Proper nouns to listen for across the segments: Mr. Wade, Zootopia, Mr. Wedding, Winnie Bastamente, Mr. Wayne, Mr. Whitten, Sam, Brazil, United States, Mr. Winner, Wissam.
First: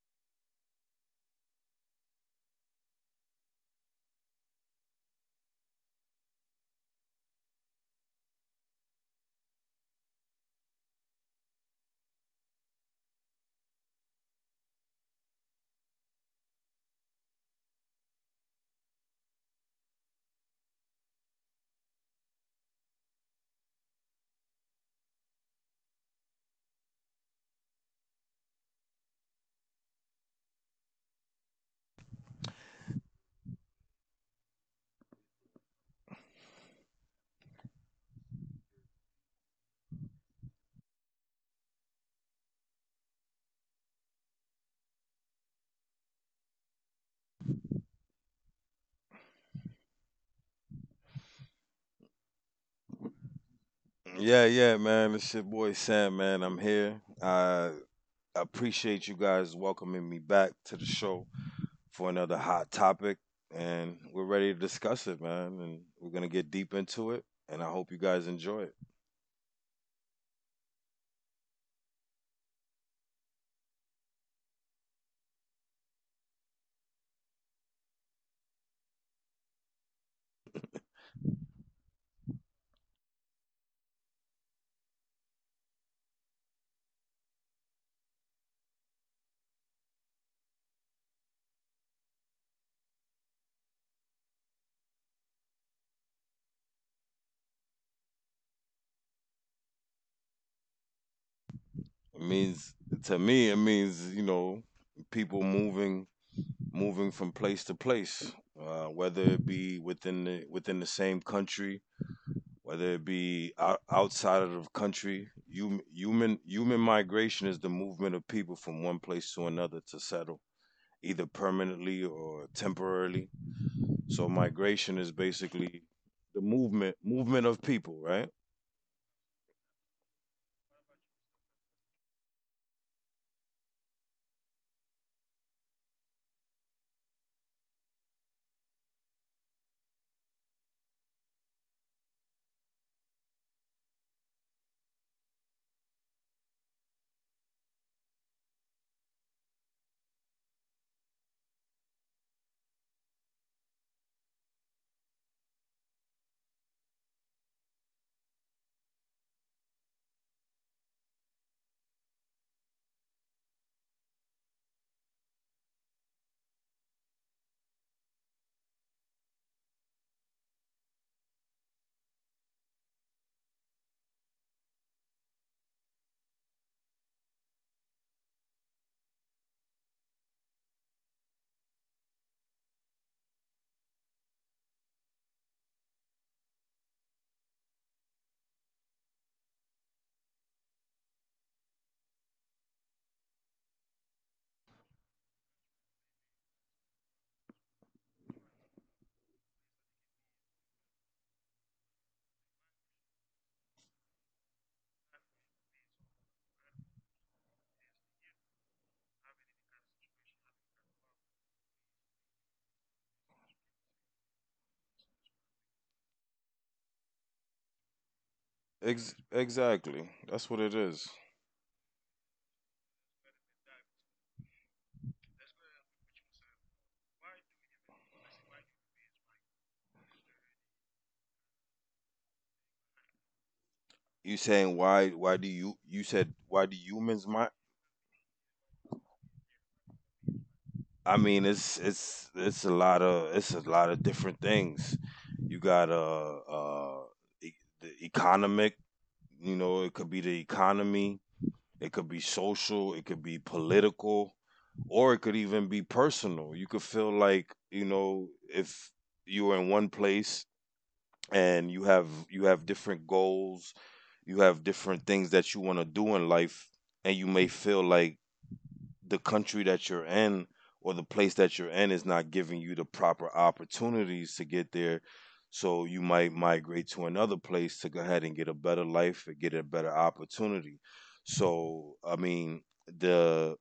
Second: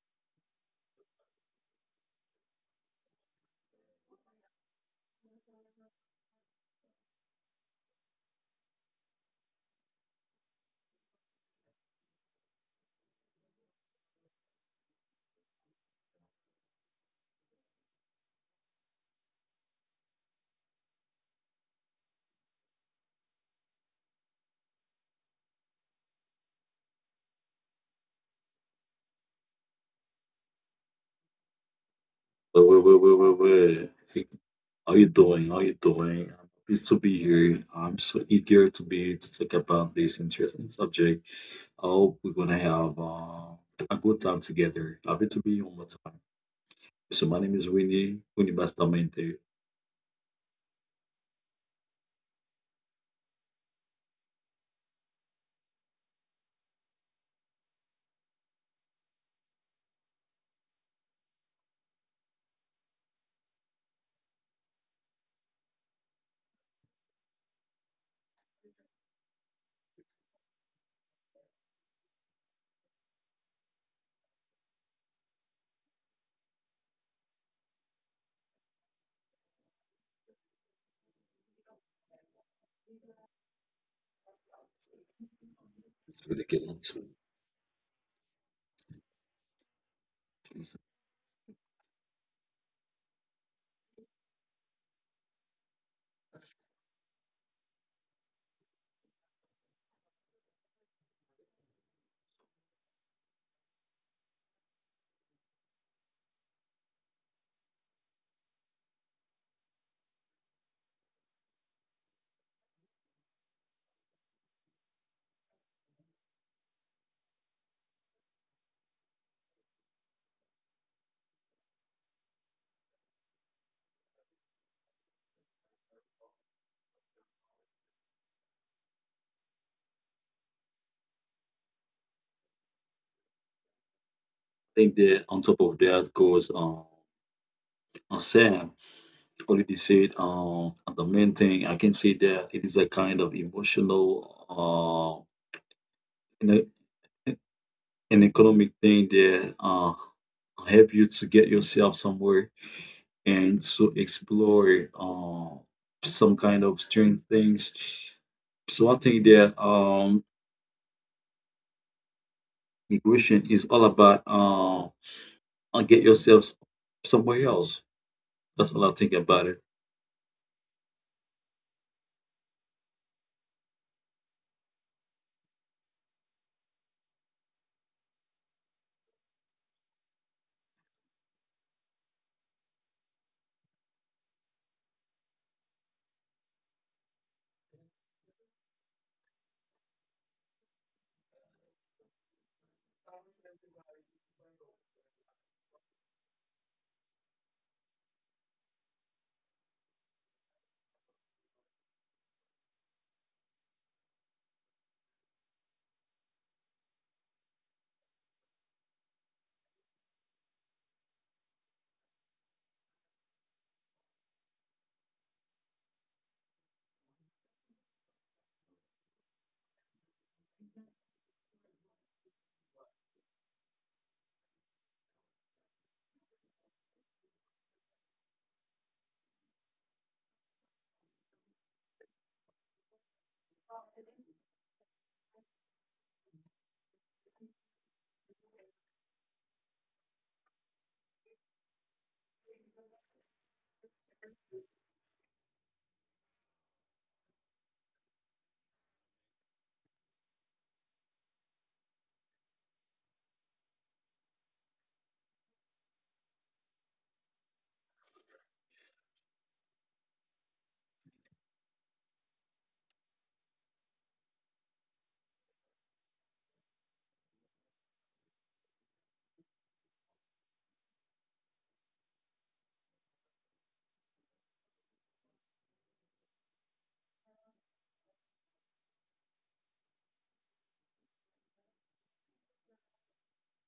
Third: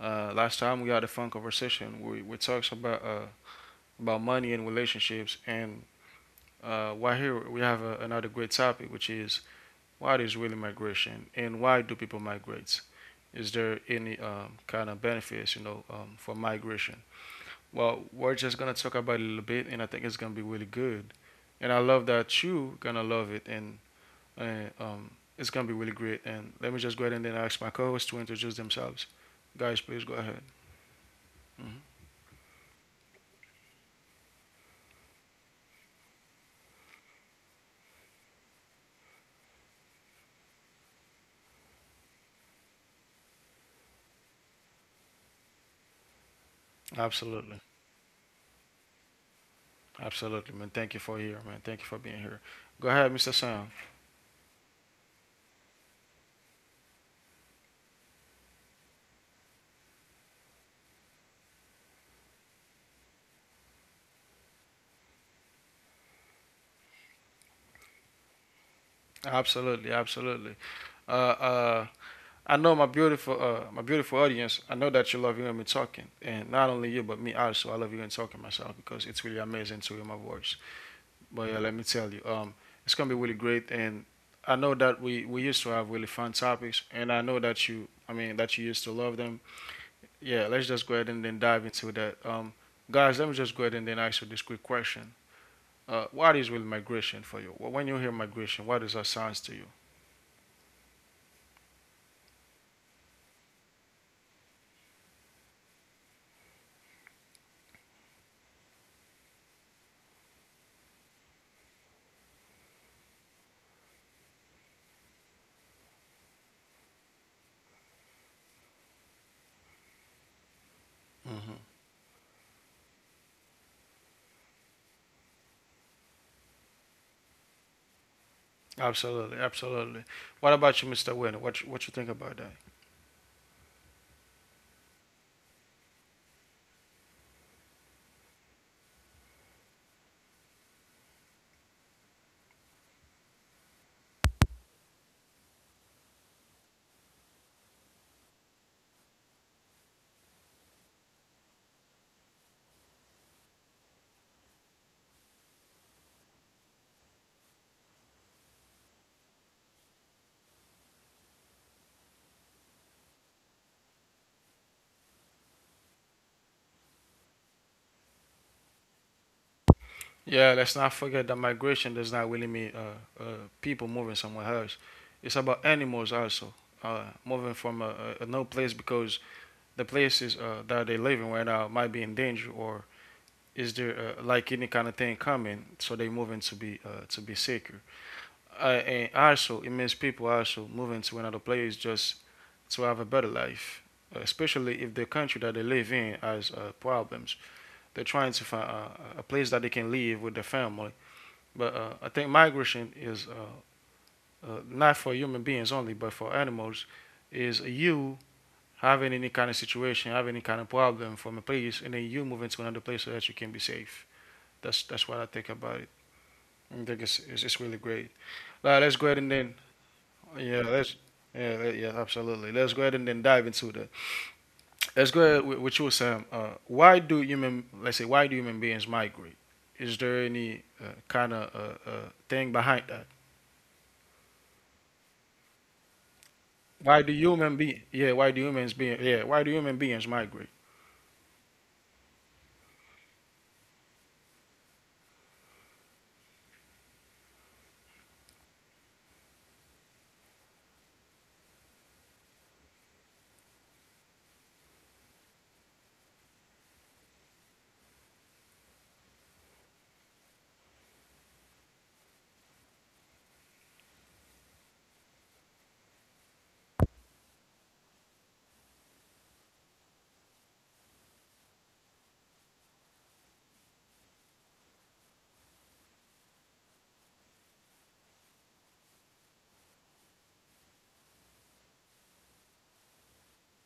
uh, last time we had a fun conversation. We talked about money and relationships, and why here we have another great topic, which is what is really migration and why do people migrate? Is there any kind of benefits for migration? Well, we're just gonna talk about it a little bit, and I think it's gonna be really good, and I love that you gonna love it, and it's gonna be really great. And let me just go ahead and then ask my co-hosts to introduce themselves. Guys, please go ahead. Mhm. Wait, wait, wait, wait, wait, wait. Hey, how you doing? How you doing? I'm happy to be here. I'm so eager to be here to talk about this interesting subject. I hope we're gonna have a good time together. Happy to be here one more time. So my name Absolutely, is Winnie, Winnie Bastamente. absolutely, man. Thank you for here, man. Thank you for being here. Go ahead, Mr. Sam. Yeah, yeah, man. It's your boy Sam, man. I'm here. I appreciate you guys welcoming me back to the show for another hot topic. And we're ready to discuss it, man. And we're going to get deep into it. And I hope you guys enjoy it. Absolutely, absolutely. Uh, uh, I know my my beautiful audience. I know that you love hearing me talking, and not only you, but me also. I love hearing talking myself because it's really amazing to hear my voice. But yeah, let me tell you, it's gonna be really great, and I know that we used to have really It's fun really good. topics, and I know that I mean, that you used to love them. Yeah, I let's just go ahead and then dive into that. Guys, let me just go ahead and then ask you this quick question. What is really migration for you? When you hear migration, what does that sounds to you? It means, to me, it means, you know, people moving from place to place, whether it be within the same country whether it be outside of the country. Human migration is the movement of people from one place to another to settle, either Hmm. permanently or temporarily. So migration is basically the movement of people, right? Absolutely, absolutely. What about you, Mr. Winner? What you think about that? think that on top of that goes Sam already said the main thing I can say that it is a kind of emotional you know, an economic thing that help you to get yourself somewhere and to explore some kind of strange things. So I think that migration is all about get yourself somewhere else. That's all I think about it. Yeah, let's not forget that migration does not really mean people moving somewhere else. It's about animals also moving from a no place because the places that they're living right now might be in danger or is there like any kind of thing coming, so they moving to be secure. And also, it means people also moving to another place just to have a better life, especially if the country that they live in has problems. They're trying to find a place that they can live with their family but I think migration is not for human beings only, but for animals, is you having any kind of situation, having any kind of problem from a place, and then you move into another place so that you can be safe. That's what I think about it. I think it's really great. Now let's go ahead and then Exactly. That's yeah what it let's is. yeah let- yeah absolutely let's go ahead and then dive into that. Let's go ahead with you Sam. Why do human beings migrate? Is there any kind of thing behind that? You saying why? Why do you? You said why do Why do humans? Human be yeah, why do humans be yeah, why do human beings migrate? I mean, it's a lot of it's a lot of different things. You got e- the economic. You know, it could be the economy, it could be social, it could be political, or it could even be personal. You could feel like, you know, if you were in one place and you have different goals, you have different things that you want to do in life, and you may feel like the country that you're in or the place that you're in is not giving you the proper opportunities to get there. So you might migrate to another place to go ahead and get a better life and get a better opportunity. So I mean the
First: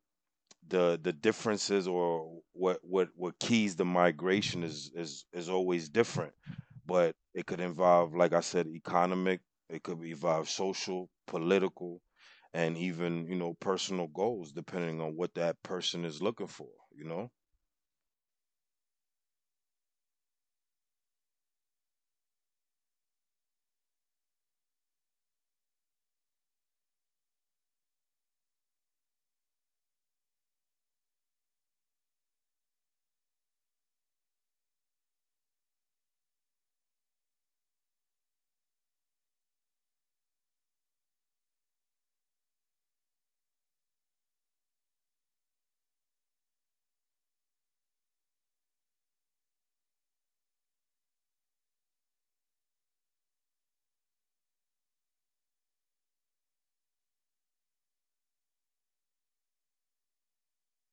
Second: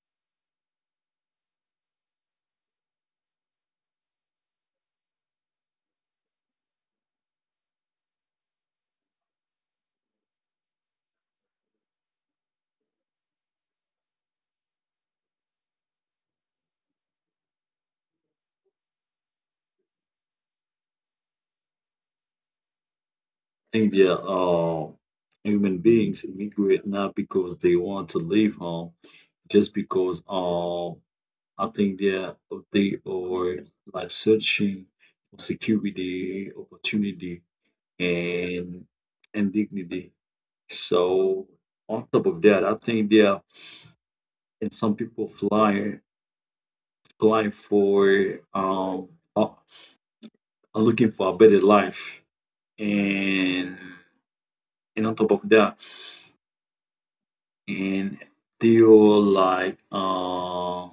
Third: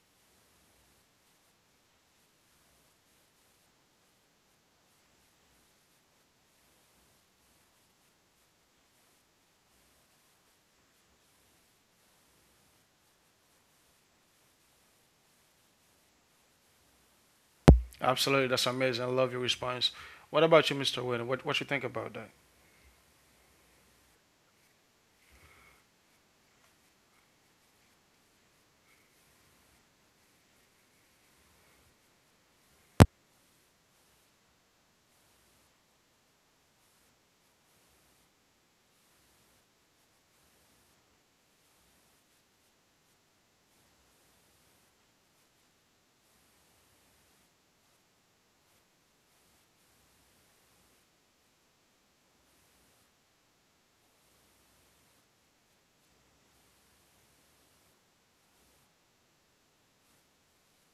the the differences, or what keys the migration, is always different, but it could involve, like I said, economic. It could involve social, political, and even, you know, personal goals, depending on what that person is looking for, you know. Absolutely, that's amazing. I love your response. What about you, Mr. Whitten? What you think about that? I think that human beings migrate not because they want to leave home, just because I think they are like searching for security, opportunity, and and dignity. So on top of that, I think they are and some people flying for are are looking for a better life and and on top of that and they are like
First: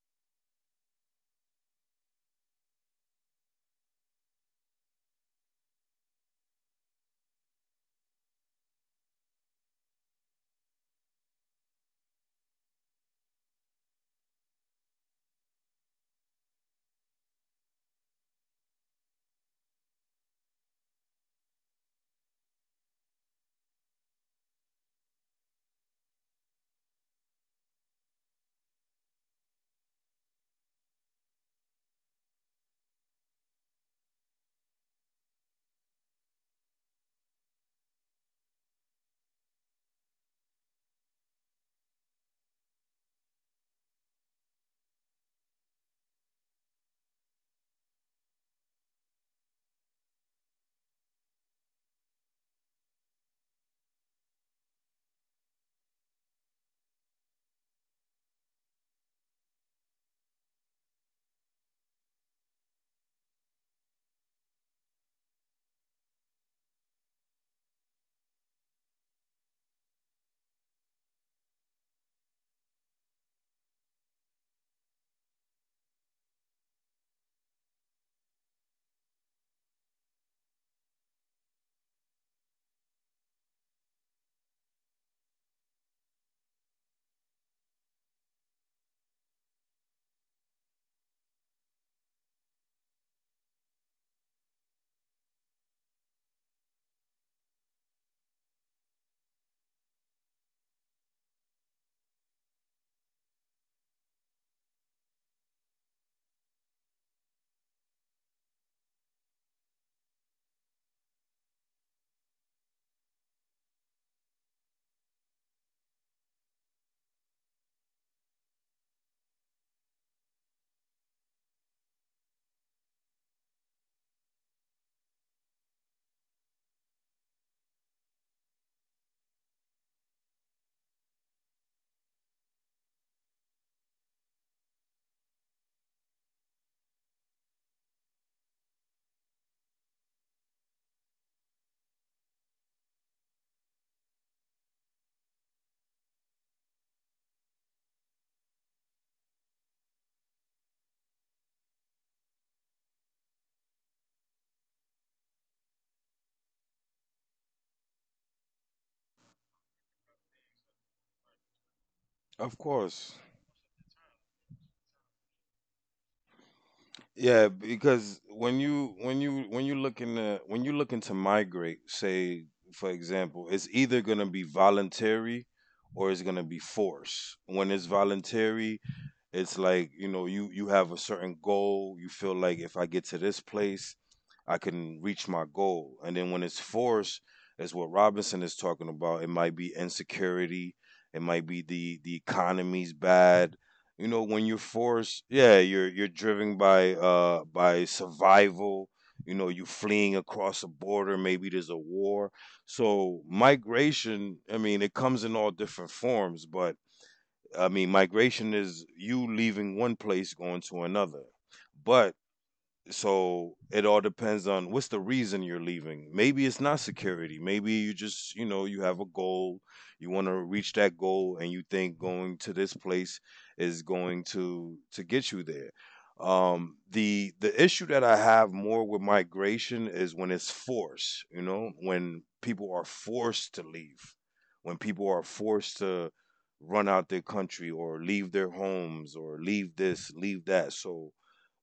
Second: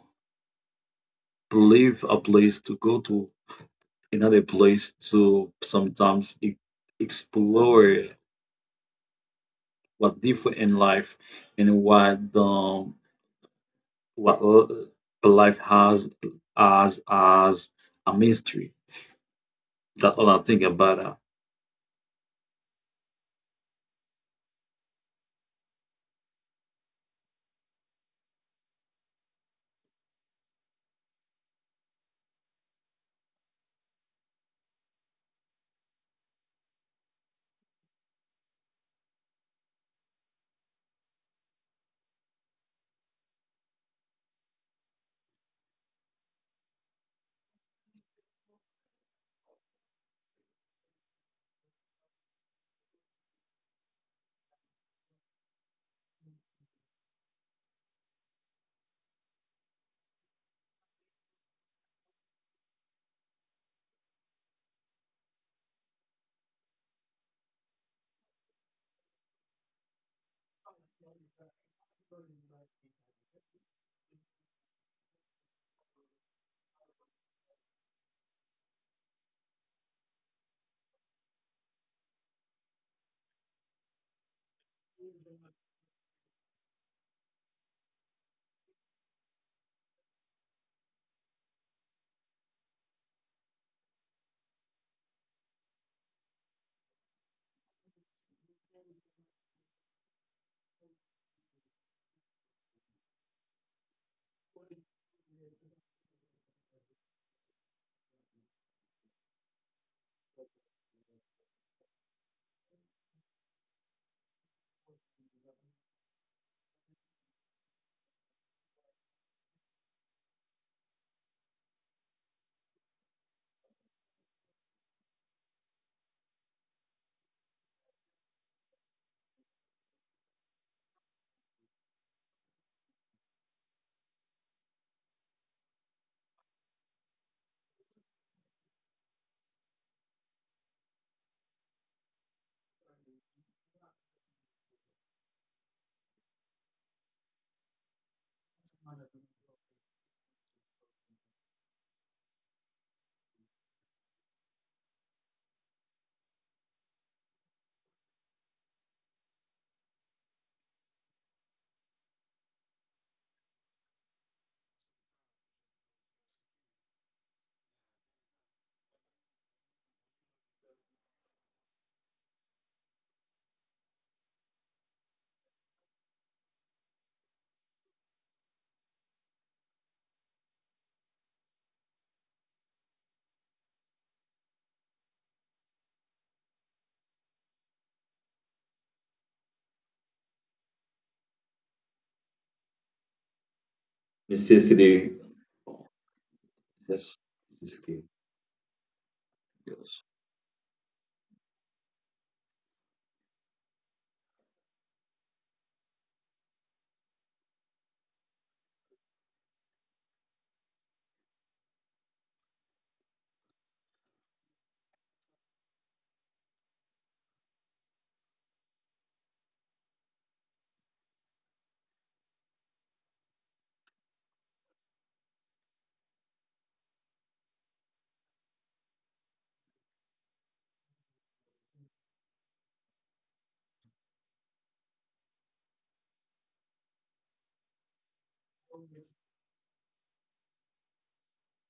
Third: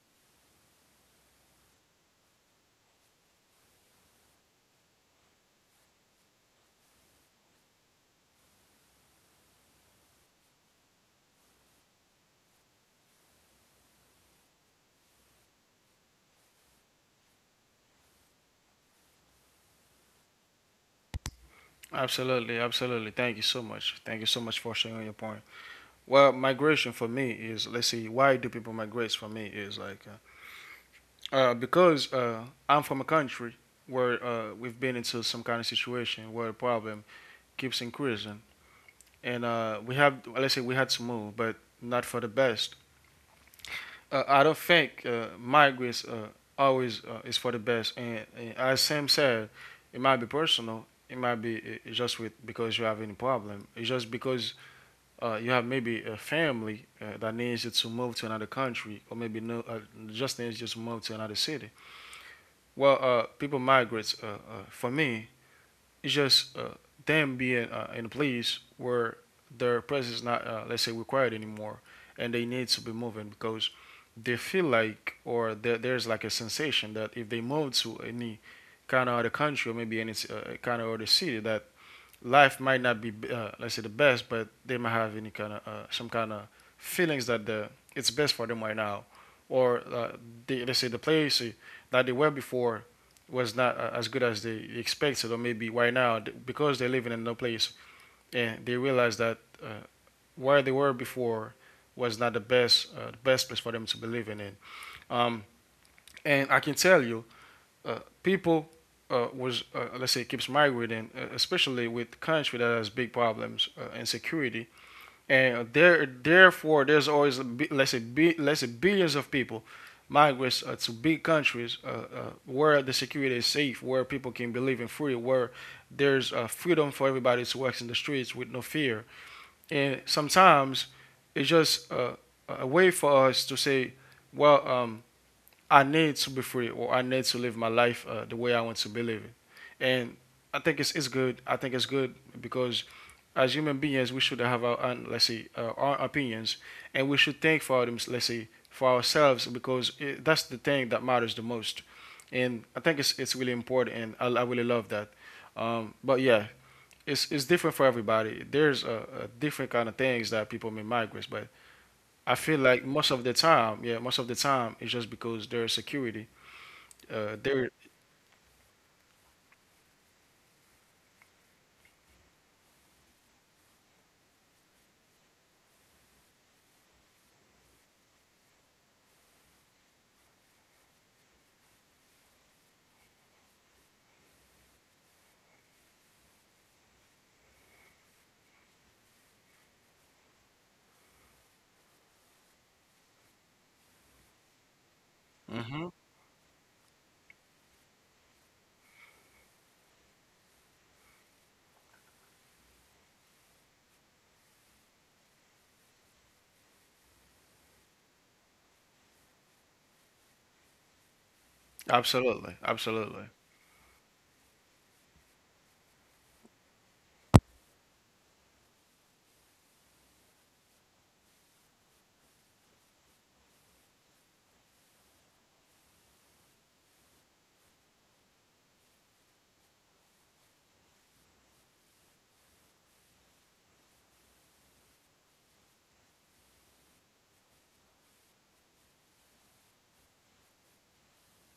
leave a place to go to another place to sometimes explore what different in life and what life has as a mystery. That's all I think about that. Absolutely, absolutely. Thank you so much. Thank you so much for sharing your point. Well, migration for me is let's see, why do people migrate? For me is like because I'm from a country where we've been into some kind of situation where the problem keeps increasing, and we have let's say we had to move, but not for the best. I don't think migrants always is for the best. And as Sam said, it might be personal. It might be just with because you have any problem. It's just because you have maybe a family that needs you to move to another country, or maybe no, just needs you to move to another city. Well, people migrate. For me, it's just them being in a place where their presence is not, let's say, required anymore, and they need to be moving because they feel like, or there's like a sensation that if they move to any kind of other country or maybe any kind of other city, that life might not be let's say the best, but they might have any kind of some kind of feelings that the it's best for them right now, or they, let's say the place that they were before was not as good as they expected, or maybe right now because they're living in no place and they realize that uh, where they were before was not the best the best place for them to be living in. Um, and I can tell you people was let's say keeps migrating, especially with country that has big problems insecurity, and therefore there's always a b let's say bi- let's say billions of people migrates to big countries where the security is safe, where people can be living free, where there's freedom for everybody to walk in the streets with no fear, and sometimes it's just a way for us to say, well. I need to be free or I need to live my life the way I want to be living. And I think it's good. I think it's good because as human beings, we should have own, let's say, our opinions and we should think for, them, let's say, for ourselves because that's the thing that matters the most. And I think it's really important and I really love that. But yeah, it's different for everybody. There's a different kind of things that people may migrate, but I Of feel like course. most of the time, yeah, most of the time, it's just because there's security uh, Yeah, there, because when you when you looking to migrate, say for example, it's either going to be voluntary or it's going to be forced. When it's voluntary, it's like, you know, you have a certain goal, you feel like if I get to this place, I can reach my goal. And then when it's forced, is what Robinson is talking about. It might be insecurity, it might be the economy's bad. You know, when you're Necessity. forced, yeah, you're hmm. Driven Yes. By Necessity. survival. You know, you Yes. fleeing across a border. Maybe there's a war. So migration, I mean, it comes in all different forms. But I mean, migration is you leaving one place going to another. But Absolutely, absolutely. so it all depends on what's the reason you're leaving. Maybe it's not security, maybe you just, you know, you have a goal, you want to reach that goal, and you think going to this place is going to get you there. The issue that I have more with migration is when it's forced. You know, when people are forced to leave, when people are forced to run out their country or leave their homes or leave this, leave that. So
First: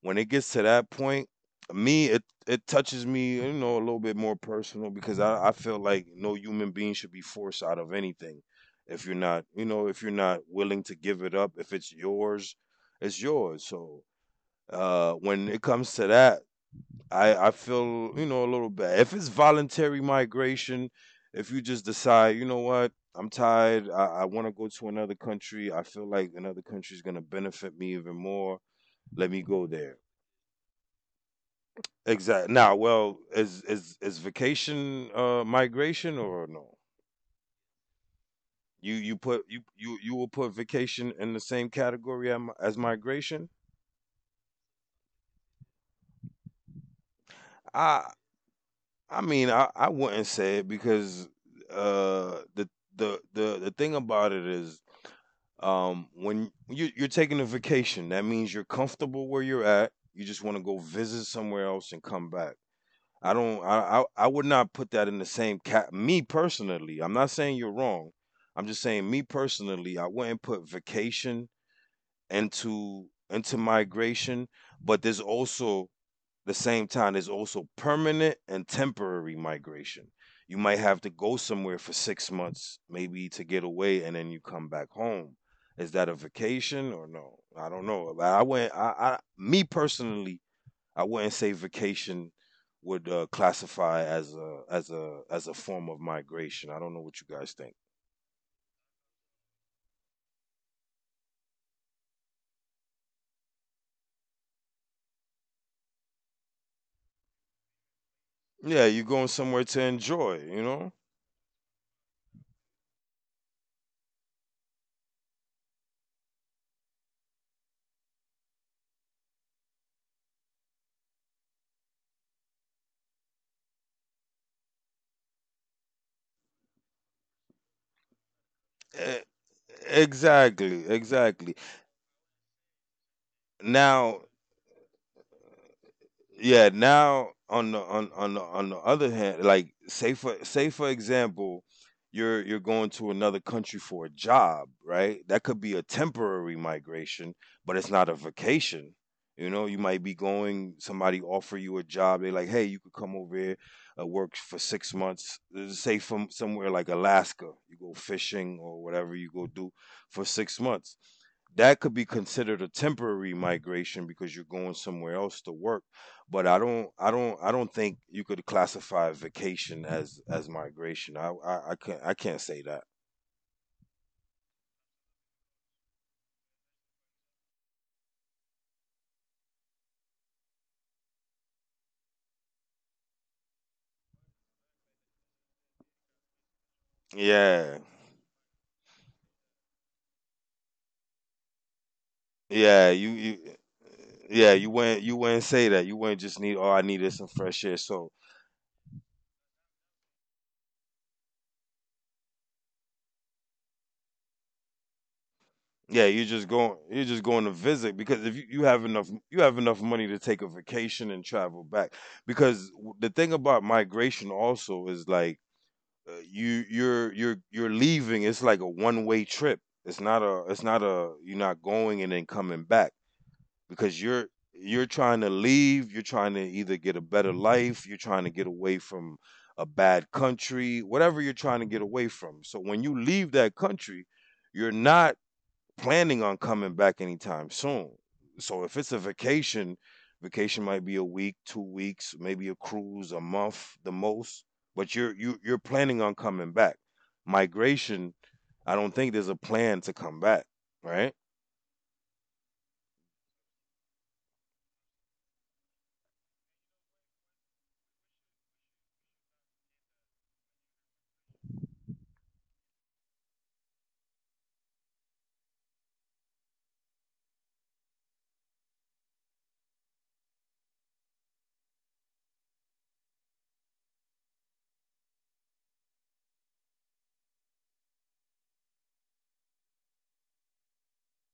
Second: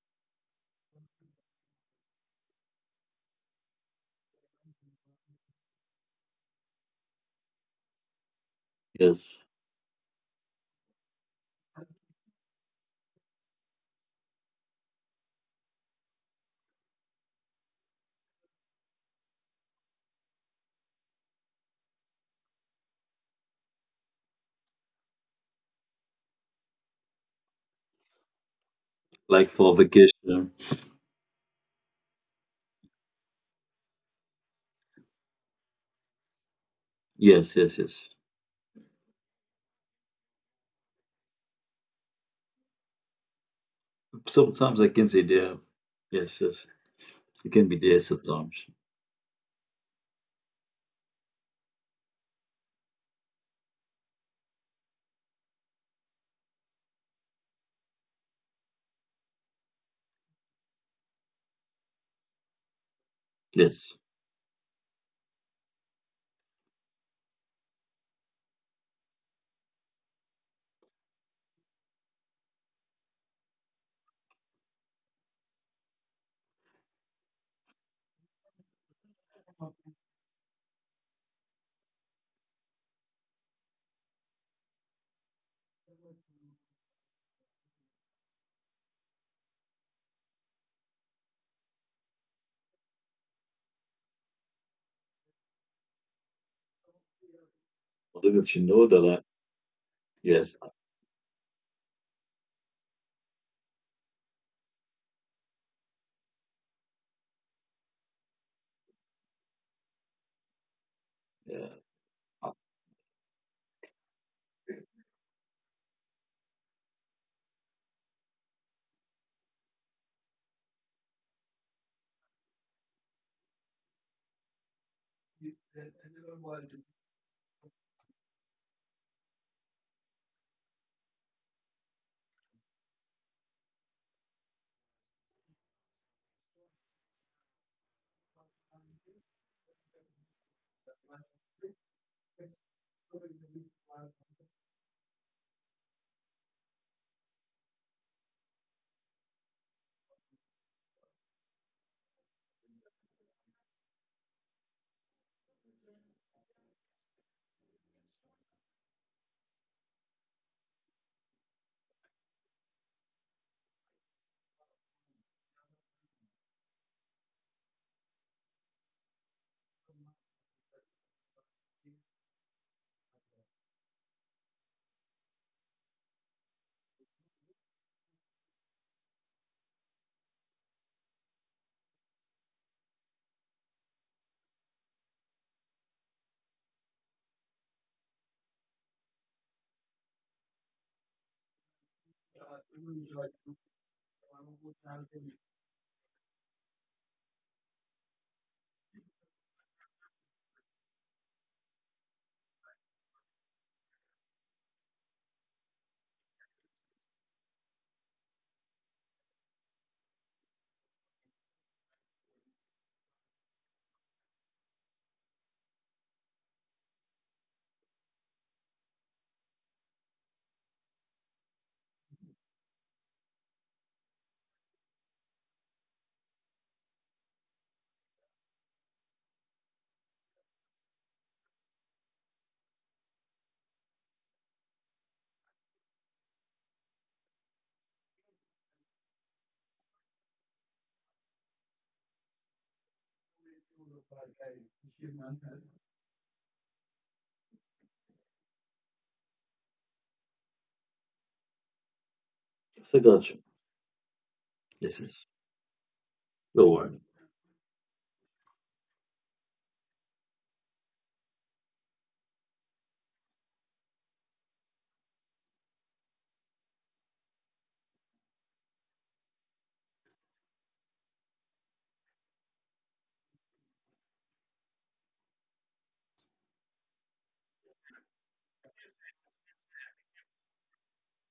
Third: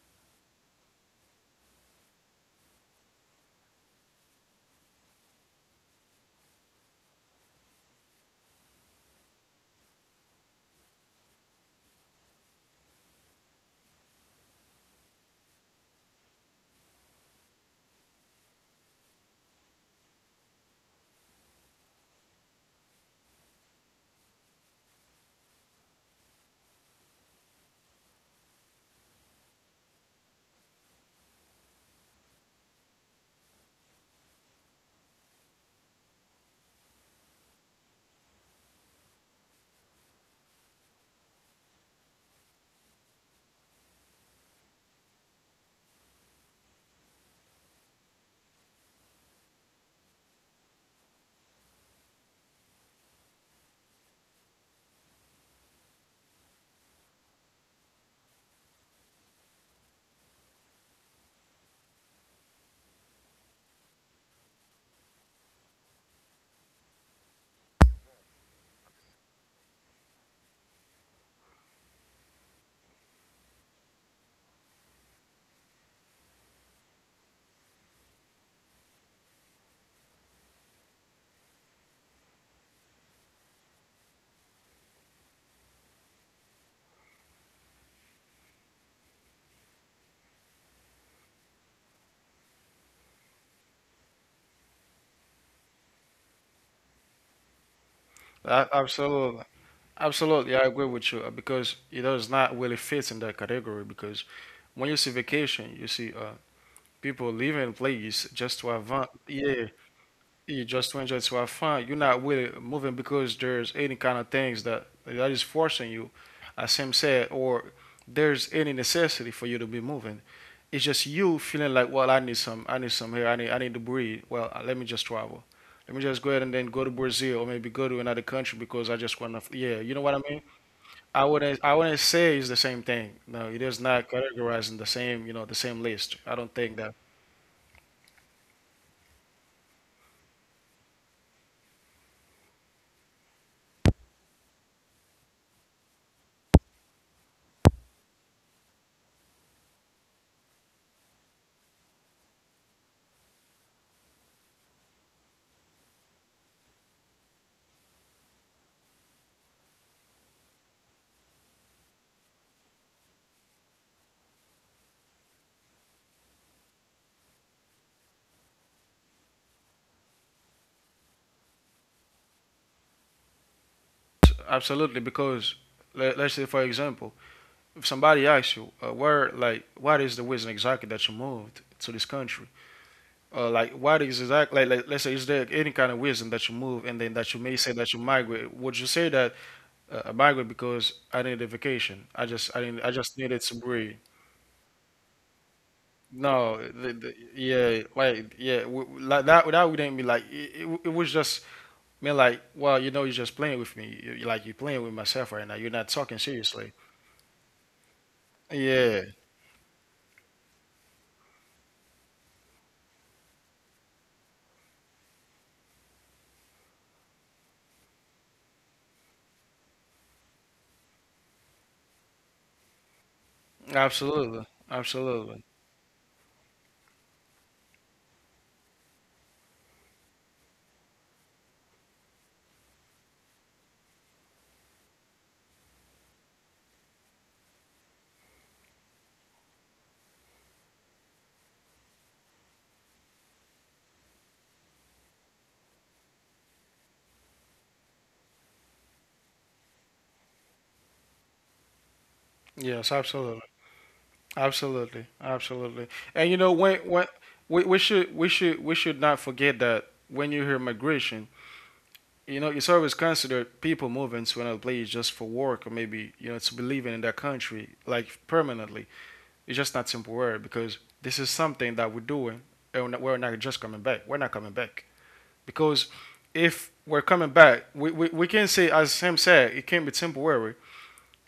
when it gets to that point, me, it touches me, you know, a little bit more personal, because I feel like no human being should be forced out of anything. If you're Yes. not, you know, if you're not willing to give it up, if it's yours, it's yours. So when it comes to that, I feel, you know, a little bad. If it's voluntary migration, if you just decide, you know what, I'm tired. I want to go to another country. I feel like another country is going to benefit me even more. Let me Like go for there. vacation. Exactly. Now, well, is vacation migration or no? Yes, yes, yes. You will put vacation in the same category as migration? Sometimes I can say there. Yes, yes. It can be there I sometimes. I mean, I wouldn't say it because the the thing about it is when you're taking a vacation, that means you're comfortable where you're at. You just want to go visit somewhere else and come back. I don't Yes. I would not put that in the same cat, me personally. I'm not saying you're wrong. I'm just saying me personally, I wouldn't put vacation into migration, but there's also the same time there's also permanent and temporary migration. You might have to go somewhere for 6 months maybe to get away and then you come back home. Is that a vacation or no? I don't know. I went I me personally, I wouldn't say vacation would classify as a as a as a form of migration. I don't know what you guys think. I don't know if you A- know that. Absolutely, absolutely. Yes. I agree with you because it does not really fit in that category. Because when you see vacation, you see people leaving place just to have Yeah, you're fun. going somewhere Yeah, to enjoy, you you just know? to enjoy it to have Yeah. fun. You're not I really moving because there's any kind of things that that is forcing you, as Sam said, or there's any necessity for you to be moving. It's just you feeling like, well, I need some here, I need to breathe. Well, let me just travel. Let me just go ahead and then go to Brazil or maybe go to another country because I just E- want to. Yeah, you know what I mean. Exactly, exactly. I wouldn't say it's the same thing. No, it is not Now, categorizing the same, you know, the same list. I don't yeah, think that now on the on the other hand, like say for example, you're going to another country for a job, right? That could be a temporary migration, but it's not a vacation. You know, you might be going, somebody offer you a job, they're like, hey, you could come over here, work for 6 months. Say from somewhere like Alaska, you go fishing or whatever you go do for 6 months. That could be considered a temporary migration because you're going somewhere else to work. But I don't think you could classify vacation as migration. I can't say that. absolutely because let's say for example if somebody asks you, where, like, what is the reason exactly that you moved to this country? Like, what is exactly, like, let's say, is there any kind of reason that you move and then that you may say Yeah, that you migrate? Would you say that I migrate because I needed a vacation? I didn't, I yeah, you, just you, needed to breathe. yeah, you wouldn't say that. You wouldn't just No, need, oh, I needed some fresh air. yeah, So like, yeah, like that, that wouldn't be like, it was just, me, like, well, you know, you're just playing with me. You- like, you're playing with myself right now. You're not yeah, talking seriously. You're just going to visit, because if you, Yeah, you have enough money to take a vacation and travel back. Because the thing about migration also is like, you you're leaving. It's like a one way trip. It's not a, it's not a, you're not going and then coming back, because absolutely. you're trying to Absolutely. leave, you're trying to either get a better life, you're trying to get away from a bad country, whatever you're trying to get away from. So when you leave that country, you're not planning on coming back anytime soon. So if it's a vacation, vacation might be a week, 2 weeks, maybe a cruise, a month, the most, but you you're planning on coming back. Migration, I don't think there's a plan to come back, right? I Yes, forgot absolutely. you. Yes, Absolutely, yes. absolutely. And you know, Don't worry. when we, we should not forget that when you hear migration, you know, it's always considered people moving to another place just for work or maybe you know to be living in that country like permanently. It's just not temporary because this is something that we're doing, and we're not just coming back. We're not coming back because if we're coming back, we can say as Sam said, it can be temporary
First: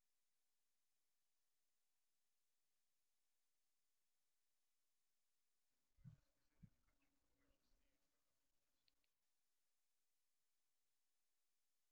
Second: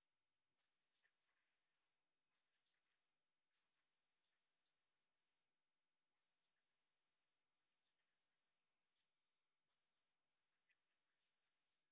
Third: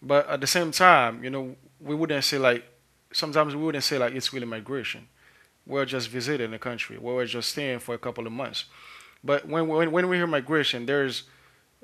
but at the same time, you know, we wouldn't say like sometimes we wouldn't say like it's really migration. We're just visiting the country. We're just staying for a couple of months. But when we hear migration, there's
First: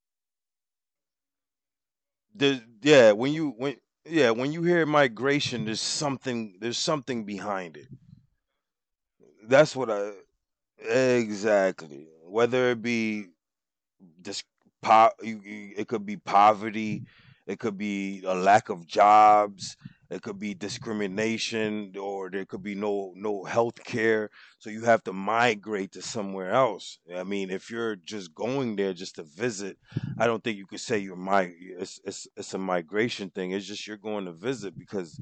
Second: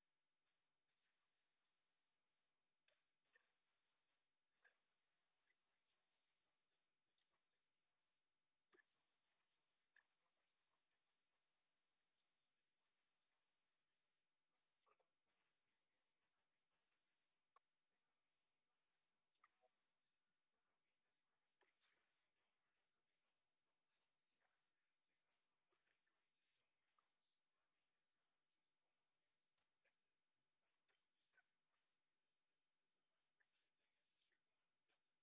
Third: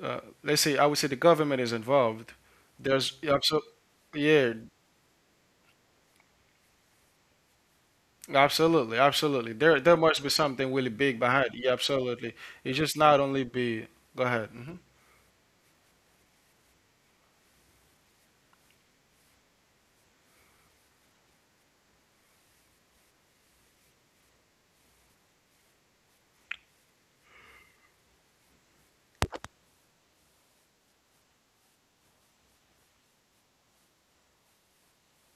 let's say I would say the government is involved. Yeah, There's when you absolutely when yeah, when yeah, you hear migration, there's something behind it. absolutely, absolutely. That's There what there I must be something really big behind. It. Yeah, exactly. absolutely. It Whether it just not be only be go ahead. This Hmm. It could be poverty, it could be a lack of jobs, it could be discrimination, or there could be no health care. So you have to migrate to somewhere else. I mean, if you're just going there just to visit, I don't think you could say you're my. It's a migration thing. It's just you're going to visit because,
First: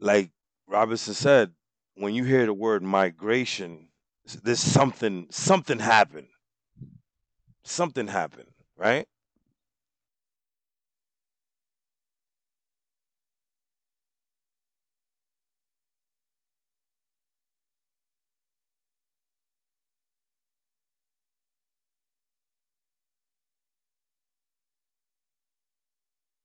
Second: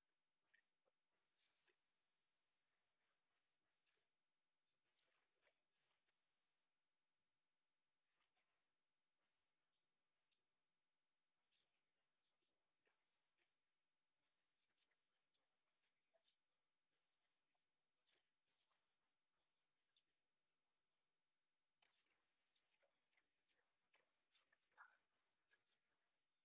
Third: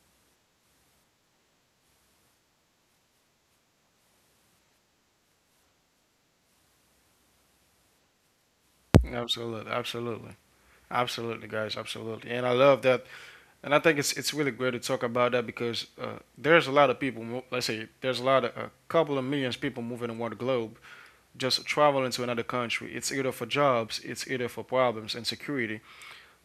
like Robinson said, when you hear the word migration, there's something happened. Something happened, right? Absolutely, absolutely, absolutely, guys, absolutely. And I love that and I think it's really great to talk about that because there's a lot of people. Let's say there's a lot of a couple of millions of people moving around the globe, just traveling to another country. It's either for jobs, it's either for problems and security.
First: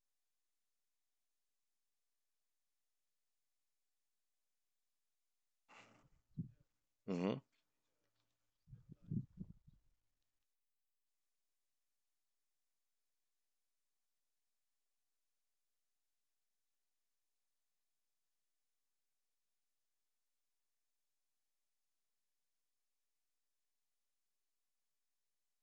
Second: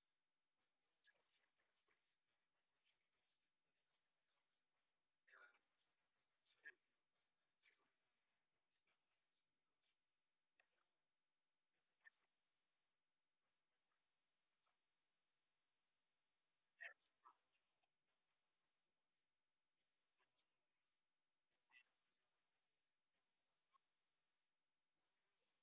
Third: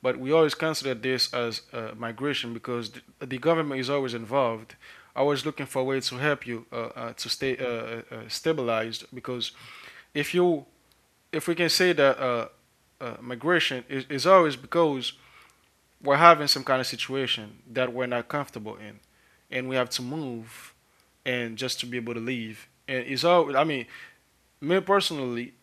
But we always consider this as migration because the government is always involved, always looking for a way to help you to Mm-hmm. stay stabilized. Because if you if we can say that migration is always because we're having some kind of situation that we're not comfortable in and we have to move and just to be able to leave. And it's all. I mean, me personally,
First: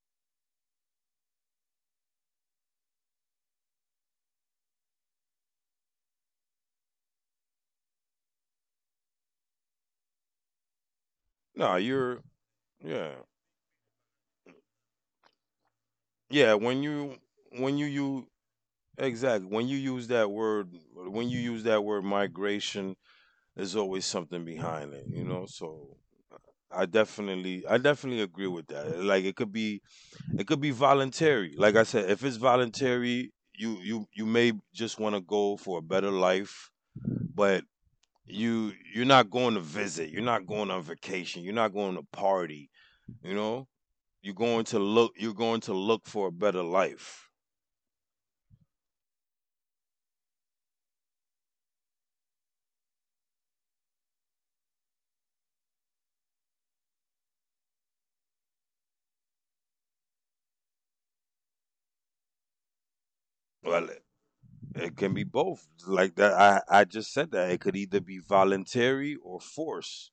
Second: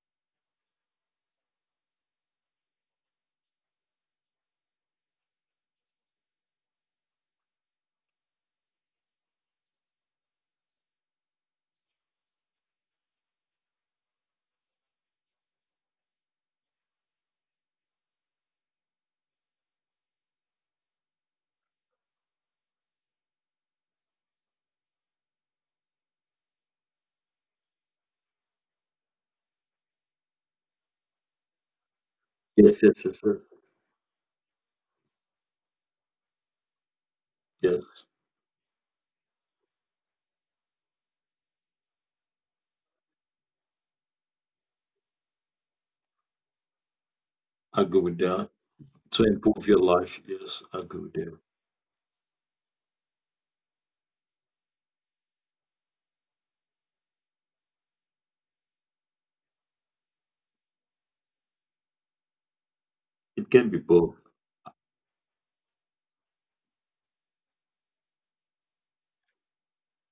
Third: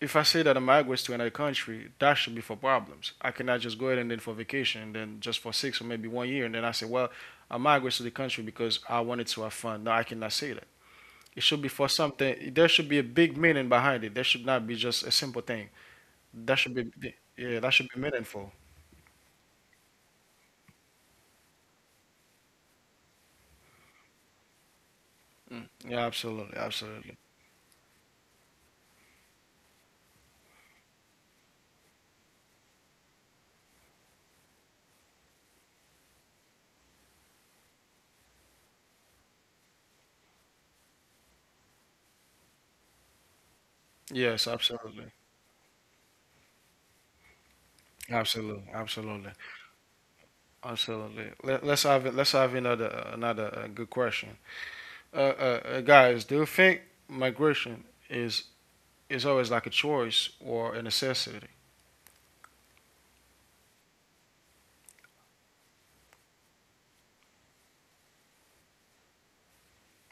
if I say that I'm migrants to another country, that should be for problems. I cannot just go ahead and then for vacation, and then just for six or maybe one year, and then I say, well, I migrate to the country because I wanted to have fun. No, I cannot say that. It should be No, for you're something. There should be a yeah. big meaning behind it. There should not be just a simple thing. Yeah, That should when be, yeah, that should be you meaningful. exactly, when you use that word when you use that word migration, there's always something behind it, you know? So Yeah, absolutely, absolutely. I definitely agree with that. Like it could be, it could be voluntary. Like I said, if it's Yes, yes, yes, voluntary, yes. You may just want to go for a better life, but Yes. You're not going to visit, you're not going on vacation, you're not going to party, you know? You're Yes, going to absolutely, look. You're going to look for a better life. I go with that. absolutely, To absolutely. improve your life. Yes, I agree Absolutely. with. Let's have another good question. Guys, do you think migration is is always like a choice or a necessity? It can be Well, both. it can be both. Like that, I just said that it could either be voluntary or forced.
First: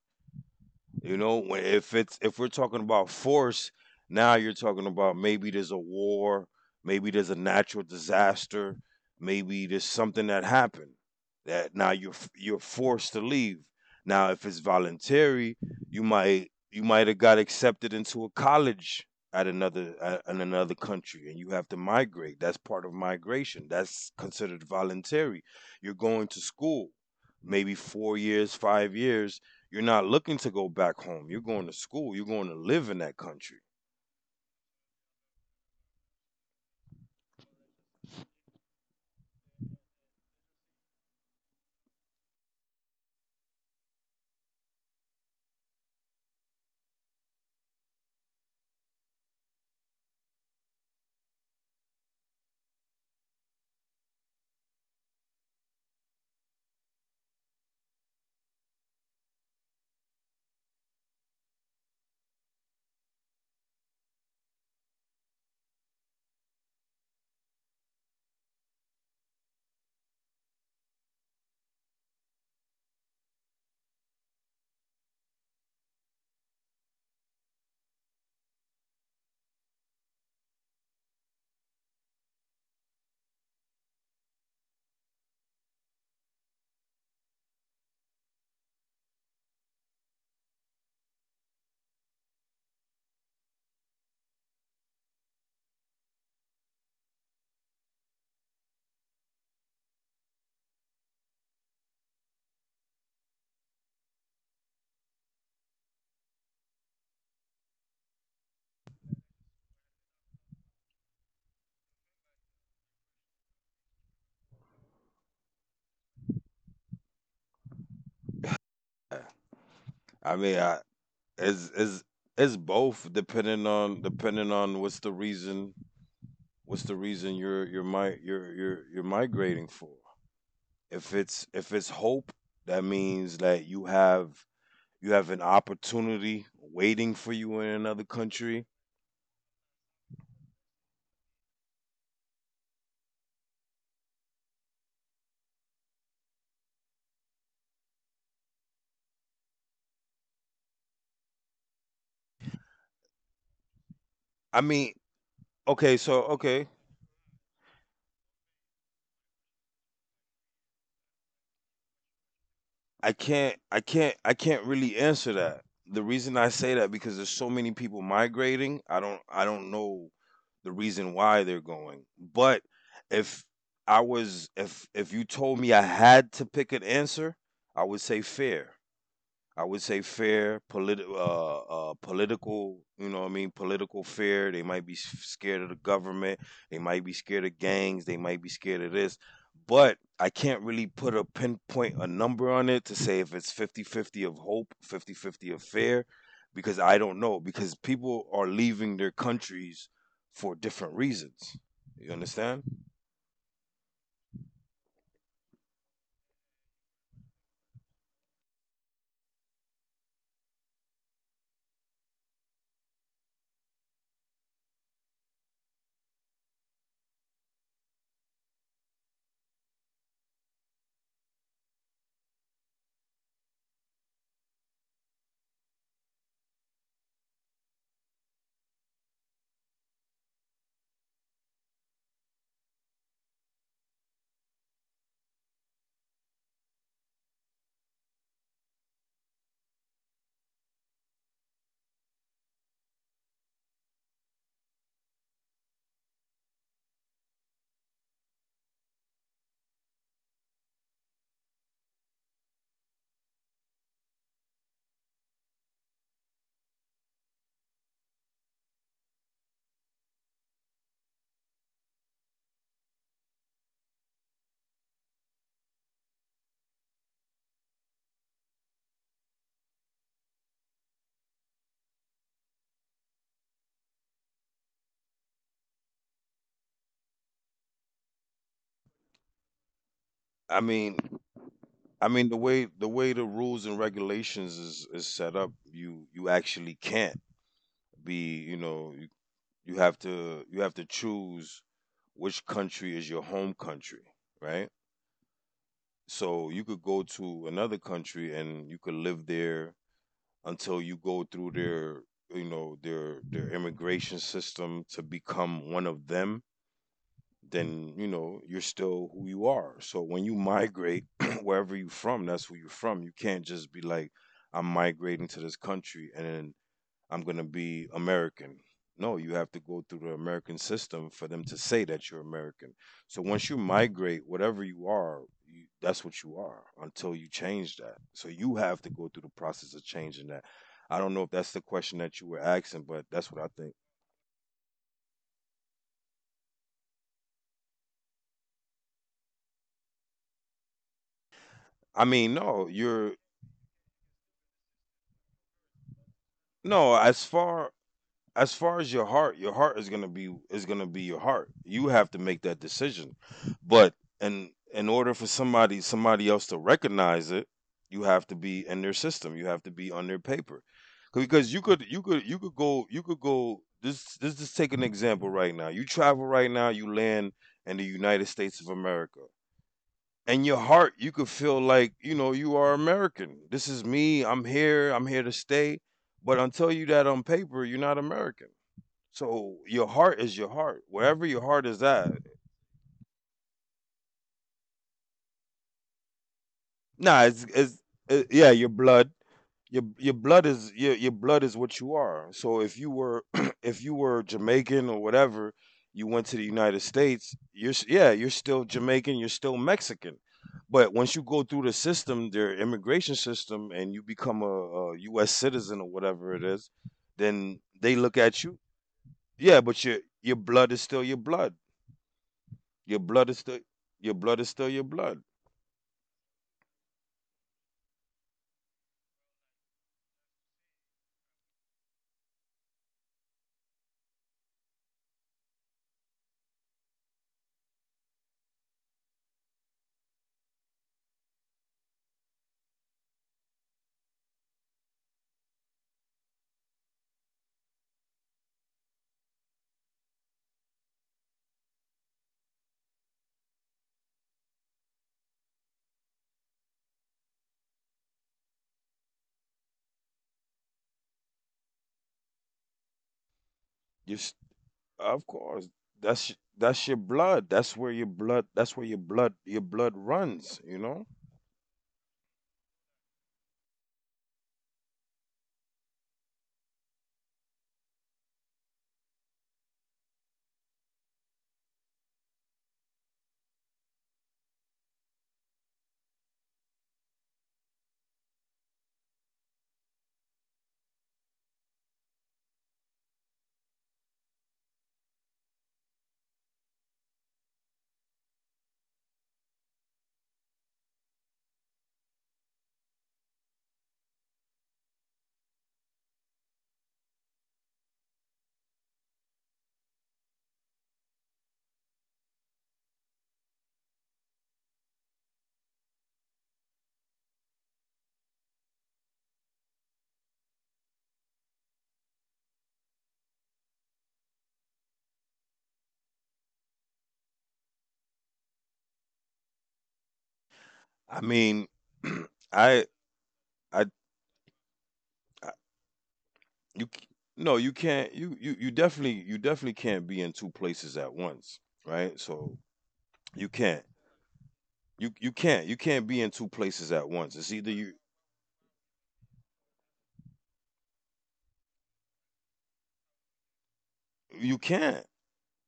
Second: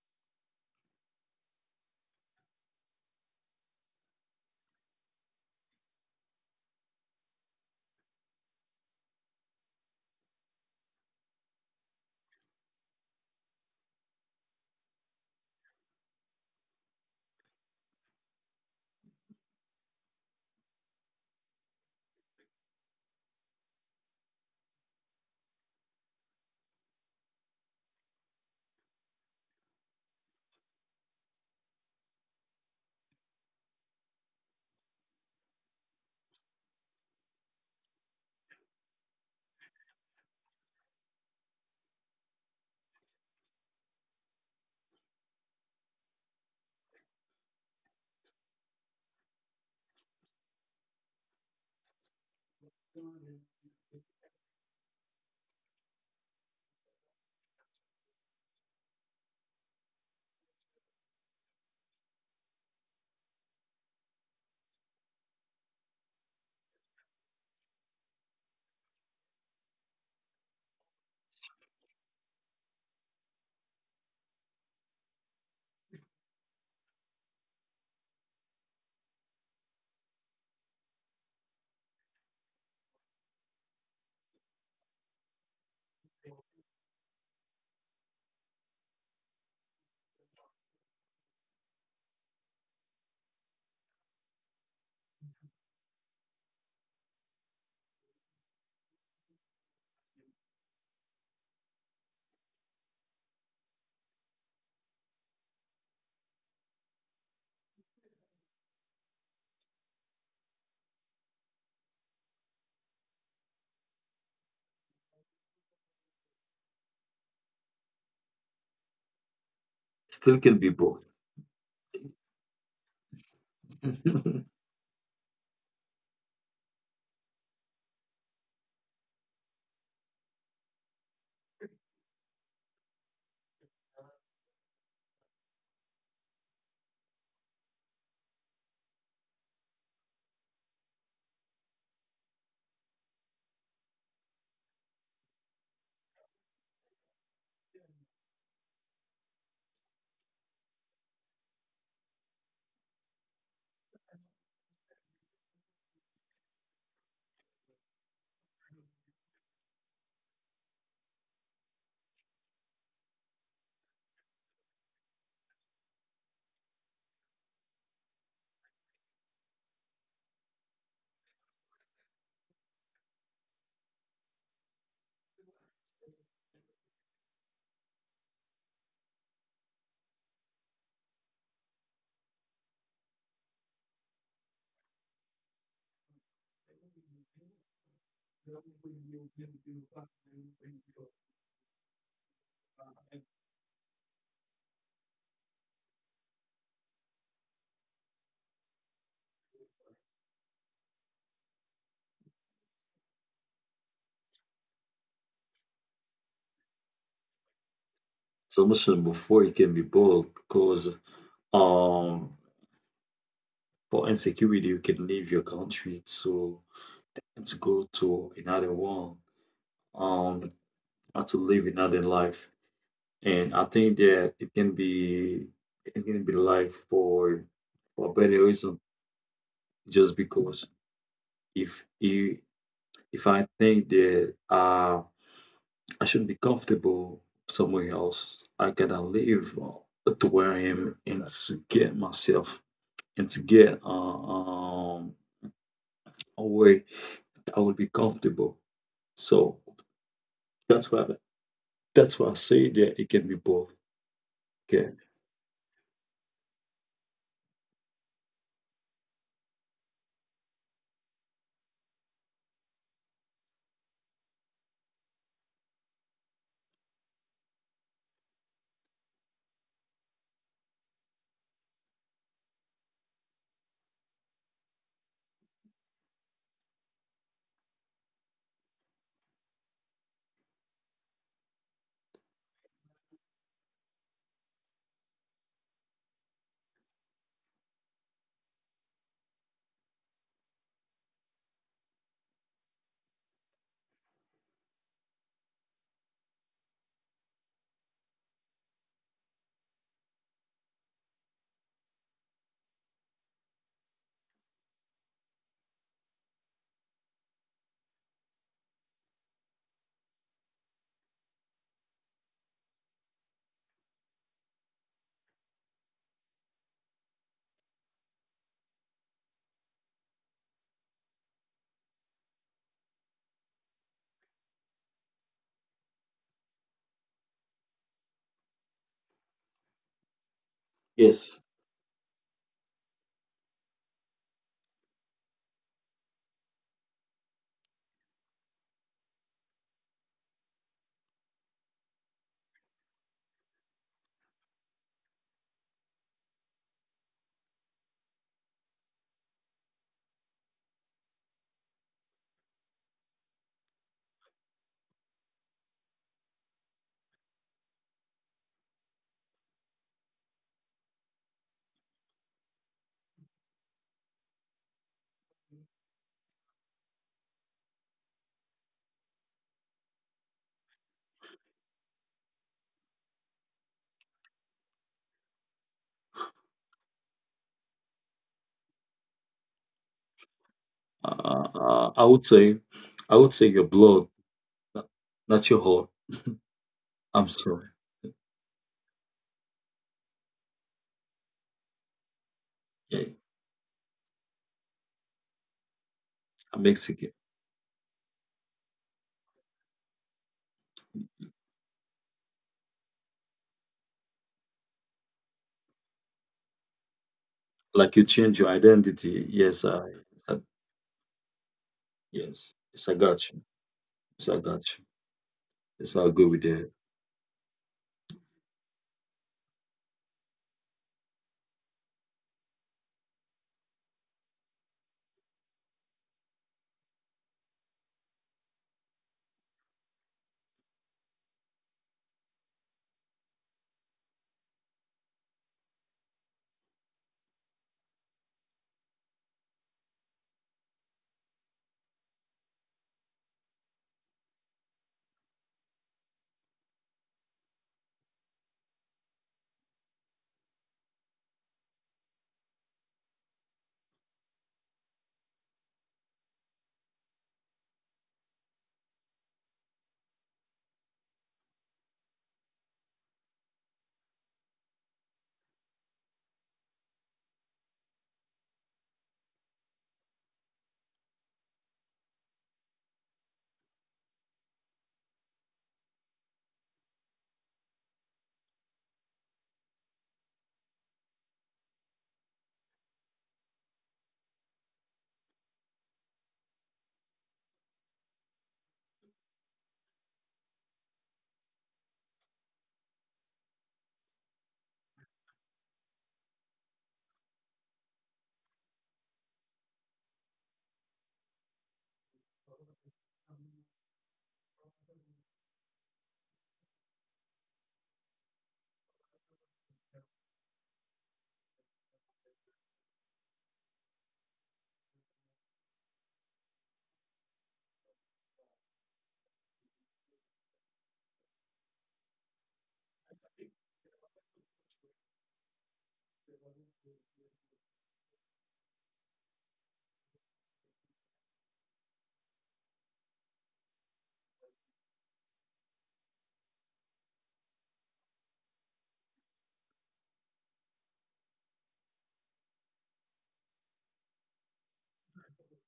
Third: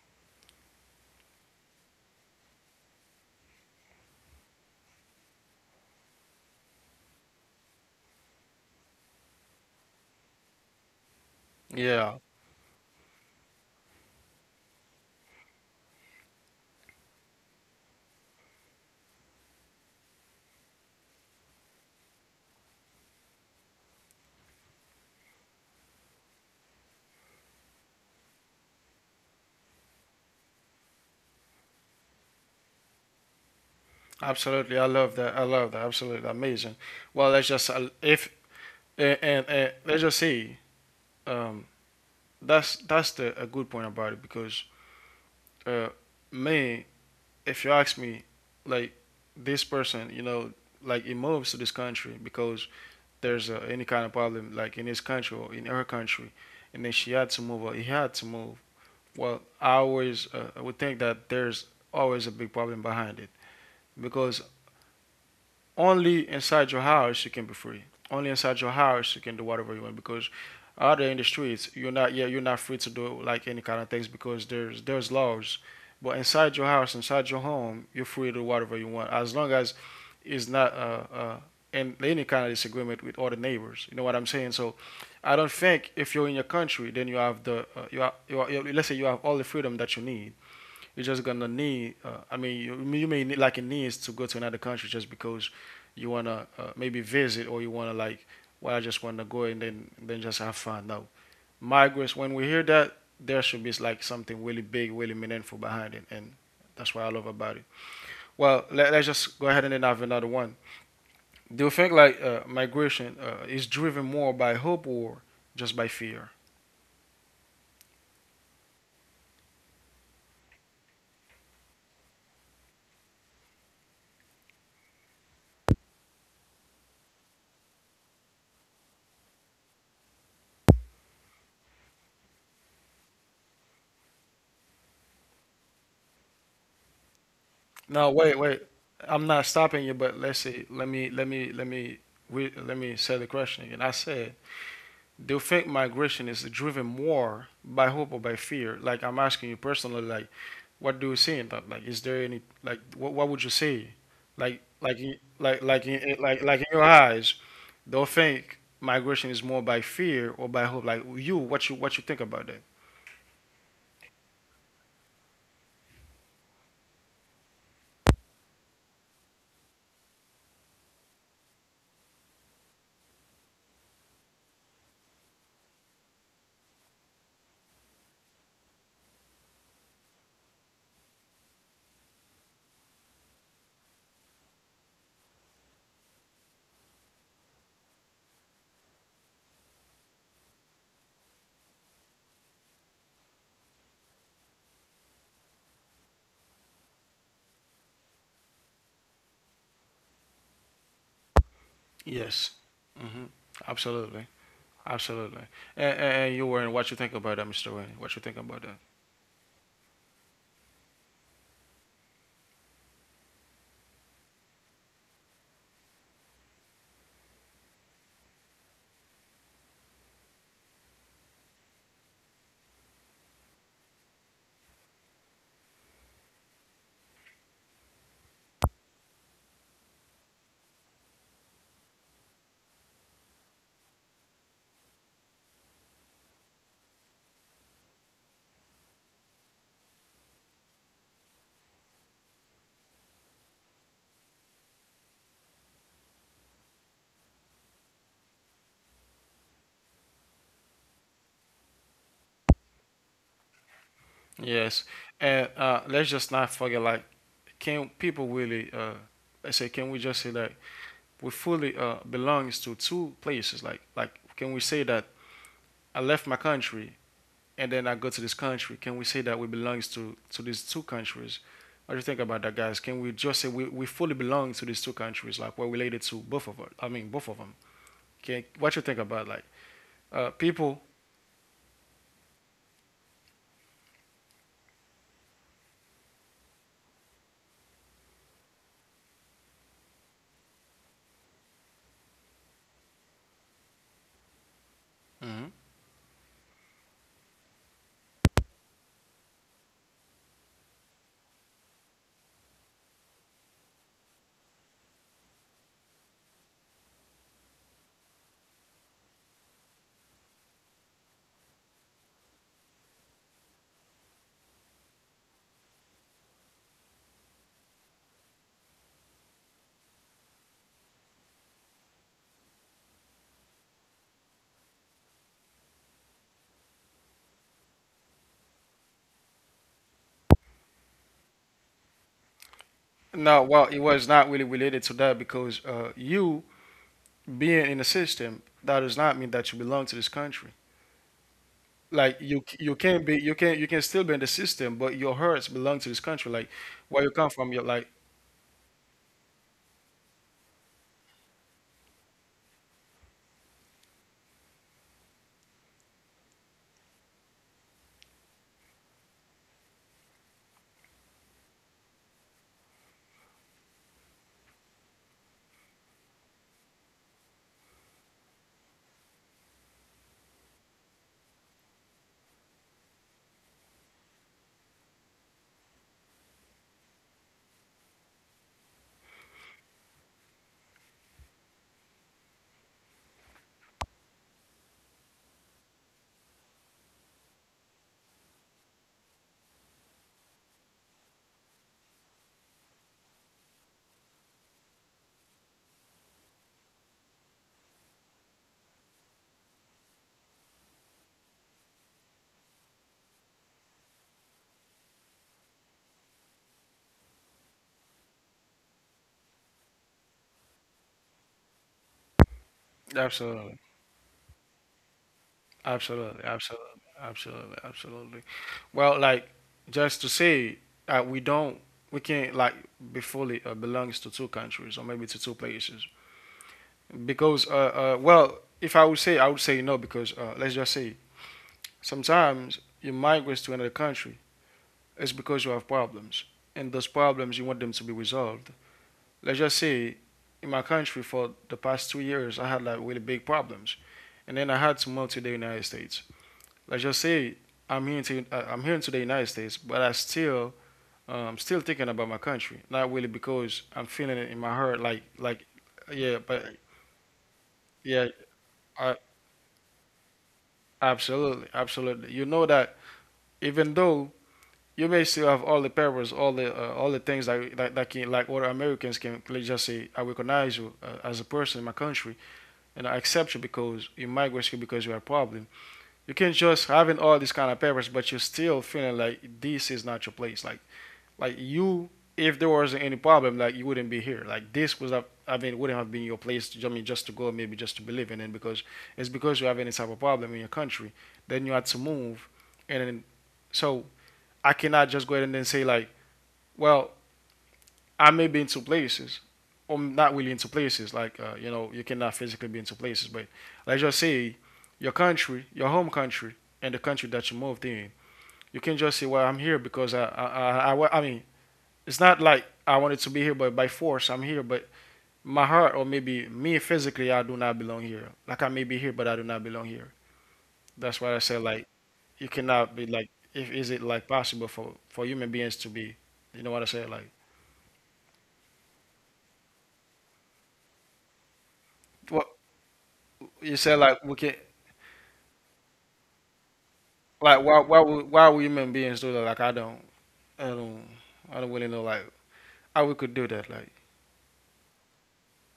You know, when, if it's, if we're talking about force, now you're talking about maybe there's a war, maybe there's a natural disaster, maybe there's something that happened that now you're Yeah, you're forced to leave. Now, if it's voluntary, you might have got accepted into a college at in another country, and you have to migrate. That's part of migration. That's considered voluntary. You're going to school, maybe 4 years, 5 years, you're not looking to go back home. You're going to school. You're going to live in that country. absolutely. I love that. I love that. Absolutely amazing. Well, let's just if and, and let's just see. Um, that's the a good point about it because uh, me, if you ask me, like this person, you know, like he moves to this country because there's any kind of problem, like in his country or in her country, and then she had to move or he had to move. Well, I always would think that there's always a big problem behind it because only inside your house you can be free. Only inside your house you can do whatever you want because out there in the streets you're not, yeah, you're not free to do like any kind of things because there's laws. But inside your house, inside your home, you're free to do whatever you want as long as it's not in any kind of disagreement with other neighbors. You know what I'm saying? So I don't think if you're in your country, then you have the you have- let's say you have all the freedom that you need. You're just gonna need. I mean, you may need, like it needs to go to another country just because you wanna maybe visit or you wanna like. Well, I just wanna go and then just have fun. No, migrants. When we hear that, there should be like something really big, really meaningful behind it, and that's what I love about it. Well, us just go ahead and then have another one. Do you think like migration is driven more by hope or just by fear? Still I can mean, be I, both. it's both, depending on what's the reason, you're you're migrating for. If it's, if it's hope, that means that you have, you have an opportunity waiting for you in another No, wait, wait. country. I'm not stopping you, but let's see. Let me, let me say the question again. I said, do you think migration is driven more by hope or by fear? Like I'm asking you personally, like, what do you see in that? Like, is there any, like, what would you say? I mean, Like, in- like, like, okay, in, so like, like in okay, your eyes, do you think migration is more by fear or by hope? Like you, what you, what you think about that? I can't really answer that. The reason I say that, because there's so many people migrating, I don't know the reason why they're going. But if I was if you told me I had to pick an answer, I would say fear. I would say fair, politi-, political, you know what I mean, political fear. They might be scared of the government. They might be scared of gangs. They might be scared of this. But I can't really put a pinpoint, a number on it to say if it's 50-50 of hope, 50-50 of fear, because I don't know. Because people are leaving their countries for different reasons. You Yes. understand? Hmm. Absolutely. Absolutely. And you were in what you think about that, Mr. Wayne. What you think So, about I that? mentioned before, it can be both because um for insecurity you can leave your country to and to go to another one um and to live another life. And I think that it can be life for a better reason just because if you if I think that I should be comfortable somewhere else. I gotta live to where I am and to get myself and to get a way I will be comfortable. So that's why that's why I say that it can be both. Yes. Okay. And let's just not forget, like, can people really, I say, can we just say that we fully belongs to two places? Like, can we say that I left my country and then I go to this country? Can we say that we belongs to these two countries? What do you think about that, guys? Can we just say we fully belong to these two countries? Like, we're related to both of us. I mean, both of them. Can, what you think about, like, I people? mean, I mean, the way the rules and regulations is set up, you actually can't be, you know, you have to choose which country is your home country, right? So you could go to another country and you could live there until you go through their, you know, their immigration system to become one of them, then you know you're still who you are. So when you migrate wherever you're from, that's who you're from. You can't just be like, I'm migrating to this country and then I'm gonna be American. No, you have to go through the American system for them to say that you're American. So once you migrate, whatever you are, you, that's what you are until you change that. So you have to go through the process of changing that. I don't know if Yes. that's the question that you were asking, but that's No, what I well, think. it was not really related to that because you being in the system, that does not mean that you belong to this country. I Like mean, you, no, you can you're be, you can still be in the system, but your hearts belong to this country. Like no, where you as come from, you're far like as far as your heart is gonna be your heart. You have to make that decision. But in order for somebody else to recognize it, you have to be in their system. You have to be on their paper. Because you could go this just take an example right now. You travel right now, you land in the United States of America. In your heart, you could feel like, you know, you are American. This is me, I'm here to stay. But until you that on paper, you're not American. So your heart is your heart. Wherever your Uh, heart is uh, I at. would say I would say your blood, not, not your heart. Nah, I'm sorry. it's yeah, your blood. Your blood is your blood is what you are. So if you Yeah, were if you were Jamaican or whatever, you went to the I'm United Mexican. States, yeah, you're still Jamaican, you're still Mexican. But once you go through the system, their immigration system, and you become a U.S. citizen or whatever it is, then Like they you look change at your you. identity. Yes, Yeah, but your I your blood is still your blood. yes, yes, I Your got blood you. is absolutely, still Yes, I got you. your blood. Yes, I absolutely, agree with absolutely, that. absolutely, absolutely. Well, like just to say we don't, we can't like be fully belongs to two countries or maybe to two places because well, if I would say, I would say no because let's just say sometimes you migrate to another country. It's because you have problems, and those problems you want them to be resolved. Let's just say, in my country for the past 2 years, I had like really big problems, and then I had to move to the United States. Let's just say I- am here to the United States, but I still still thinking about my country. Not really because I'm feeling You, it in my heart, of like course, yeah, that's but your blood. That's where yeah, your blood. That's where I, your blood runs. You know. absolutely, absolutely. You know that even though you basically have all the powers, all the things that can like other Americans can like, just say, I recognize you as a person in my country, and I accept you because you migrate here because you are a problem. You can just having all these kind of powers, but you're still feeling like this is not your place. Like you, if there wasn't any problem, like you wouldn't be here. Like this was a I mean, it wouldn't have been your place. To, I mean, just to go, maybe just to believe in it, because it's because you have any type of problem in your country. Then you had to move, and then, so I cannot just go ahead and then say like, well, I may be in two places. Or not really in two places. Like, you know, you cannot physically be in two places. But let's just say your country, your home country, and the country that you moved in. You can just say, well, I'm here because I mean, it's not like I wanted to be here, but by force I'm here. But my heart, or maybe me physically, I do not belong here. Like I may be here, but I do not belong here. That's why I I say mean, like you cannot I be like. If is it I, like possible for human I beings to be? You know what I say? you c- Like no, you can't you definitely can't be in two places at once, right? what So you you said? can't Like we can you can't be in two places at once. like It's why either you why would human beings do that? Like I don't I don't really know like how we could do that. Like you can't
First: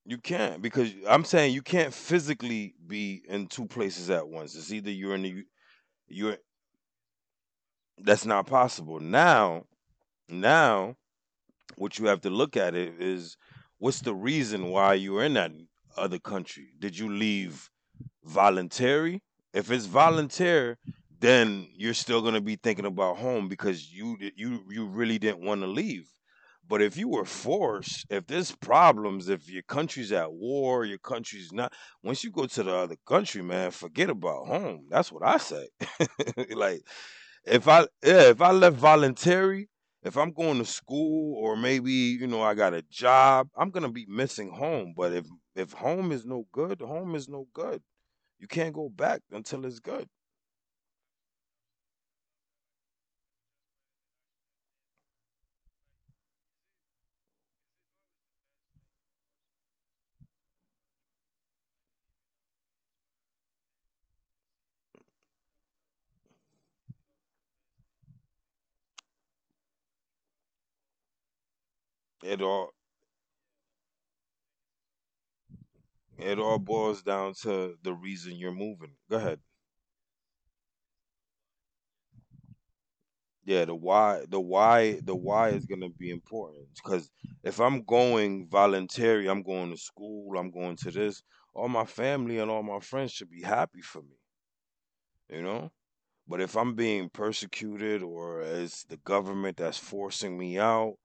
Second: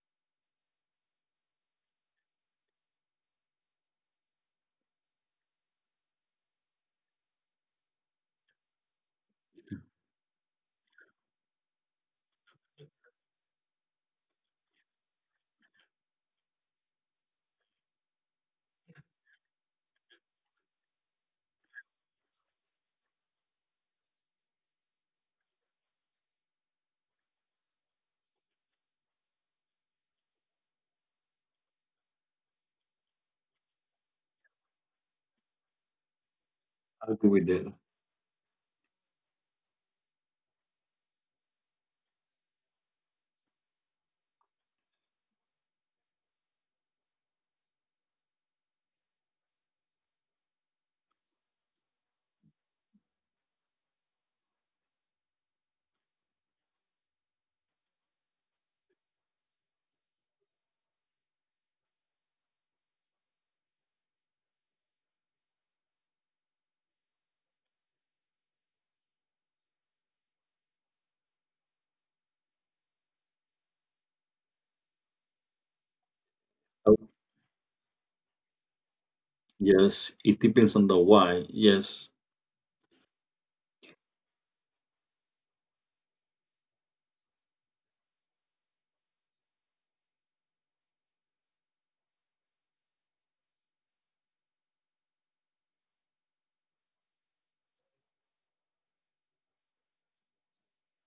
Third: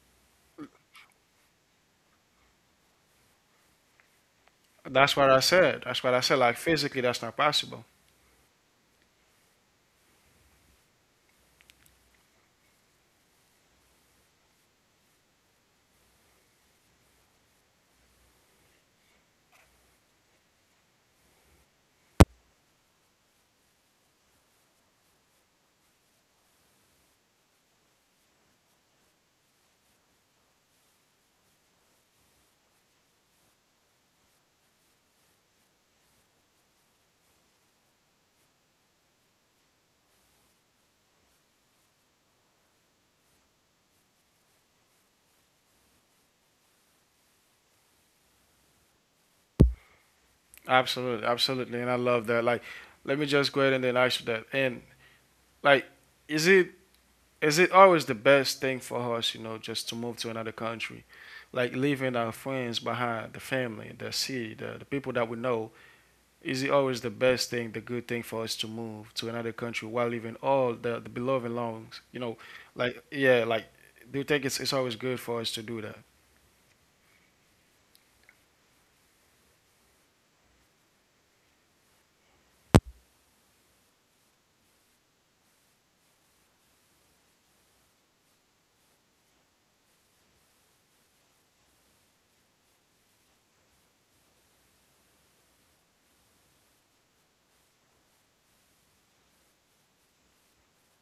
you can't because I'm saying you can't physically be in two places at once. It's either you're that's in what I the said. That's what I you're said. Like physically that's not possible. that's not possible now, now what you have to look at it is what's the reason why you're in that other country? Did you leave voluntary? If it's voluntary, then you're still going to be thinking about home because you you really didn't want to leave. But if you were forced, if there's problems, if your country's at war, your country's not. Once you go to the other country, man, forget about home. That's what I say. Like I agree with if that. I, yeah, if I left voluntary, if I'm going to school or maybe you know I got a job, I'm gonna be missing home. But if home is no good, home is no good. You can't go back until it's good. Absolutely, absolutely. And I love that. Like let me just go ahead and then ask you that. And like is it is it always the best thing for us, you know, just to move to another country? Like leaving our friends behind, the family, the city, the people that we know, is it always the best thing, the good thing for us to move to another country while leaving all the beloved longs? You know, It all like yeah, like do you think it's always good for us to do that? Oh, boils down to the reason you're moving. Go ahead. yes, it depends on the why. Yes, Yeah, the why, the why is gonna be important because if I'm going voluntary, I'm going to school, I'm going to this. All my family and all my friends should be happy for me. You know. But if I'm being persecuted or it's the government that's forcing me out,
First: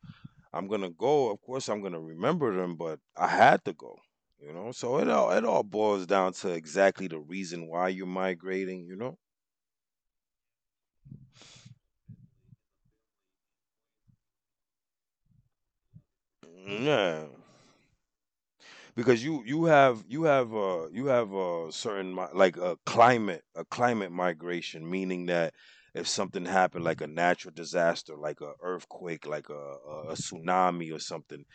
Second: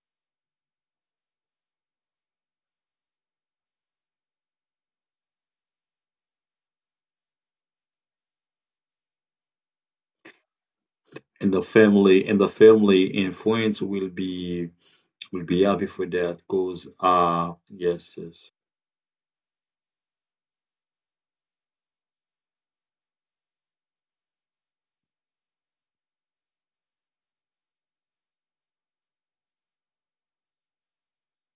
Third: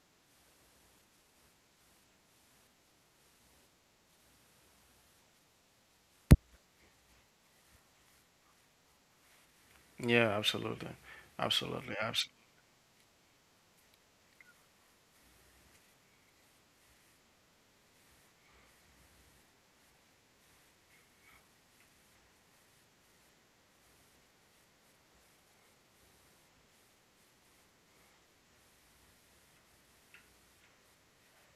I'm gonna go. Of course, I'm gonna remember them, but I had to go. You know, so it all boils down to exactly the reason why you're migrating. You know, Yeah, absolutely, and the absolutely, family absolutely. and the family influence will be happy for that cause. yeah, Ah, yes, yes, because you have you have a certain like a climate, a climate migration, meaning that if something happened like a natural disaster, like a earthquake, like a tsunami or something,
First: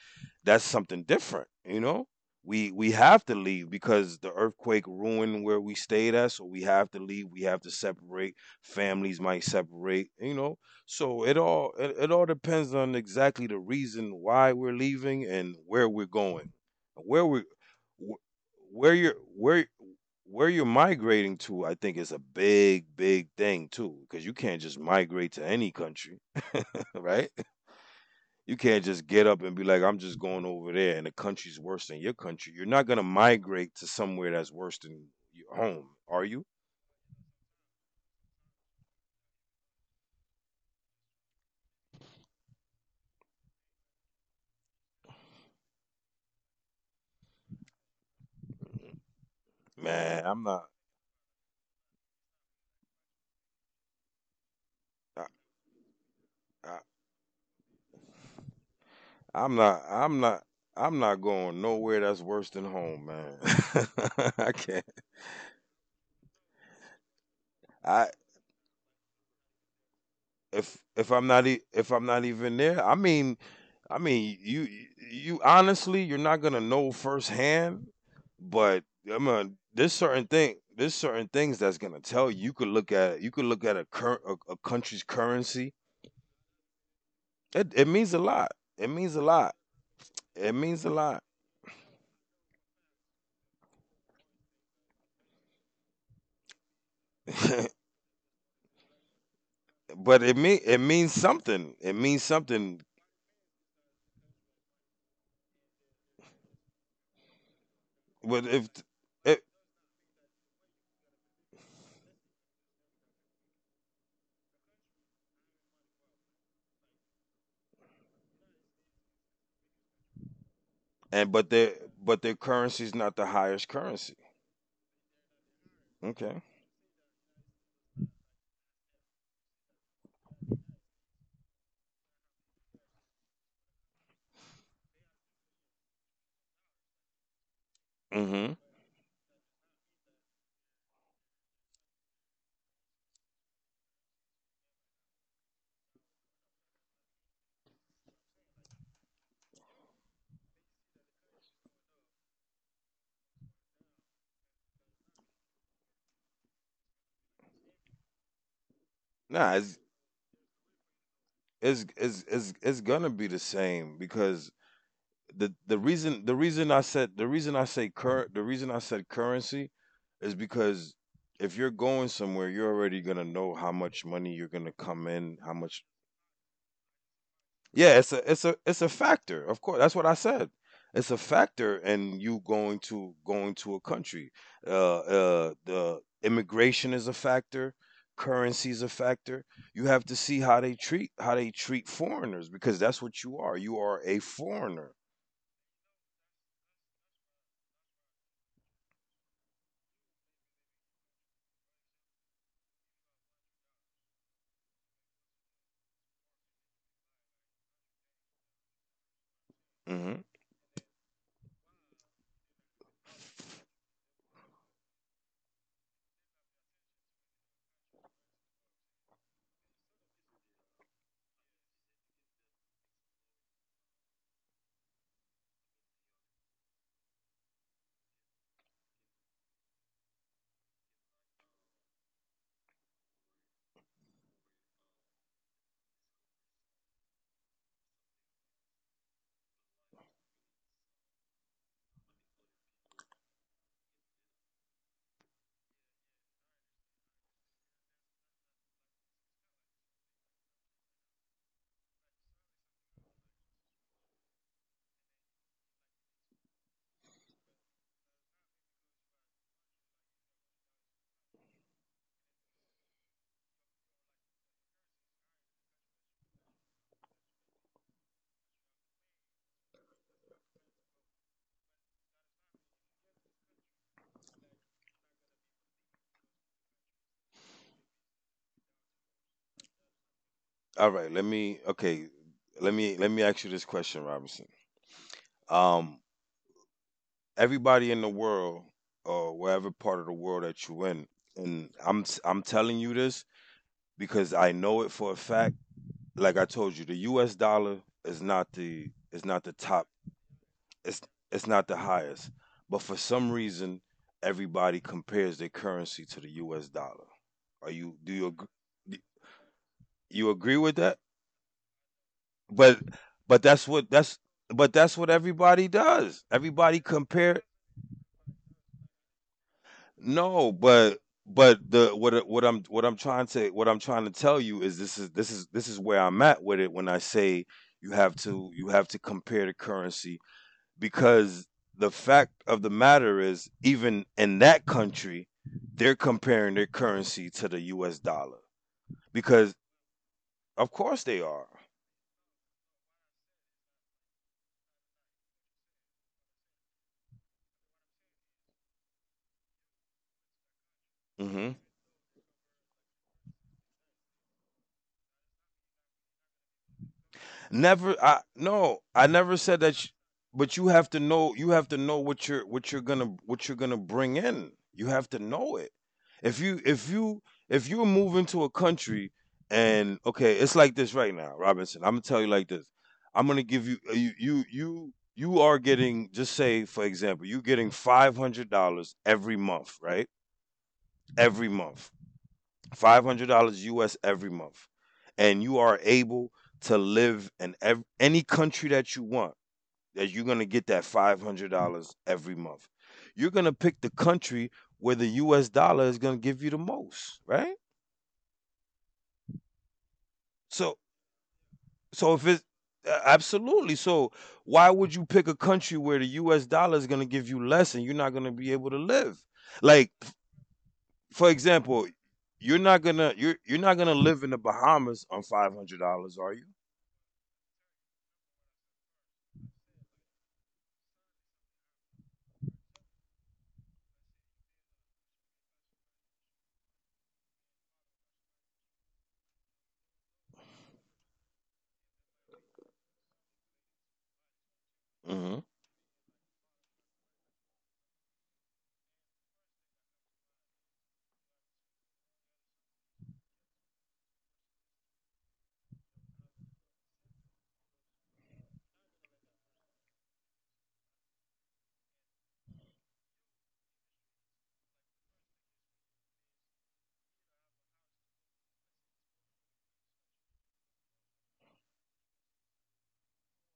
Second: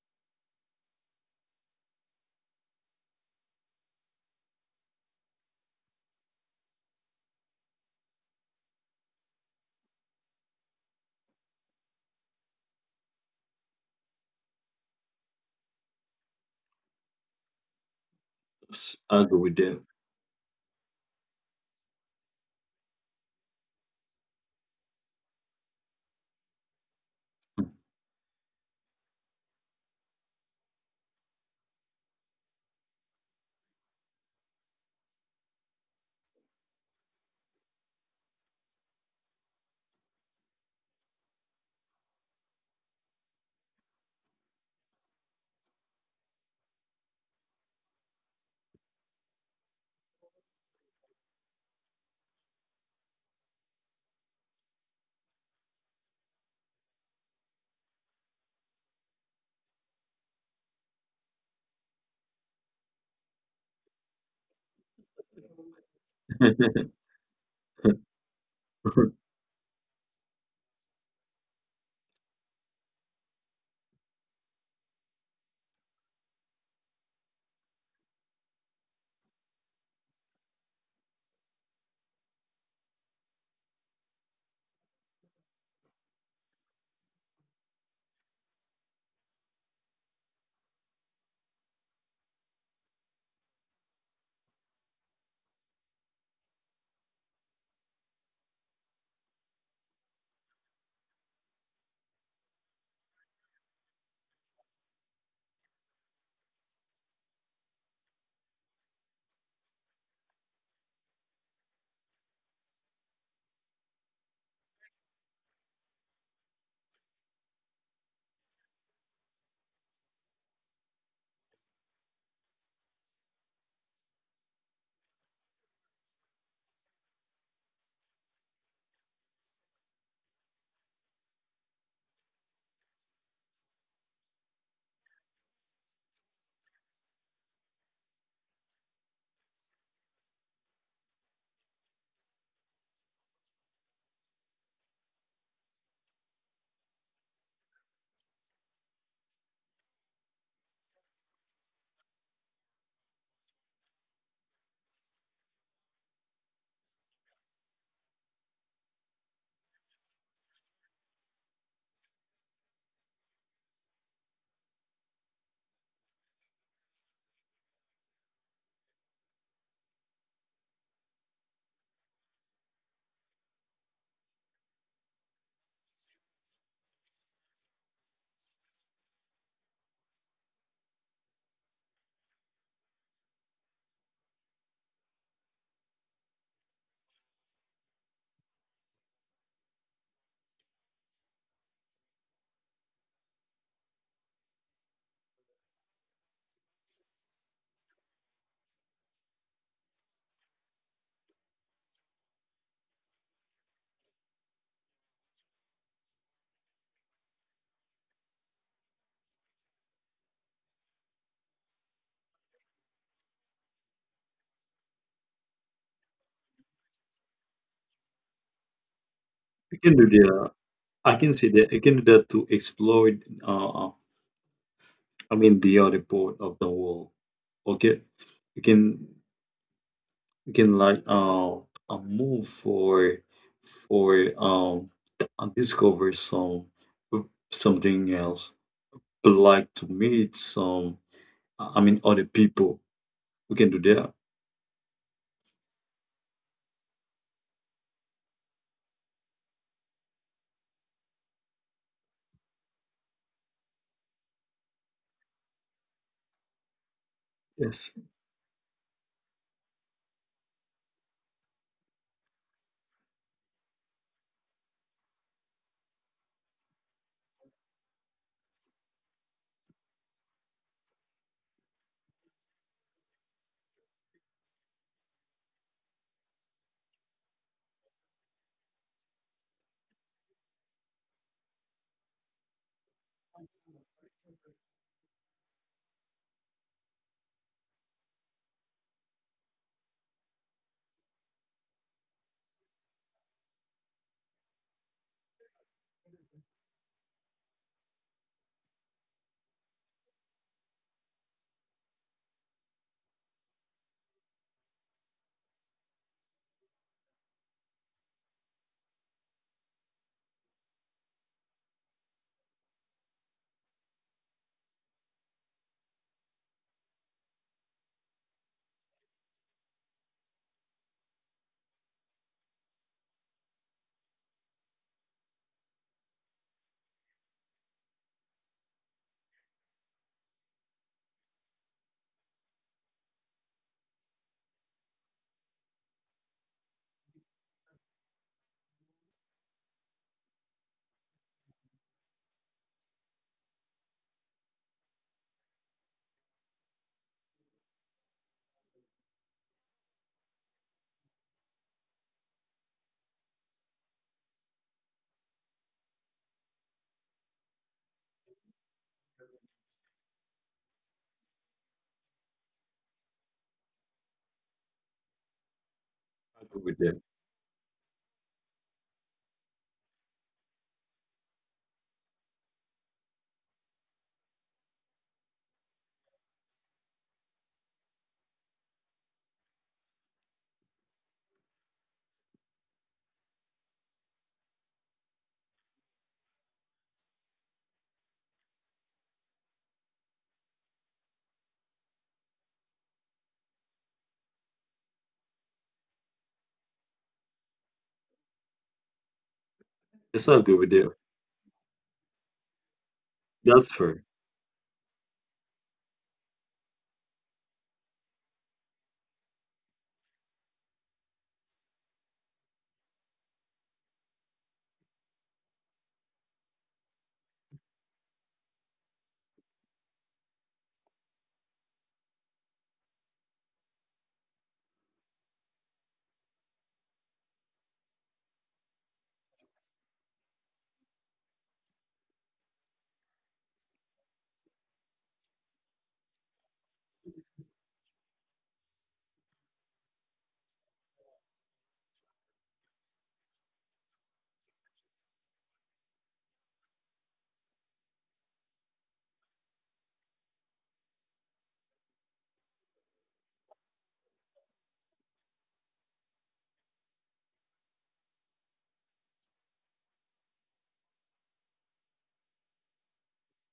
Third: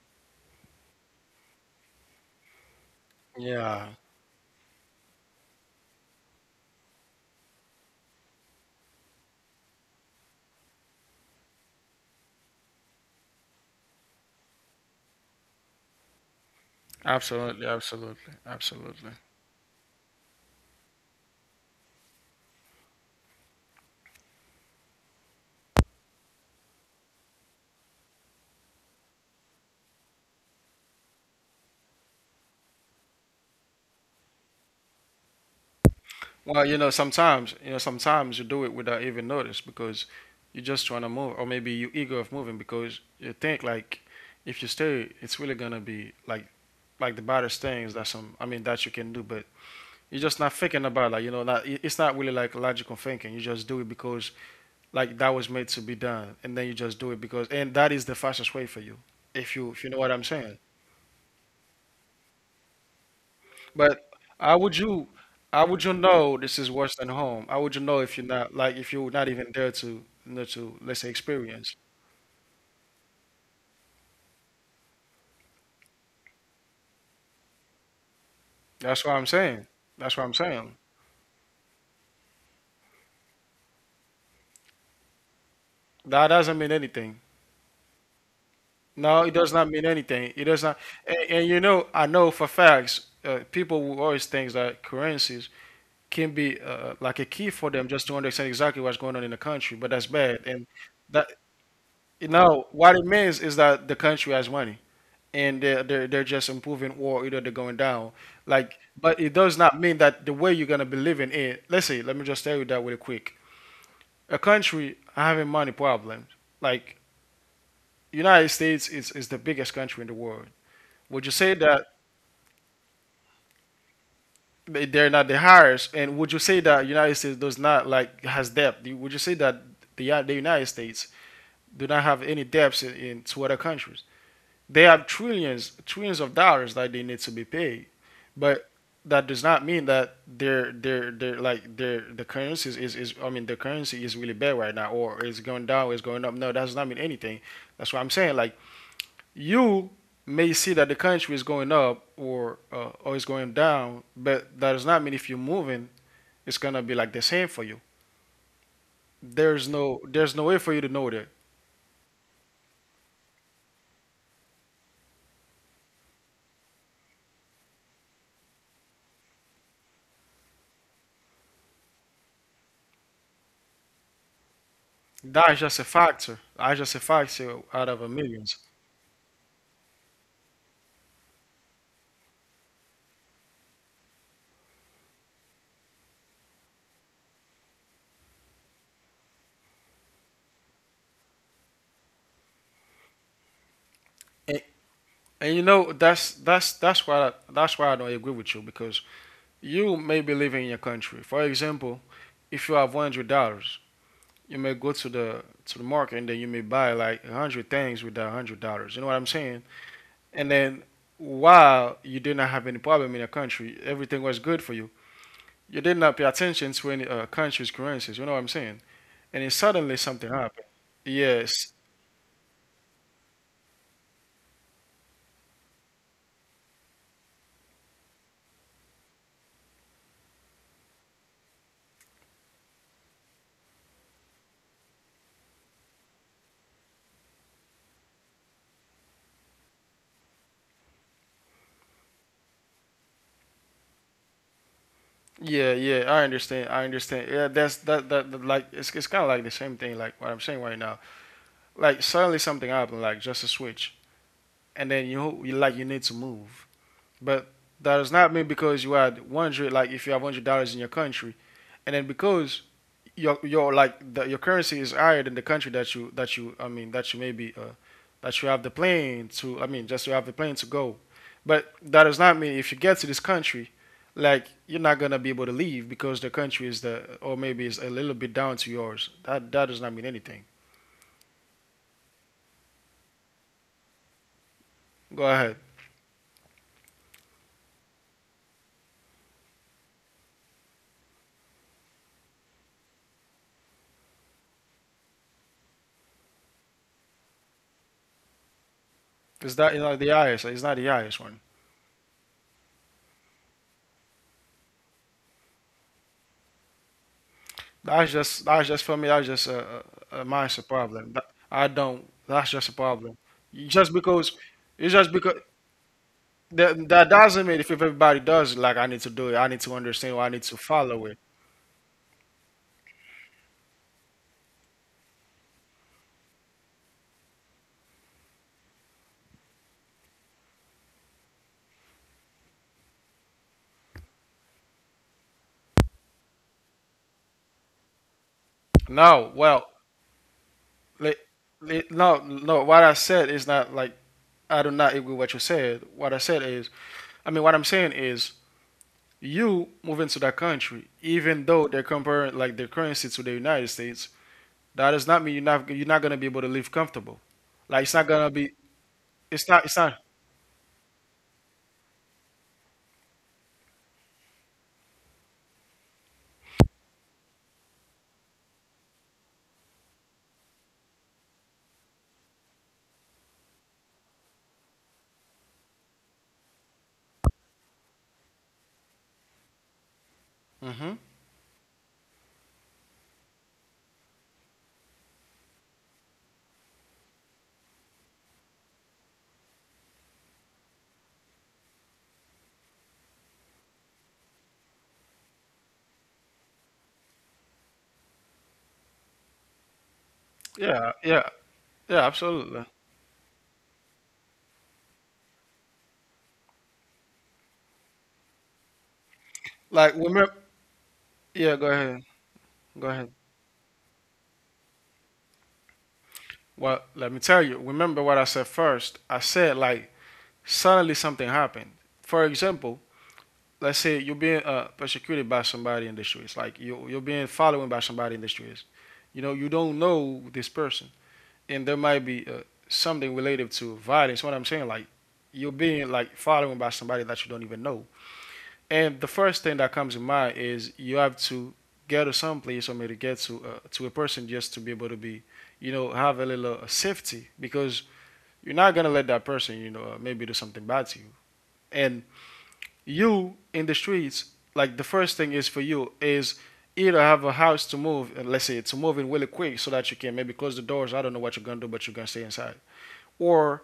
that's something different, you know? We have to leave Yeah, because the earthquake ruined where we stayed at, so we have to leave. We have to separate. Families might separate, you know. So it all depends on exactly the reason why we're leaving and where we're going, where we absolutely, wh- absolutely, where absolutely. you're I agree with that. where you're migrating to. I think is a big big thing too, because you can't just migrate to any country, right? You can't just get up and be like, I'm just going over there and the country's worse than your country. You're not going to migrate to somewhere that's worse than your home, are you? Well, you know, sometimes you know, sometimes you do it without even notice because you're just trying to move, or maybe you're eager of moving because you think like if you stay, it's really gonna be like the baddest things that some I mean that you can do, but you're Man, just not I'm not. thinking about it, like you know, not, it's not really like logical thinking. You just do it because like that I, was made to be done, and then you I, just do it because, and that is the fastest way for you, if I'm you if you not. know what I'm I'm not. saying. I'm not going nowhere that's worse than home, man. But how I would can't. you, how would you know this is worse than home? How would you know if I you're not like if you're not even there to, you know, to let's say if I'm not experience? if I'm not even there. I mean, you honestly, you're not gonna know firsthand, but That's what I'm I'm a saying. there's That's what I'm certain thing, saying. there's certain things that's gonna tell you. You could look at, you could look at a cur a country's currency. That doesn't mean anything. It means a lot. It No, means it a does lot. not mean anything. It does It not. means a And, lot. and you know, I know for facts, people will always think that currencies can be like a key for them just to understand exactly what's going on in the country. But that's But bad, it and mean, it means that something. It means now something. what it means is that the country has money, and they're just improving or either they're going down. But Like, if but it it does not mean that the way you're going to be living in, let's say, let me just tell you that really quick. A country having money problems, like, United States is the biggest country in the world. Would you and say that but their currency is not the highest currency. They're not the highest? And would you Okay. say that United States does not like has debt? Would you say that the United States do not have any debts in to other countries? They have trillions, trillions of dollars that they need to be paid, Mm-hmm. but that does not mean that their like their the currency is I mean the currency is really bad right now, or it's going down, it's going up. No, that does not mean anything. That's what I'm saying. Like, you may see that the country is going up or is going down, but that does not mean if you're moving, it's gonna be like the same for you. Nah, it's There's no way for you to know that. It's it's gonna be the same because the reason I said the reason I say current the reason I said currency is because if you're going somewhere, you're already gonna know how much money you're gonna come in, how That's just a much. factor. That's just a factor out of Yeah, a it's a millions. Factor. Of course, that's what I said. It's a factor in you going to, going to a country. Uh, the immigration is a factor. Currency is a factor. You have to see how they treat foreigners because that's what you are. You are a And, foreigner. And you know that's why that's why I don't agree with you, because you may be living in your country. For example, if you have $100, you may go to the market, and then you may buy like 100 things with that $100. You know what I'm saying? Hmm. And then while you did not have any problem in your country, everything was good for you. You did not pay attention to any country's currencies. You know what I'm saying? And then I suddenly can do something that. happened. I can say Yes, that. I can do that to explore. Uh, I mean the other part of the world. Okay, you can. You can like a move for and discover something else. But like to meet some, I mean, other people who can do that. yeah, yeah, I understand. I understand. Yeah, that, that, like, it's kind of like the same thing like what I'm saying right now. Like suddenly something happened, like just a switch, and then you like you need to move. But that Yes. does not mean because you had 100, like if you have $100 in your country, and then because your like the, your currency is higher than the country that you I mean that you maybe that you have the plane to, I mean just you have the plane to go, but that does not mean if you get to this country, like you're not gonna be able to leave because the country is the, or maybe is a little bit down to yours. That, that does not mean anything. All right, let me, okay, let me ask you this question, Robinson. Go ahead. Um, everybody in the world or wherever part of the world that you in, and I'm telling you this because I know it for a fact. Like I told you, the U.S. dollar is not the, is Is not the that you know top. the highest? It's not the It's highest one. it's not the highest, but for some reason, everybody compares their currency to the U.S. dollar. Are you, That's do just, that's just for me. That's just a you agree mindset with that? problem. I don't. That's just a But problem. but You that's Just what that's because but it's that's just what because everybody does. that, Everybody that doesn't compare. mean if everybody does it, like I need to do it, I need to understand, or I need to No, follow it. but the what what I'm trying to tell you is this, is this is where I'm at with it when I say you have to compare the currency because the fact of the matter is even in that country they're comparing their currency to the U.S. dollar, No, because well, of course li- they are. No, no. What I said is not like I do not agree with what you said. What I said is, I mean, what I'm saying is, you move into that country, even Mm-hmm. though they're comparing like their currency to the United States, that does not mean you're not gonna be able to live comfortable. Like it's Never not I, gonna be, no, I never it's not, said it's that sh— not. but you have to know, you have to know what you're gonna bring in. You have to know it. If I you agree with if that. you if you're moving to a country and okay, it's like this right now, Robinson. I'm gonna tell you like this. I'm gonna give you you are getting, just say for example, you're getting $500 every month, right? Hmm. Every month. $500 U.S. every month. And you are able to live in any country that you want, that you're going to get that $500 every month. You're going to pick the country where the U.S. dollar is going to give you the most, right? Yes, I agree with So Yeah, that. yeah, yeah, so if it's absolutely. That's absolutely fair. so why would you pick a country where the U.S. dollar is going to give you less and you're not going to be able to live? Like Like remember, for yeah. Go example, ahead, you're not go ahead. gonna you're not gonna live in the Bahamas on $500, are you? Well, let me tell you, remember what I said first. I said, like, suddenly something happened. For example, let's say you're being persecuted by somebody in the streets, like, you're being followed by somebody in the streets. You know, you don't know this person, and there might be something related to violence. What I'm saying, like, you're Mm-hmm. being like followed by somebody that you don't even know. And the first thing that comes in mind is you have to get to some place, or maybe get to a person, just to be able to be, you know, have a little safety, because you're not gonna let that person, you know, maybe do something bad to you. And you in the streets, like, the first thing is for you is either have a house to move, and let's say it's moving really quick so that you can maybe close the doors. I don't know what you're gonna do, but you're gonna stay inside, or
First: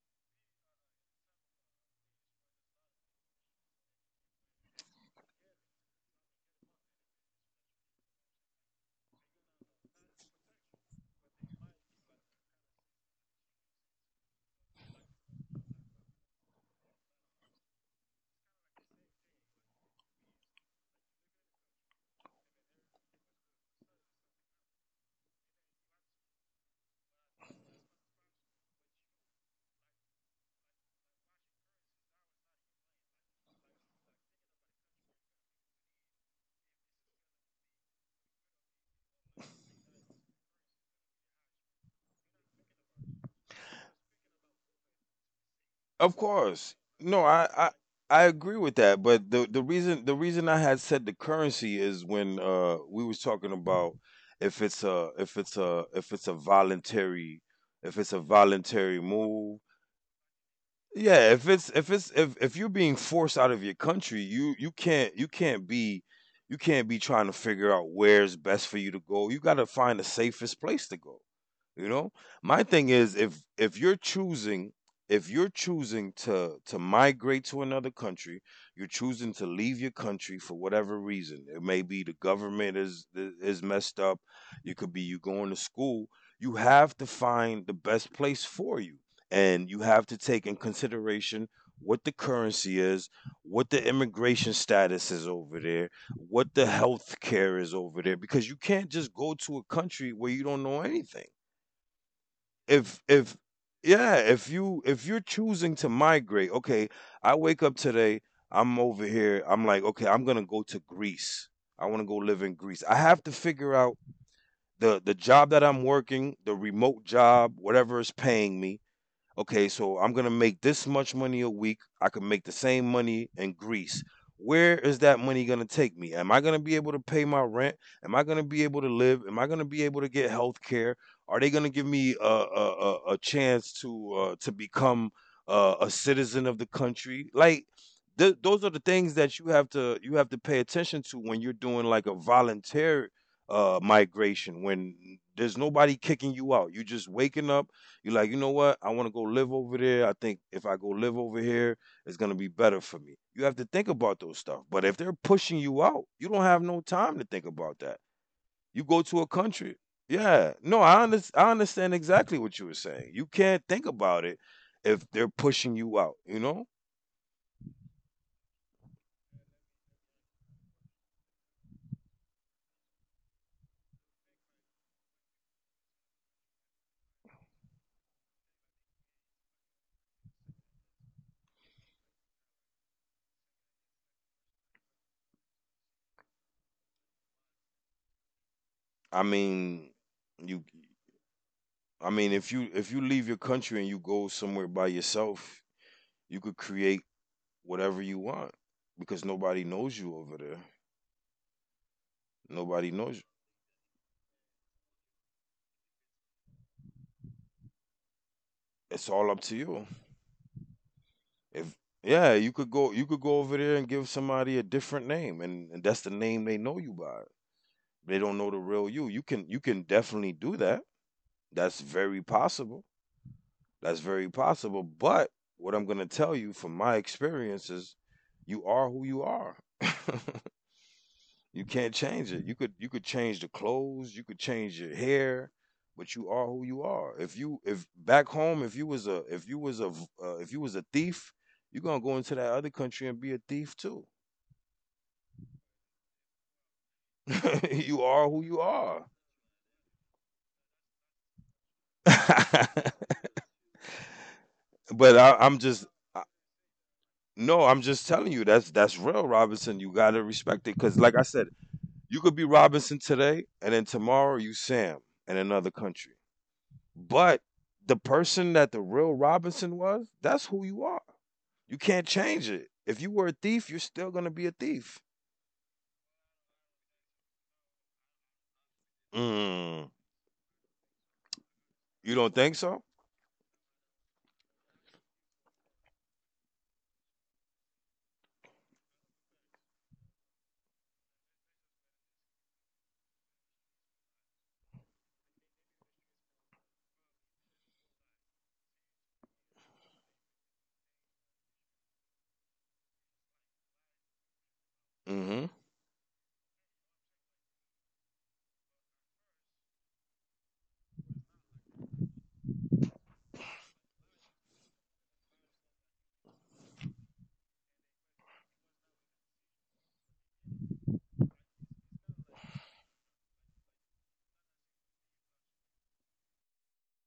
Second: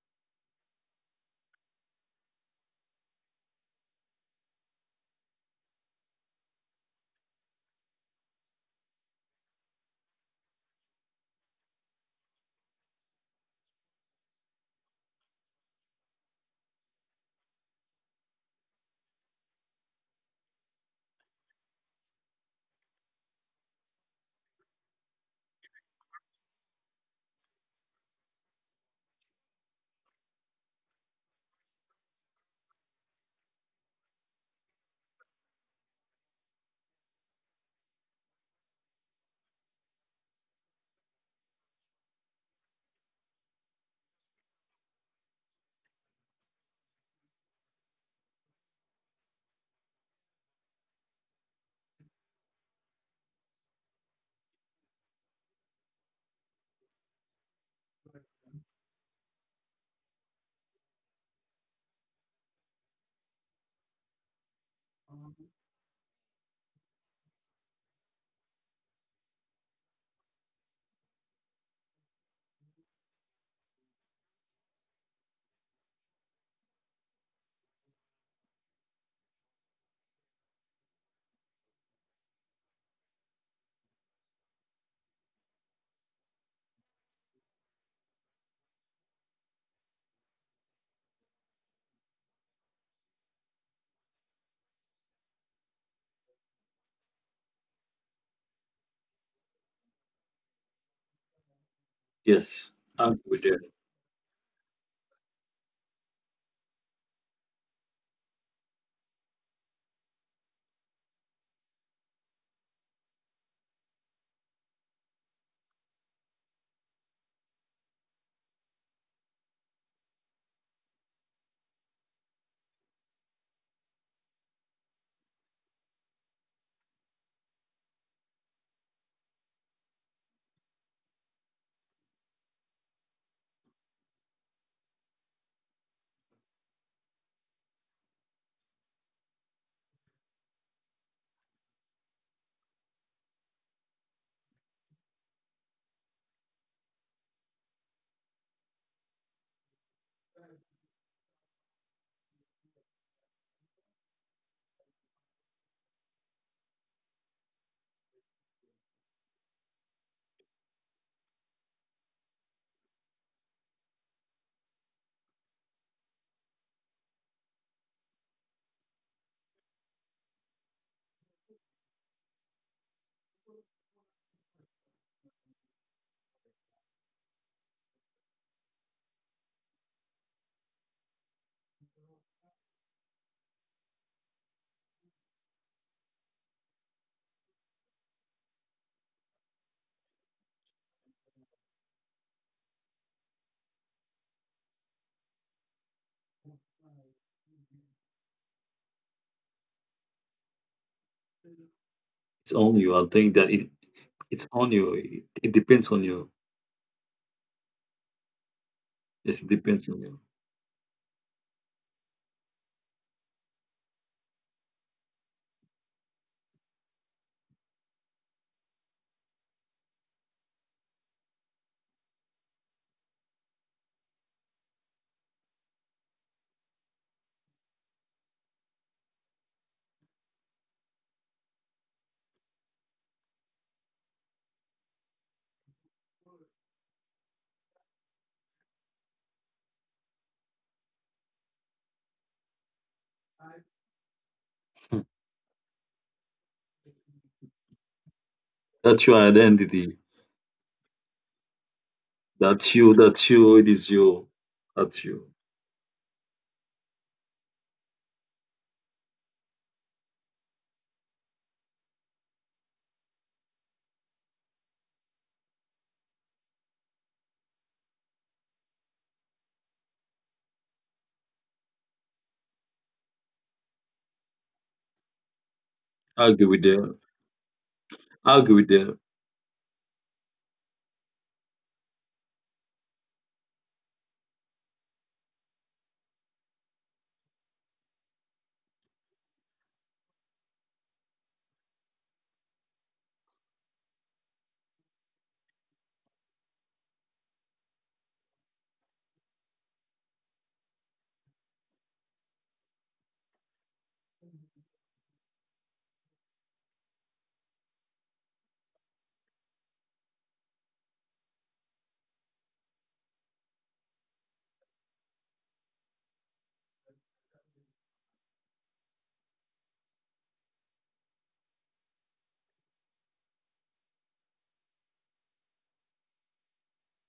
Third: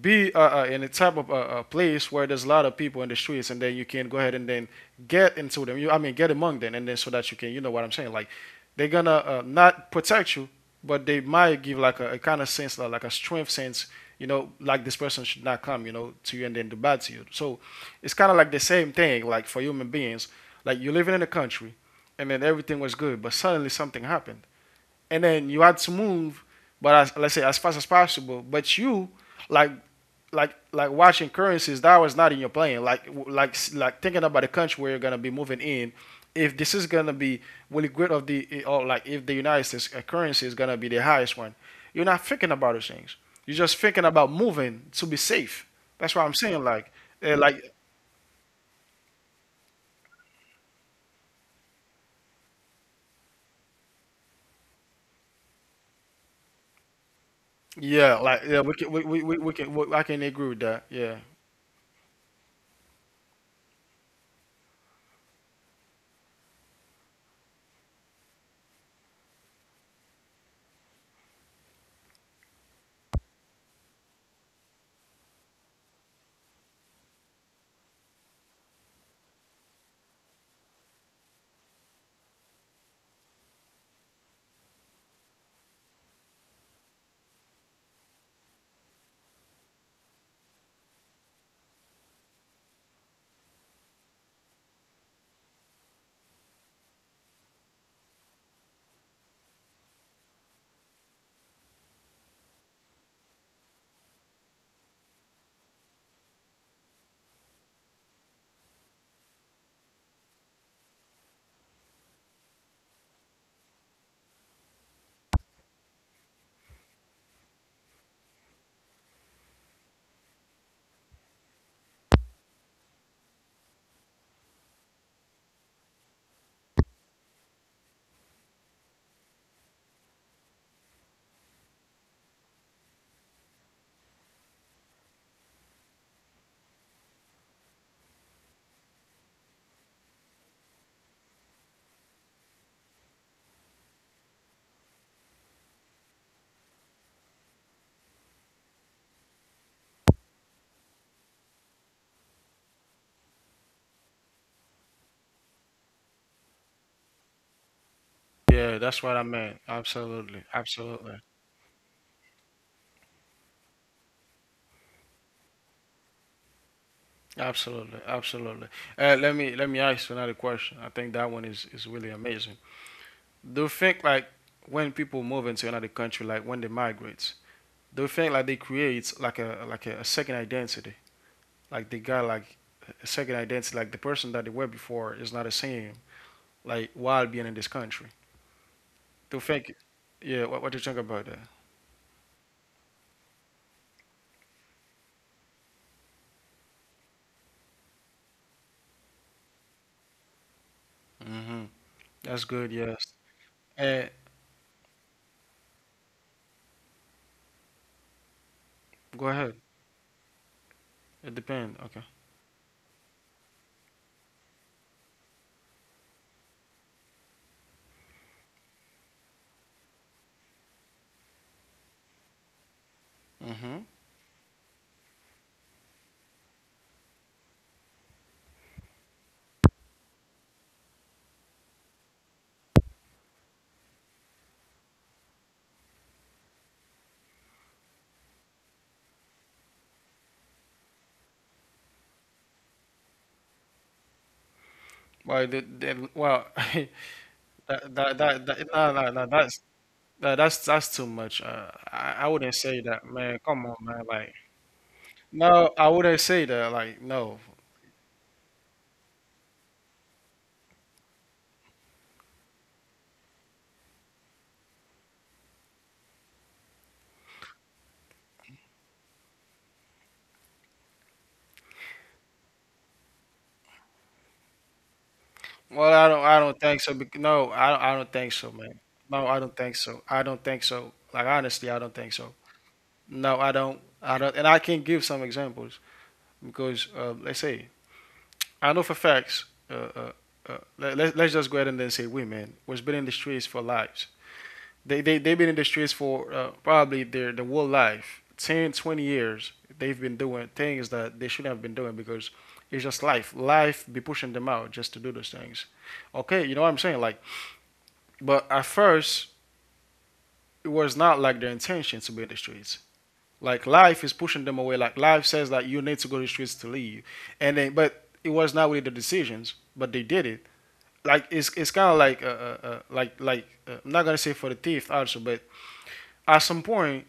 be in a type of place where there's a lot of people in the streets, and then you can go ahead and then get into them. You, I mean, get among them, and then so that you can, you know what I'm saying? Like they're gonna not protect you, but they might give like a kind of sense, like a strength sense. You know, like this person should not come, you know, to you and then do bad to you. So it's kind of like the same thing, like for human beings. Like you're living in a country, and then everything was good, but suddenly something happened, and then you had to move, but as, let's say as fast as possible. But you, like, watching currencies, that was not in your plan. Like, thinking about the country where you're gonna be moving in. If this is gonna be really great of the eh, or like if the United States currency is gonna be the highest one, you're not thinking about those things. You're just thinking about moving to be safe. That's Of what I'm saying. course. Like, No, eh, like, I agree with that, but the reason I had said the currency is when we was talking about if it's a voluntary if yeah, it's a like yeah, voluntary we move. can I can agree with that. Yeah, Yeah, if it's if if you're being forced out of your country, you can't you can't be trying to figure out where's best for you to go. You got to find the safest place to go. You know? My thing is if you're choosing if you're choosing to migrate to another country, you're choosing to leave your country for whatever reason. It may be the government is messed up. It could be you going to school. You have to find the best place for you. And you have to take in consideration what the currency is, what the immigration status is over there, what the health care is over there because you can't just go to a country where you don't know anything Yes. if I agree if with that. yeah, if you if you're choosing to migrate, okay, I wake up today, I'm over here, I'm like, okay, I'm gonna go to Greece. I wanna go live in Greece. I have to figure out the job that I'm working, the remote job, whatever is paying me okay, so I'm going to make this much money a week. I could make the same money in Greece. Where is that money going to take me? Am I going to be able to pay my rent? Am I going to be able to live? Am I going to be able to get health care? Are they going to give me a chance to to become a citizen of the country? Like those are the things that you have to pay attention to when you're doing like a voluntary migration. When there's nobody kicking you out, you're just waking up you're like, you know what? I want to go live over there. I think if I go live over here, it's gonna be better for me. You have to think about those stuff. But if they're pushing you out, you don't have no time to think about that. yeah, You go that's what to I a meant. country. Absolutely, Yeah, no, absolutely. I understand exactly what you were saying. You can't think about it if they're pushing you out. You know, Absolutely, absolutely. Let me let me ask you another question. I think that one is really amazing. Do you think like when people move into another country, like when they migrate, do you think like they create like a like a second identity? Like they got like a second identity, like the person that they were before is not the same. Like while being in this country, I do you think? mean, Yeah, you, what do you think about that? I mean, if you leave your country and you go somewhere by yourself, you could create whatever you want because nobody knows you over there. That's It's good. on Nobody you. I Yes. knows you. think that it Uh, it's on you. It depends on you. It's all go up Yes, it to ahead. you. depends on you. It If depends. Okay. yeah, you could go over there and give somebody a different name and that's the name they know you by. They don't know the real you. You can definitely do that. That's very possible. Mm-hmm. That's very possible. But what I'm gonna tell you from my experience is you are who you are. You can't change it. You could change the clothes, you could change your hair, but you are who you are. If you if back home, if you was a if you was a if you was a thief, you're gonna go into that other country and be a thief too. Hmm. Well, well, You are who you no, are. That's no, your no, that's identity. uh, that's too much. I wouldn't say that, That's man. you, it Come on, is man. you. Like, That's you. I'm no, just I wouldn't I- say that. Like, no. no, I'm just telling you that's real, Robinson. You gotta respect it because, like I said, you could be Robinson today, and then tomorrow you Sam in another country. But the person that the real Robinson was, that's who you are. You can't change it. If you were a thief, you're still gonna be a thief. Well, I don't. I I agree don't with think so. that. No, I don't. I don't think I so, agree with man. that. No, I don't think Mm. so. I don't think so. Like, honestly, I don't think You so. don't think so? No, I don't. I don't. And I can give some examples, because, let's say, I know for facts. Let's just go ahead and then say women was been in the streets for lives. They've been in the streets for probably their the whole life, 10 or 20 years. They've been doing things that they shouldn't have been doing because it's just life. Life be pushing them out just to do those Mm-hmm. things. Okay, you know what I'm saying? Like, but at first it was not like their intention to be in the streets. Like, life is pushing them away. Like, life says that you need to go to the streets to leave, and then but it was not really the decisions, but they did it. Like, it's kind of like I'm not gonna say for the thief also, but at some point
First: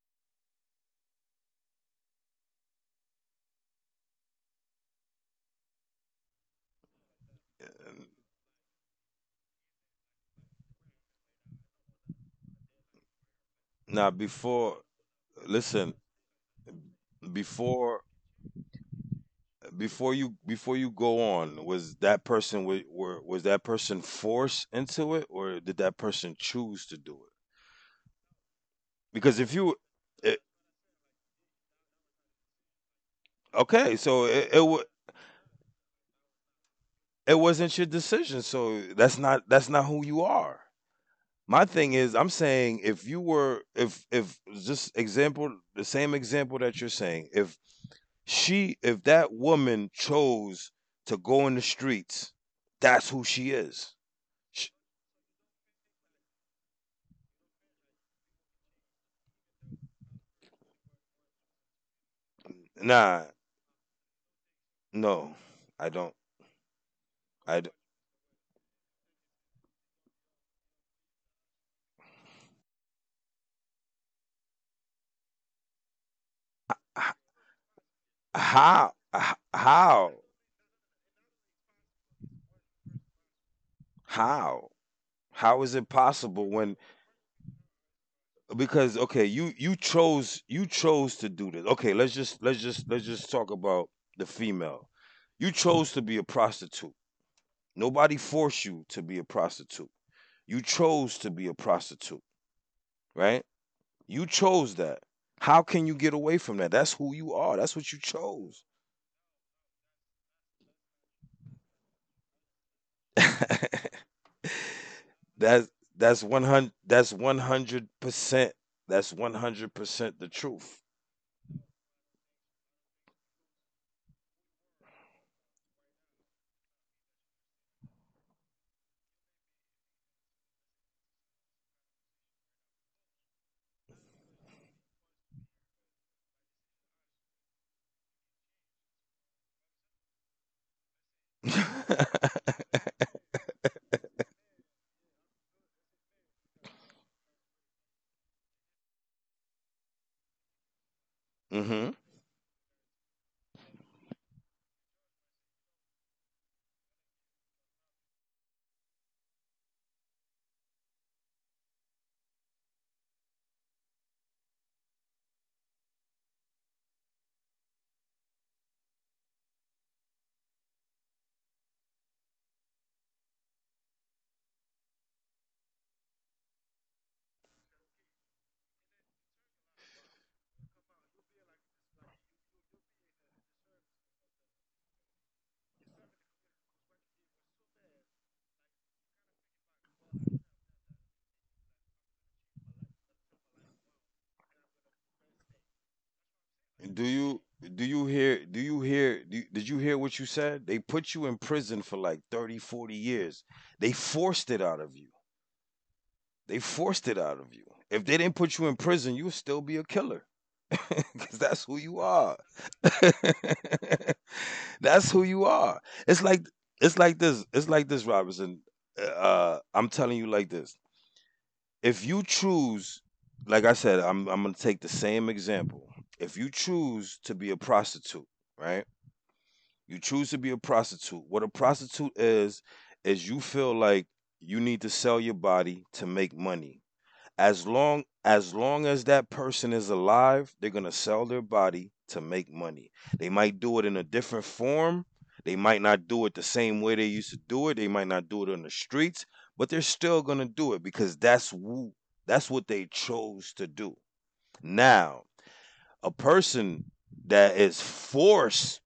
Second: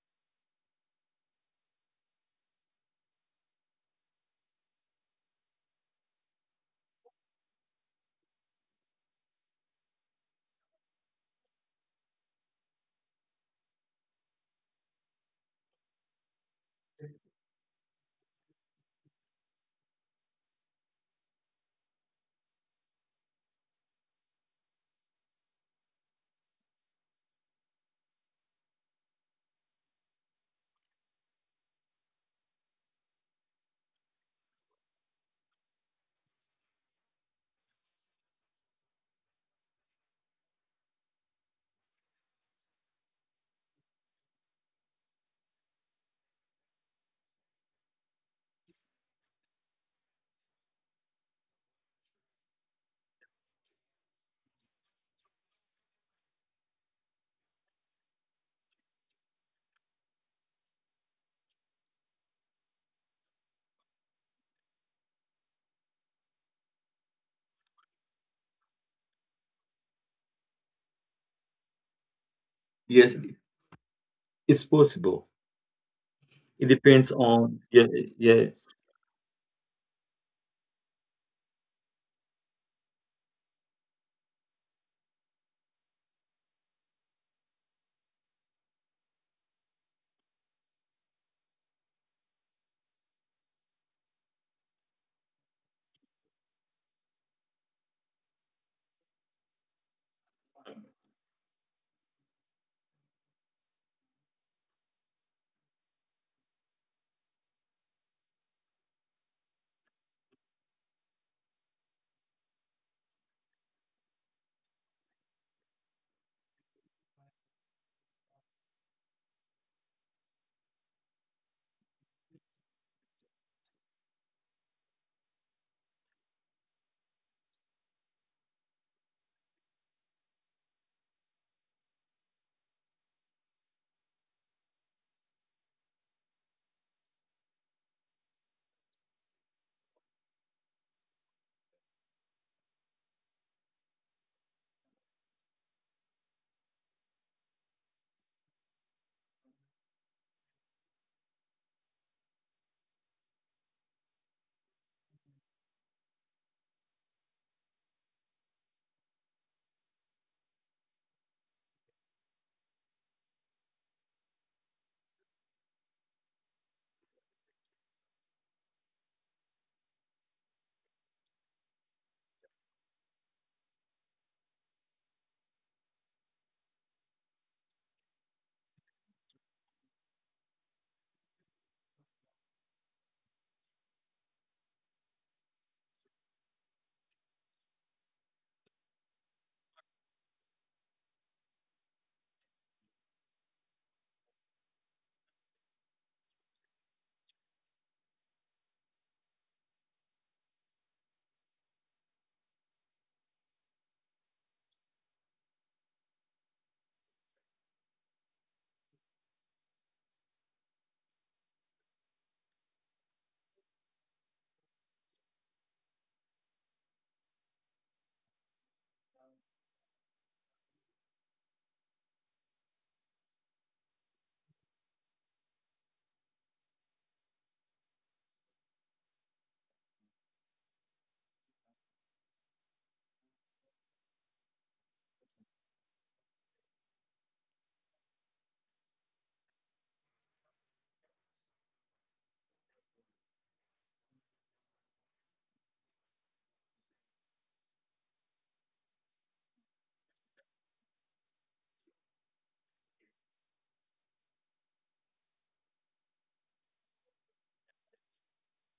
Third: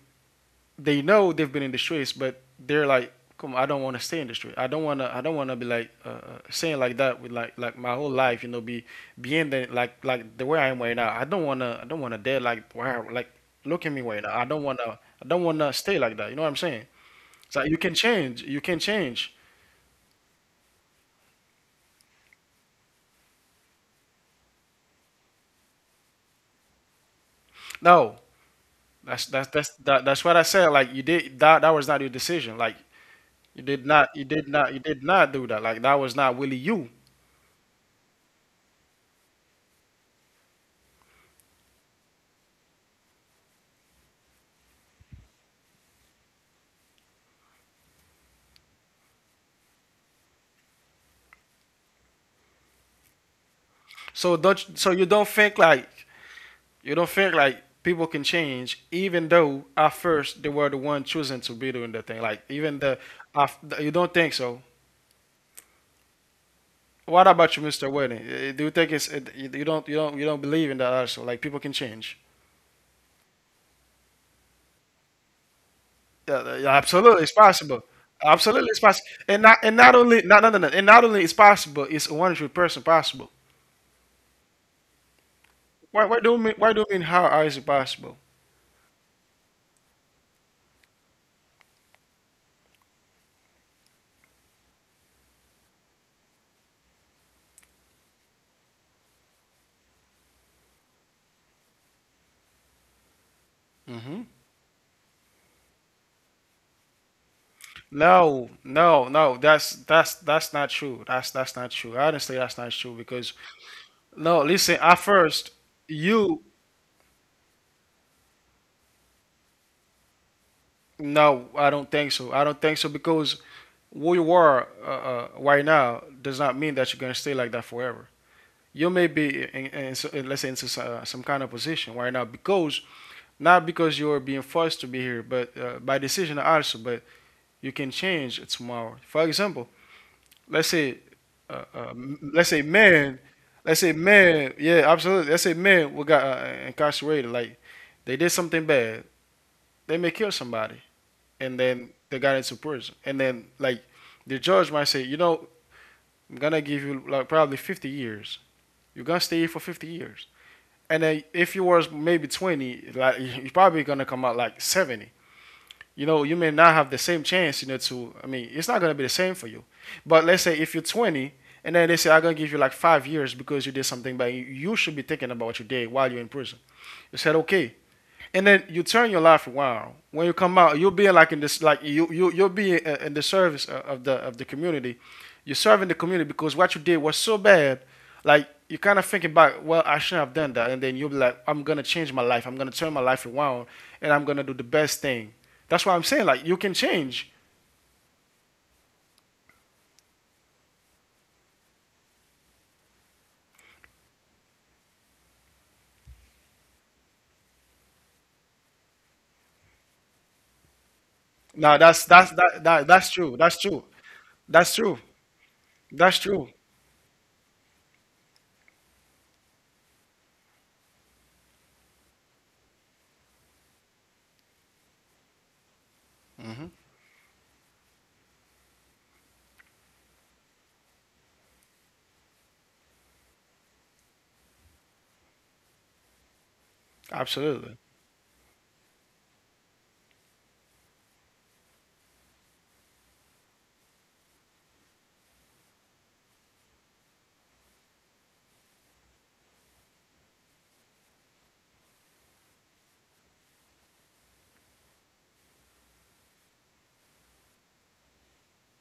they know they've been in the streets, but they're like, "Come on, I don't want to stay in the street. I don't wanna. I don't wanna be like saying like that with like my whole life. You know, be being the like the way I am right now. I don't wanna. I don't wanna dead, like, wow. Like, look at me Now, right now. I don't before wanna. I don't wanna listen, stay like that. You know what I'm saying?" It's like you can before change. You can change. Before you go on, was that person forced into it, or did that person choose to do it? No, Because if you, that's what it, I said. Like, you did that. That was not your decision. Like you did okay, not. You so did not. You did not do that. Like, that was not really you. it wasn't your decision, so that's not who you are. My thing is, I'm saying if you were if just example the same example that you're saying, if she if that woman chose to go in the streets, that's who she is. So don't. Sh So you don't think like, you don't think like people can change, even though at first they were the one choosing to be doing the thing. Like, even the, nah, you don't think so. no. I don't What about I you, d- Mr. Wedding? Eh, do you think it's eh, you don't believe in that also? Like, people can change. Yes, it's possible. Yeah, It yeah, depends h- absolutely, it's on, possible. yeah, yes. Absolutely, it's how possible. And not, and not how only not, no, no, no, and not only it's possible, it's 100% possible. how how is it Why do possible you mean, when why do you mean how is it possible? because okay, you chose to do this. Okay, let's just let's just talk about the female. You chose to be a prostitute. Nobody forced you to be a prostitute. You chose to be a prostitute, right? You Hmm. chose that. How can you get away from that? That's who you are. That's what you No, chose. no, no. That's that's not true. That's not true. Honestly, that's not true because no, listen, at first, that's you, that's 100 that's 100% that's 100% the truth. no, I don't think so. I don't think so, because who you are right now does not mean that you're going to stay like that forever. You may be, let's say, some kind of position right now because, not because you're being forced to be here, but by decision also, but you can change it tomorrow. For example, let's say, uh, uh, m- let's say man, let's say man, yeah, absolutely. Let's say man we got incarcerated, like they did something bad. They may kill somebody, and then Mhm. they got into prison. And then, like, the judge might say, you know, I'm gonna give you like probably 50 years. You're gonna stay here for 50 years. And then if you were maybe 20, like you're probably gonna come out like 70. You know, you may not have the same chance, you know, to. I mean, it's not gonna be the same for you. But let's say if you're 20, and then they say I'm gonna give you like 5 years because you did something, but you should be thinking about what you did while you're in prison. You said okay, and then you turn your life around. When you come out, you'll be like in this, like you'll be in the the of the community. You're serving the community because what you did was so bad. Like you kind of thinking about, well, I shouldn't have done that, and then you'll be like, I'm gonna change my life. I'm gonna turn my life around, and I'm gonna do the best thing. That's what I'm saying. Like you can Do you change. do you hear do, did you hear what you said? They put you in prison for like 30, 40 years. They forced it out of you. They forced it out of you. If they didn't put you in prison, you would still be a killer. Because that's who No, you that's that's are. that, that that's true. That's true. That's true. That's who you are. That's It's like true. it's like this. It's like this, Robinson. I'm telling you like this. If you choose, like I said, I'm gonna take the same example. If you choose to be a prostitute, right? You choose to be a prostitute. What a prostitute is you feel like you need to sell your body to make money Absolutely. As long as that person is alive, they're gonna sell their body to make money. They might do it in a different form. They might not do it the same way they used to do it. They might not do it on the streets, but they're still gonna do it because that's what they chose to do. Now, a person that is forced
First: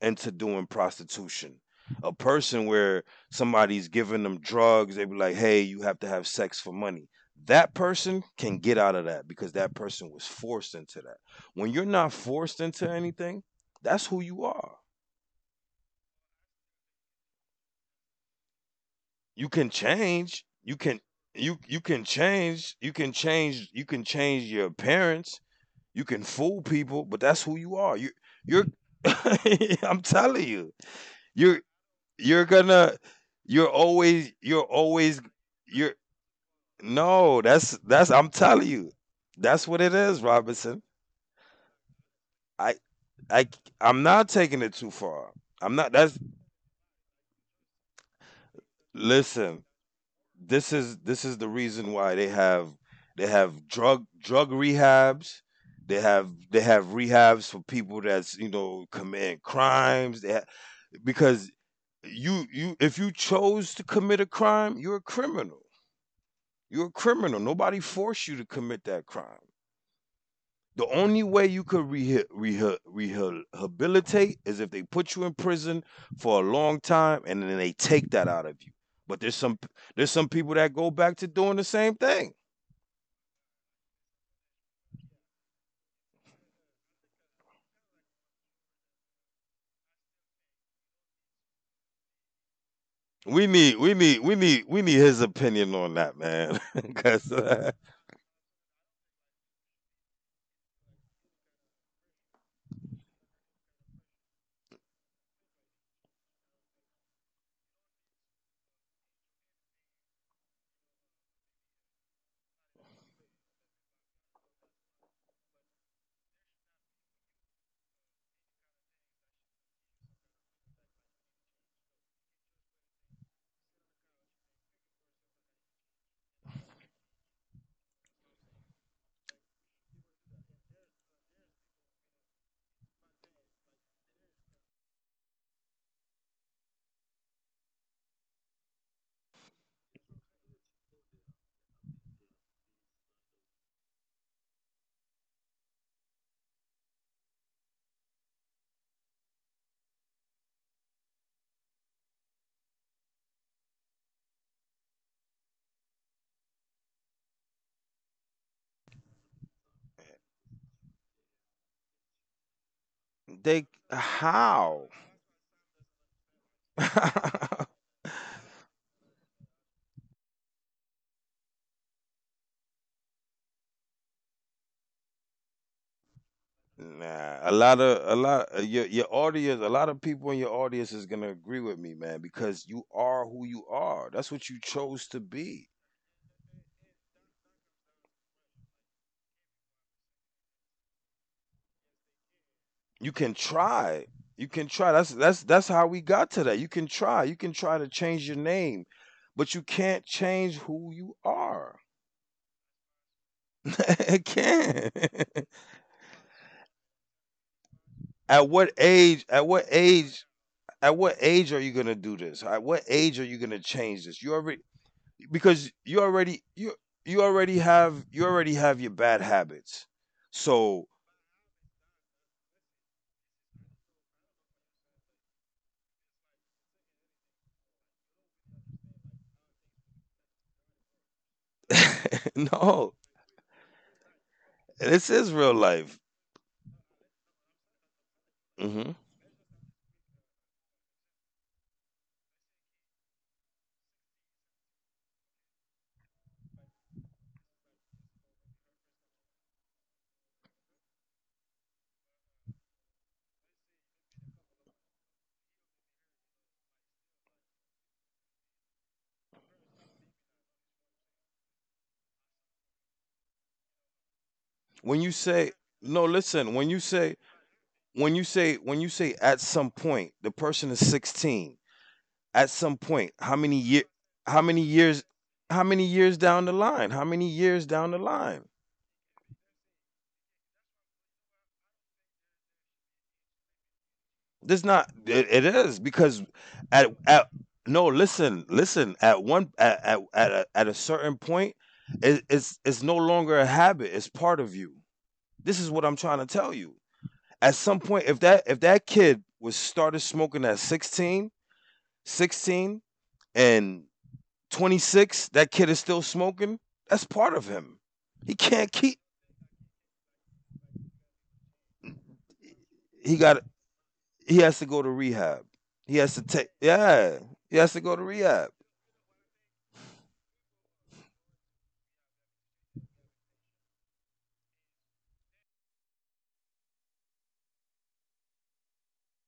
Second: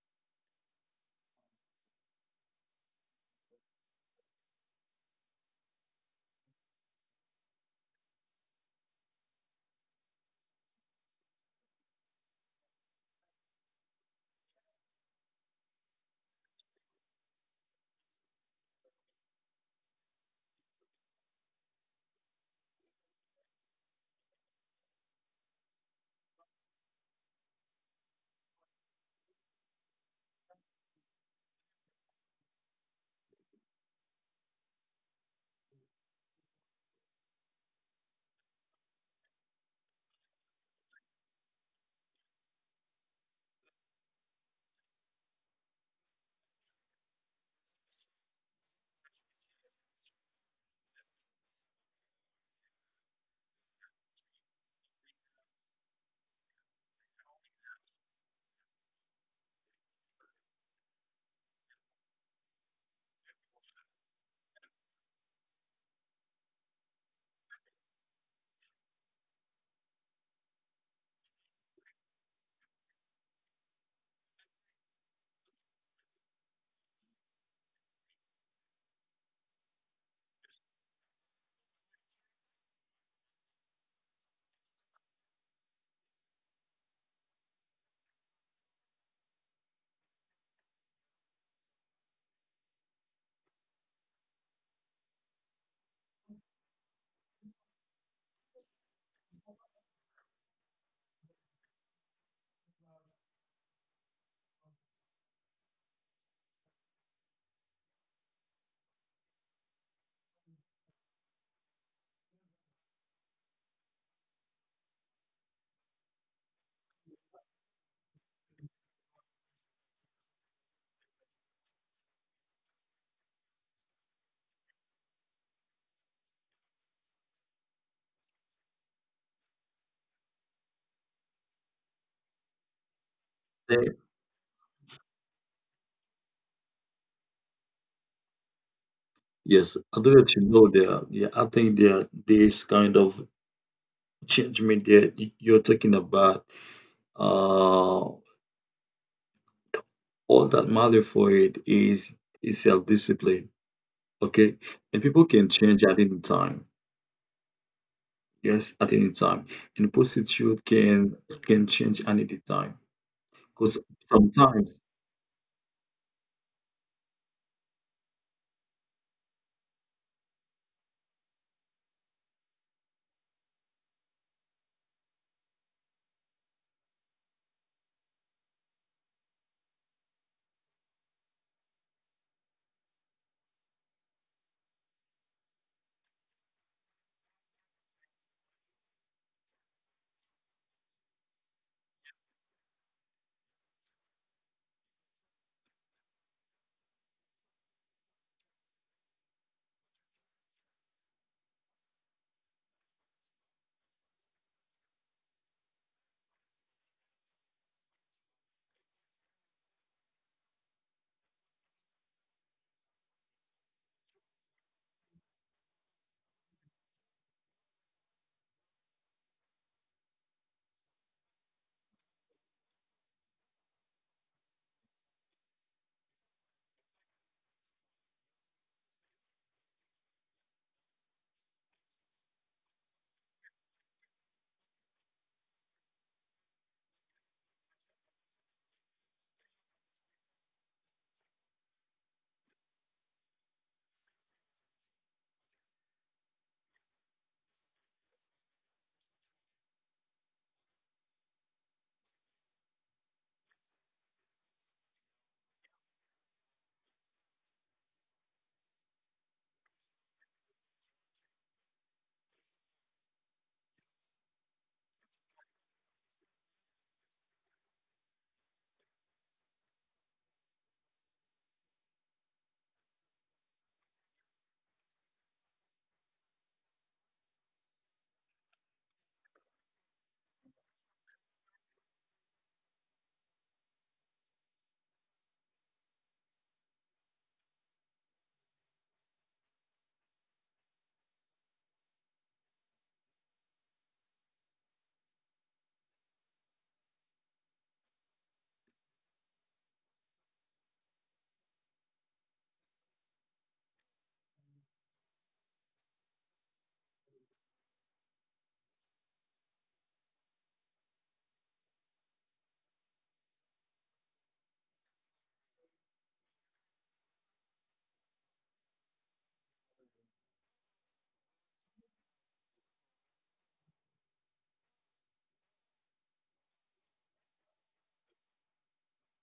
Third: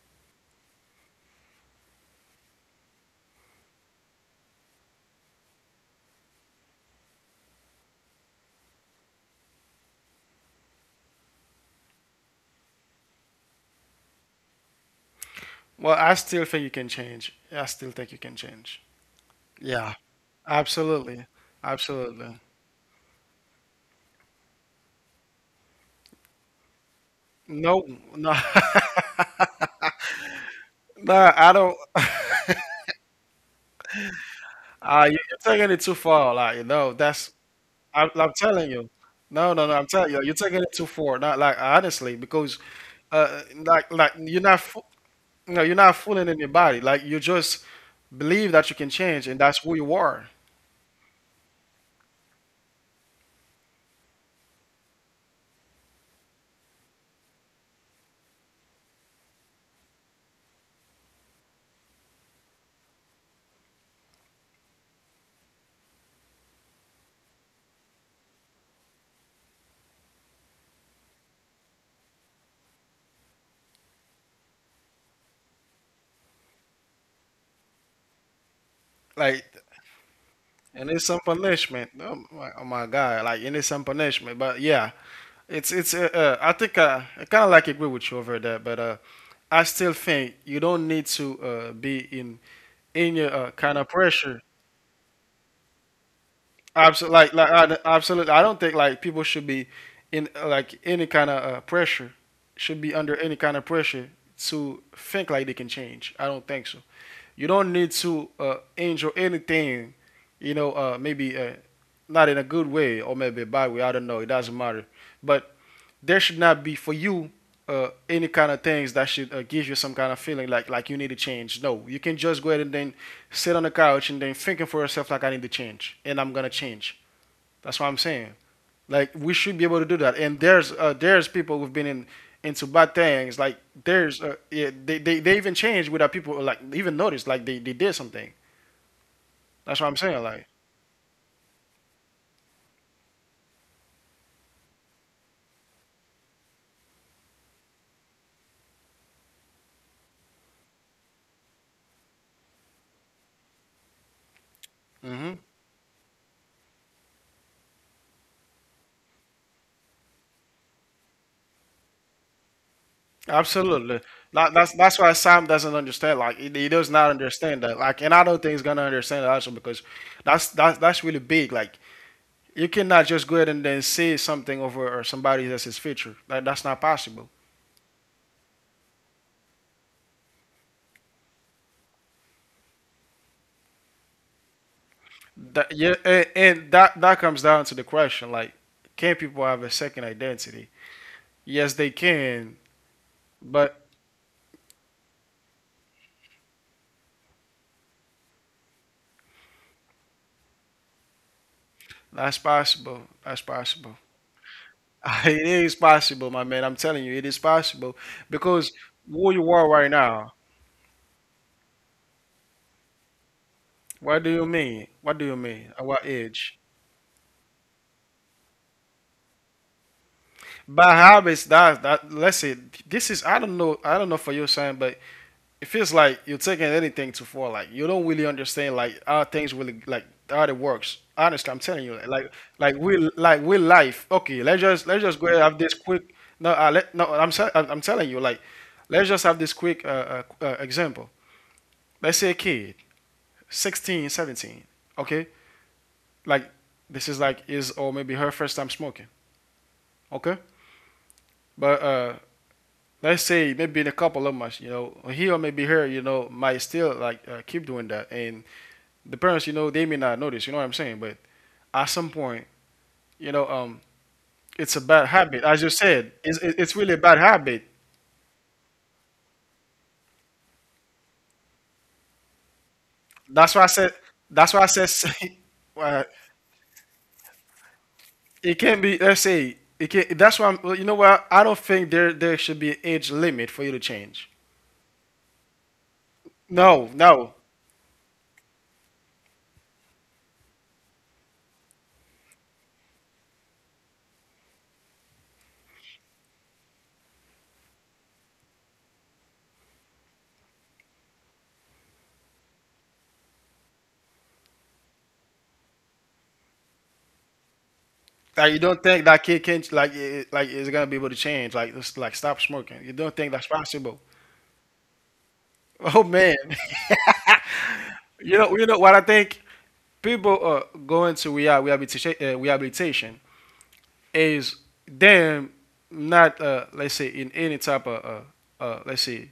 into doing prostitution. A person where somebody's giving them drugs, they be like, "Hey, you have to have sex for money." That person can get out of that because that person was forced into that. When you're not forced into anything, that's who you are. Well, I still think you can change. I still think you can change. You can Yeah, change. Absolutely, You can absolutely. change. You can change. You can change your appearance. You can fool people, but that's who you No, are. You no, you're I'm telling you, no. I you're don't. you're gonna you're always You're taking it you're too far. Like no, that's no that's I'm I'm telling telling you you. No, that's no, no. what I'm it telling is, you, you're taking it Robinson. too far. Not like honestly, because i uh, i like I'm like not you're not taking it too far. no, I'm you're not not that's fooling anybody. Like you just believe that you can change, and that's Listen, who you are. this is the reason why they have drug rehabs. They have they have rehabs for people that's you know commit crimes because you if you chose to commit a crime you're a criminal. You're a criminal. Nobody forced you to commit that crime. The only way you could rehabilitate is if they put you in prison for a long time and then they take that out of you. But Like there's some people that and go it's some back to doing the punishment. same Oh thing. my, oh my God! Like and it's some punishment. But yeah, it's it's. I think I kind of like agree with you over there, but. I still think you don't need to be in your kind of pressure. We need his opinion on that, man. Absolutely, Cuz like absolutely. I don't think like people should be in like any kind of pressure. Should be under any kind of pressure to think like they can change. I don't think so. You don't need to enjoy anything. You know, maybe not in a good way or maybe a bad way. I don't know. It doesn't matter. But there should not be for you any kind of things that should give you some kind of feeling like you need to change. No, you can just go ahead and then sit on the couch and then thinking for yourself like I need to change and I'm gonna change. That's what I'm saying. Like we should be able to do that. And there's people who've been in into bad things. Like the- there's yeah, they even change without people like even notice like they did something. That's what Yes, I'm saying. Like. adults, you know, there. Yeah, I think there are this kind of judgment that you're talking about. Uh, all that matter for it is self-discipline. Okay, and Mm-hmm. people can change at any time. Yes, at any time, and prostitute can change at any time. they Because Absolutely. That, that's sometimes, how that's why Sam doesn't understand. Like he does not understand that. Like, and I don't think he's gonna understand that also because that's really big. Like you cannot just go ahead and then say something over or somebody that's his feature. Like that's not possible. nah, a lot of a lot your audience, a lot of people in your audience is gonna agree with me, man, because you are who you are. That's what you chose to be. That yeah, and that that comes down to the question. Like, can people have a second identity? Yes, they can, You can but try. You can try. That's that's how we got to that. You can try. You can try to change your name, but you can't change who you are. that's possible. That's possible. It can. Not It is possible, my man. I'm telling you, it is possible At what because age? who At you what are right age? now. At what age are you gonna do this? At what age are you gonna change this? What do You you already mean? What do you because mean? At what age. You already have your bad habits. So Bad habits. That that. Let's say this is. I don't know. I don't know for you, son, but it feels like you're taking anything too far. Like you don't really understand. Like how things really like how it works. Honestly, I'm telling you. Like like no, we like we life. Okay, let's this just go is ahead and real have this life. quick. No, no. I'm sa- I'm telling you. Like Hmm. let's just have this quick example. Let's say a kid, 16, 17. Okay, like this is like his or maybe her first time smoking. Okay. But let's say maybe in a couple of months, you know, he or maybe her, you know, might still like keep doing that, and the parents, you know, they may not notice. You know what I'm saying? But at some point, you know, it's a When bad you habit, say as you no, said. Listen. It's really a bad habit. When you say at some point the person is 16. At some point, That's why I said. how That's why many I said. years how many uh, years down the line? How many years down the line? it can not be. Let's say it can. That's why I'm. Well, You know what? I don't think there should be an age limit for you to change. There's not. It is because No, at no. no. Listen, listen. At one at a certain point, it's no longer a habit. It's part of you. This is what I'm trying to tell you. At some point, if that kid was started smoking at 16, 16 and 26, that kid is still smoking. That's part of him. He Like you can't don't keep. think that kid can like it, like is gonna be able to change? Like just like stop smoking. You don't He think that's got. possible? He has to go to rehab. He Oh has to man, take. Yeah. He has to go to rehab. You know what I think. People going to rehab, rehabilitation, rehabilitation is them not let's say in any type of let's say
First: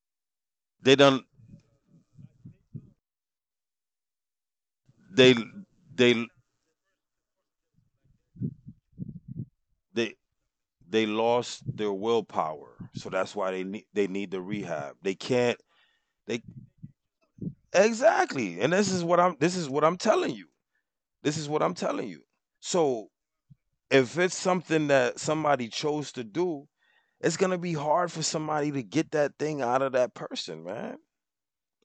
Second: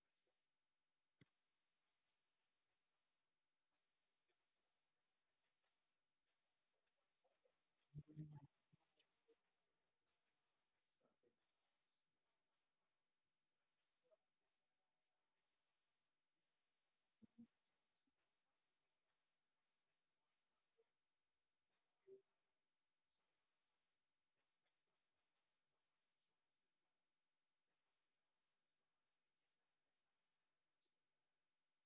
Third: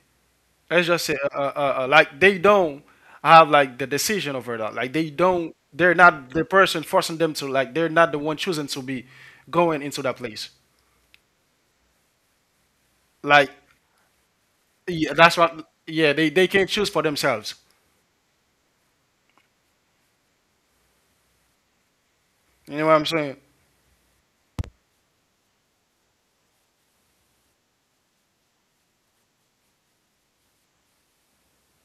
let's They just say done like they don't have like the decision over that. Like they they don't they're they not the person forcing them to like they're not the one choosing to be going into they that place. they lost their willpower, so that's Like why they need the rehab. Yeah, They that's can't. what. Yeah, they they can choose for themselves. exactly and this is what I'm this is what I'm telling you. this is what i'm telling you You know what so I'm saying? if it's something that somebody chose to do, it's going to be hard for somebody to get that thing out of that person, man.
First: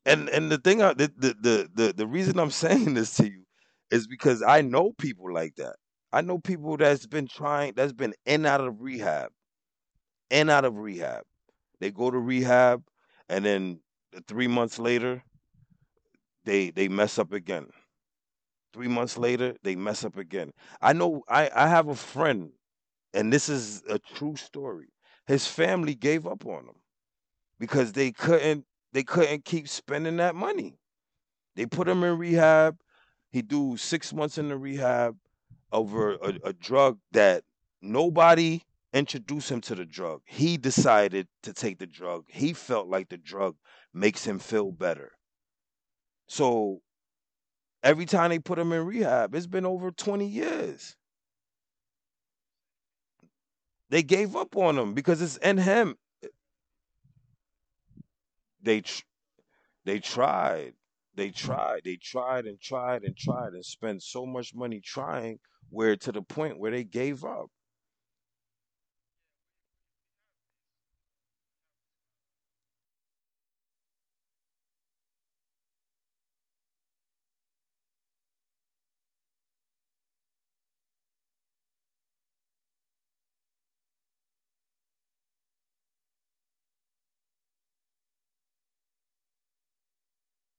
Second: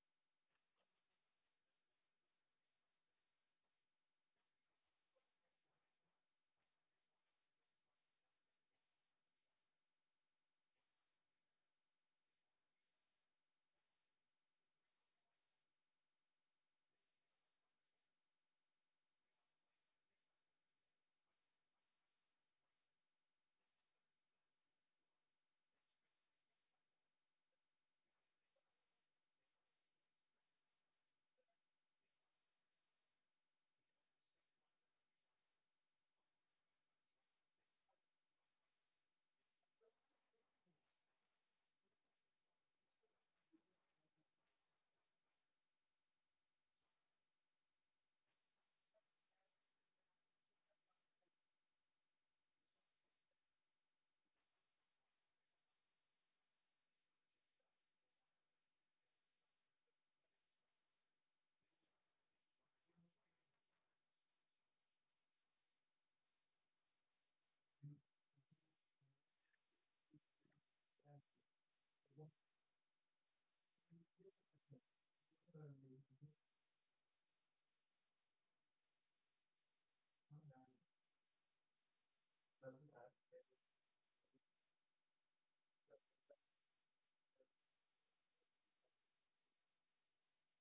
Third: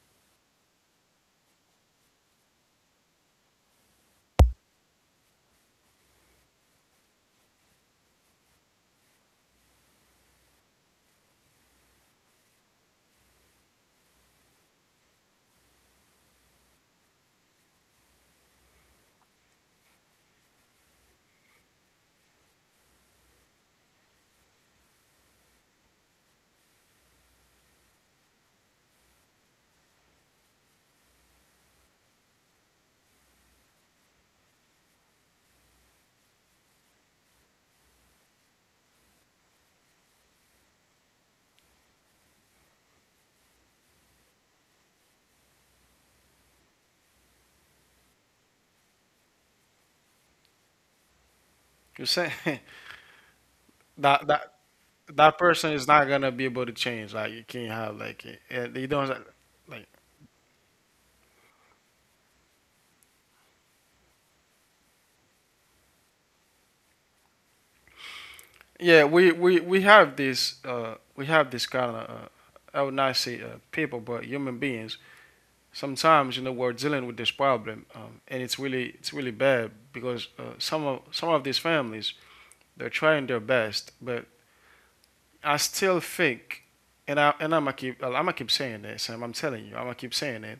And the thing I, the reason I'm saying this to you is because I know people like that. I know people that's been trying, that's been in and out of rehab and out of rehab. They go to rehab, and then 3 months later, they mess up again. 3 months later, they mess up again. I know. I have a friend, and this is a true story. His family gave up on him because they couldn't keep spending that money. They put him in rehab. He do 6 months in the rehab over a drug that nobody introduced him to the drug. He decided to take the drug. He felt like the drug makes him feel better. So every time they put him in rehab, it's been over 20 years. You're saying They that gave that up on him because it's that in person is him. not gonna be able to change. Like you can't have like eh, They they tr- don't like. they tried. They tried. They tried and tried and tried and spent so much money trying where to the point where they gave up. Yeah, we have this we have this kind of I would not say people, but human beings. Sometimes you know we're dealing with this problem, and it's really bad because some of these families they're trying their best, but I still think, and I'm going keep I to keep saying this. Sam. I'm telling you, I'm gonna keep saying it.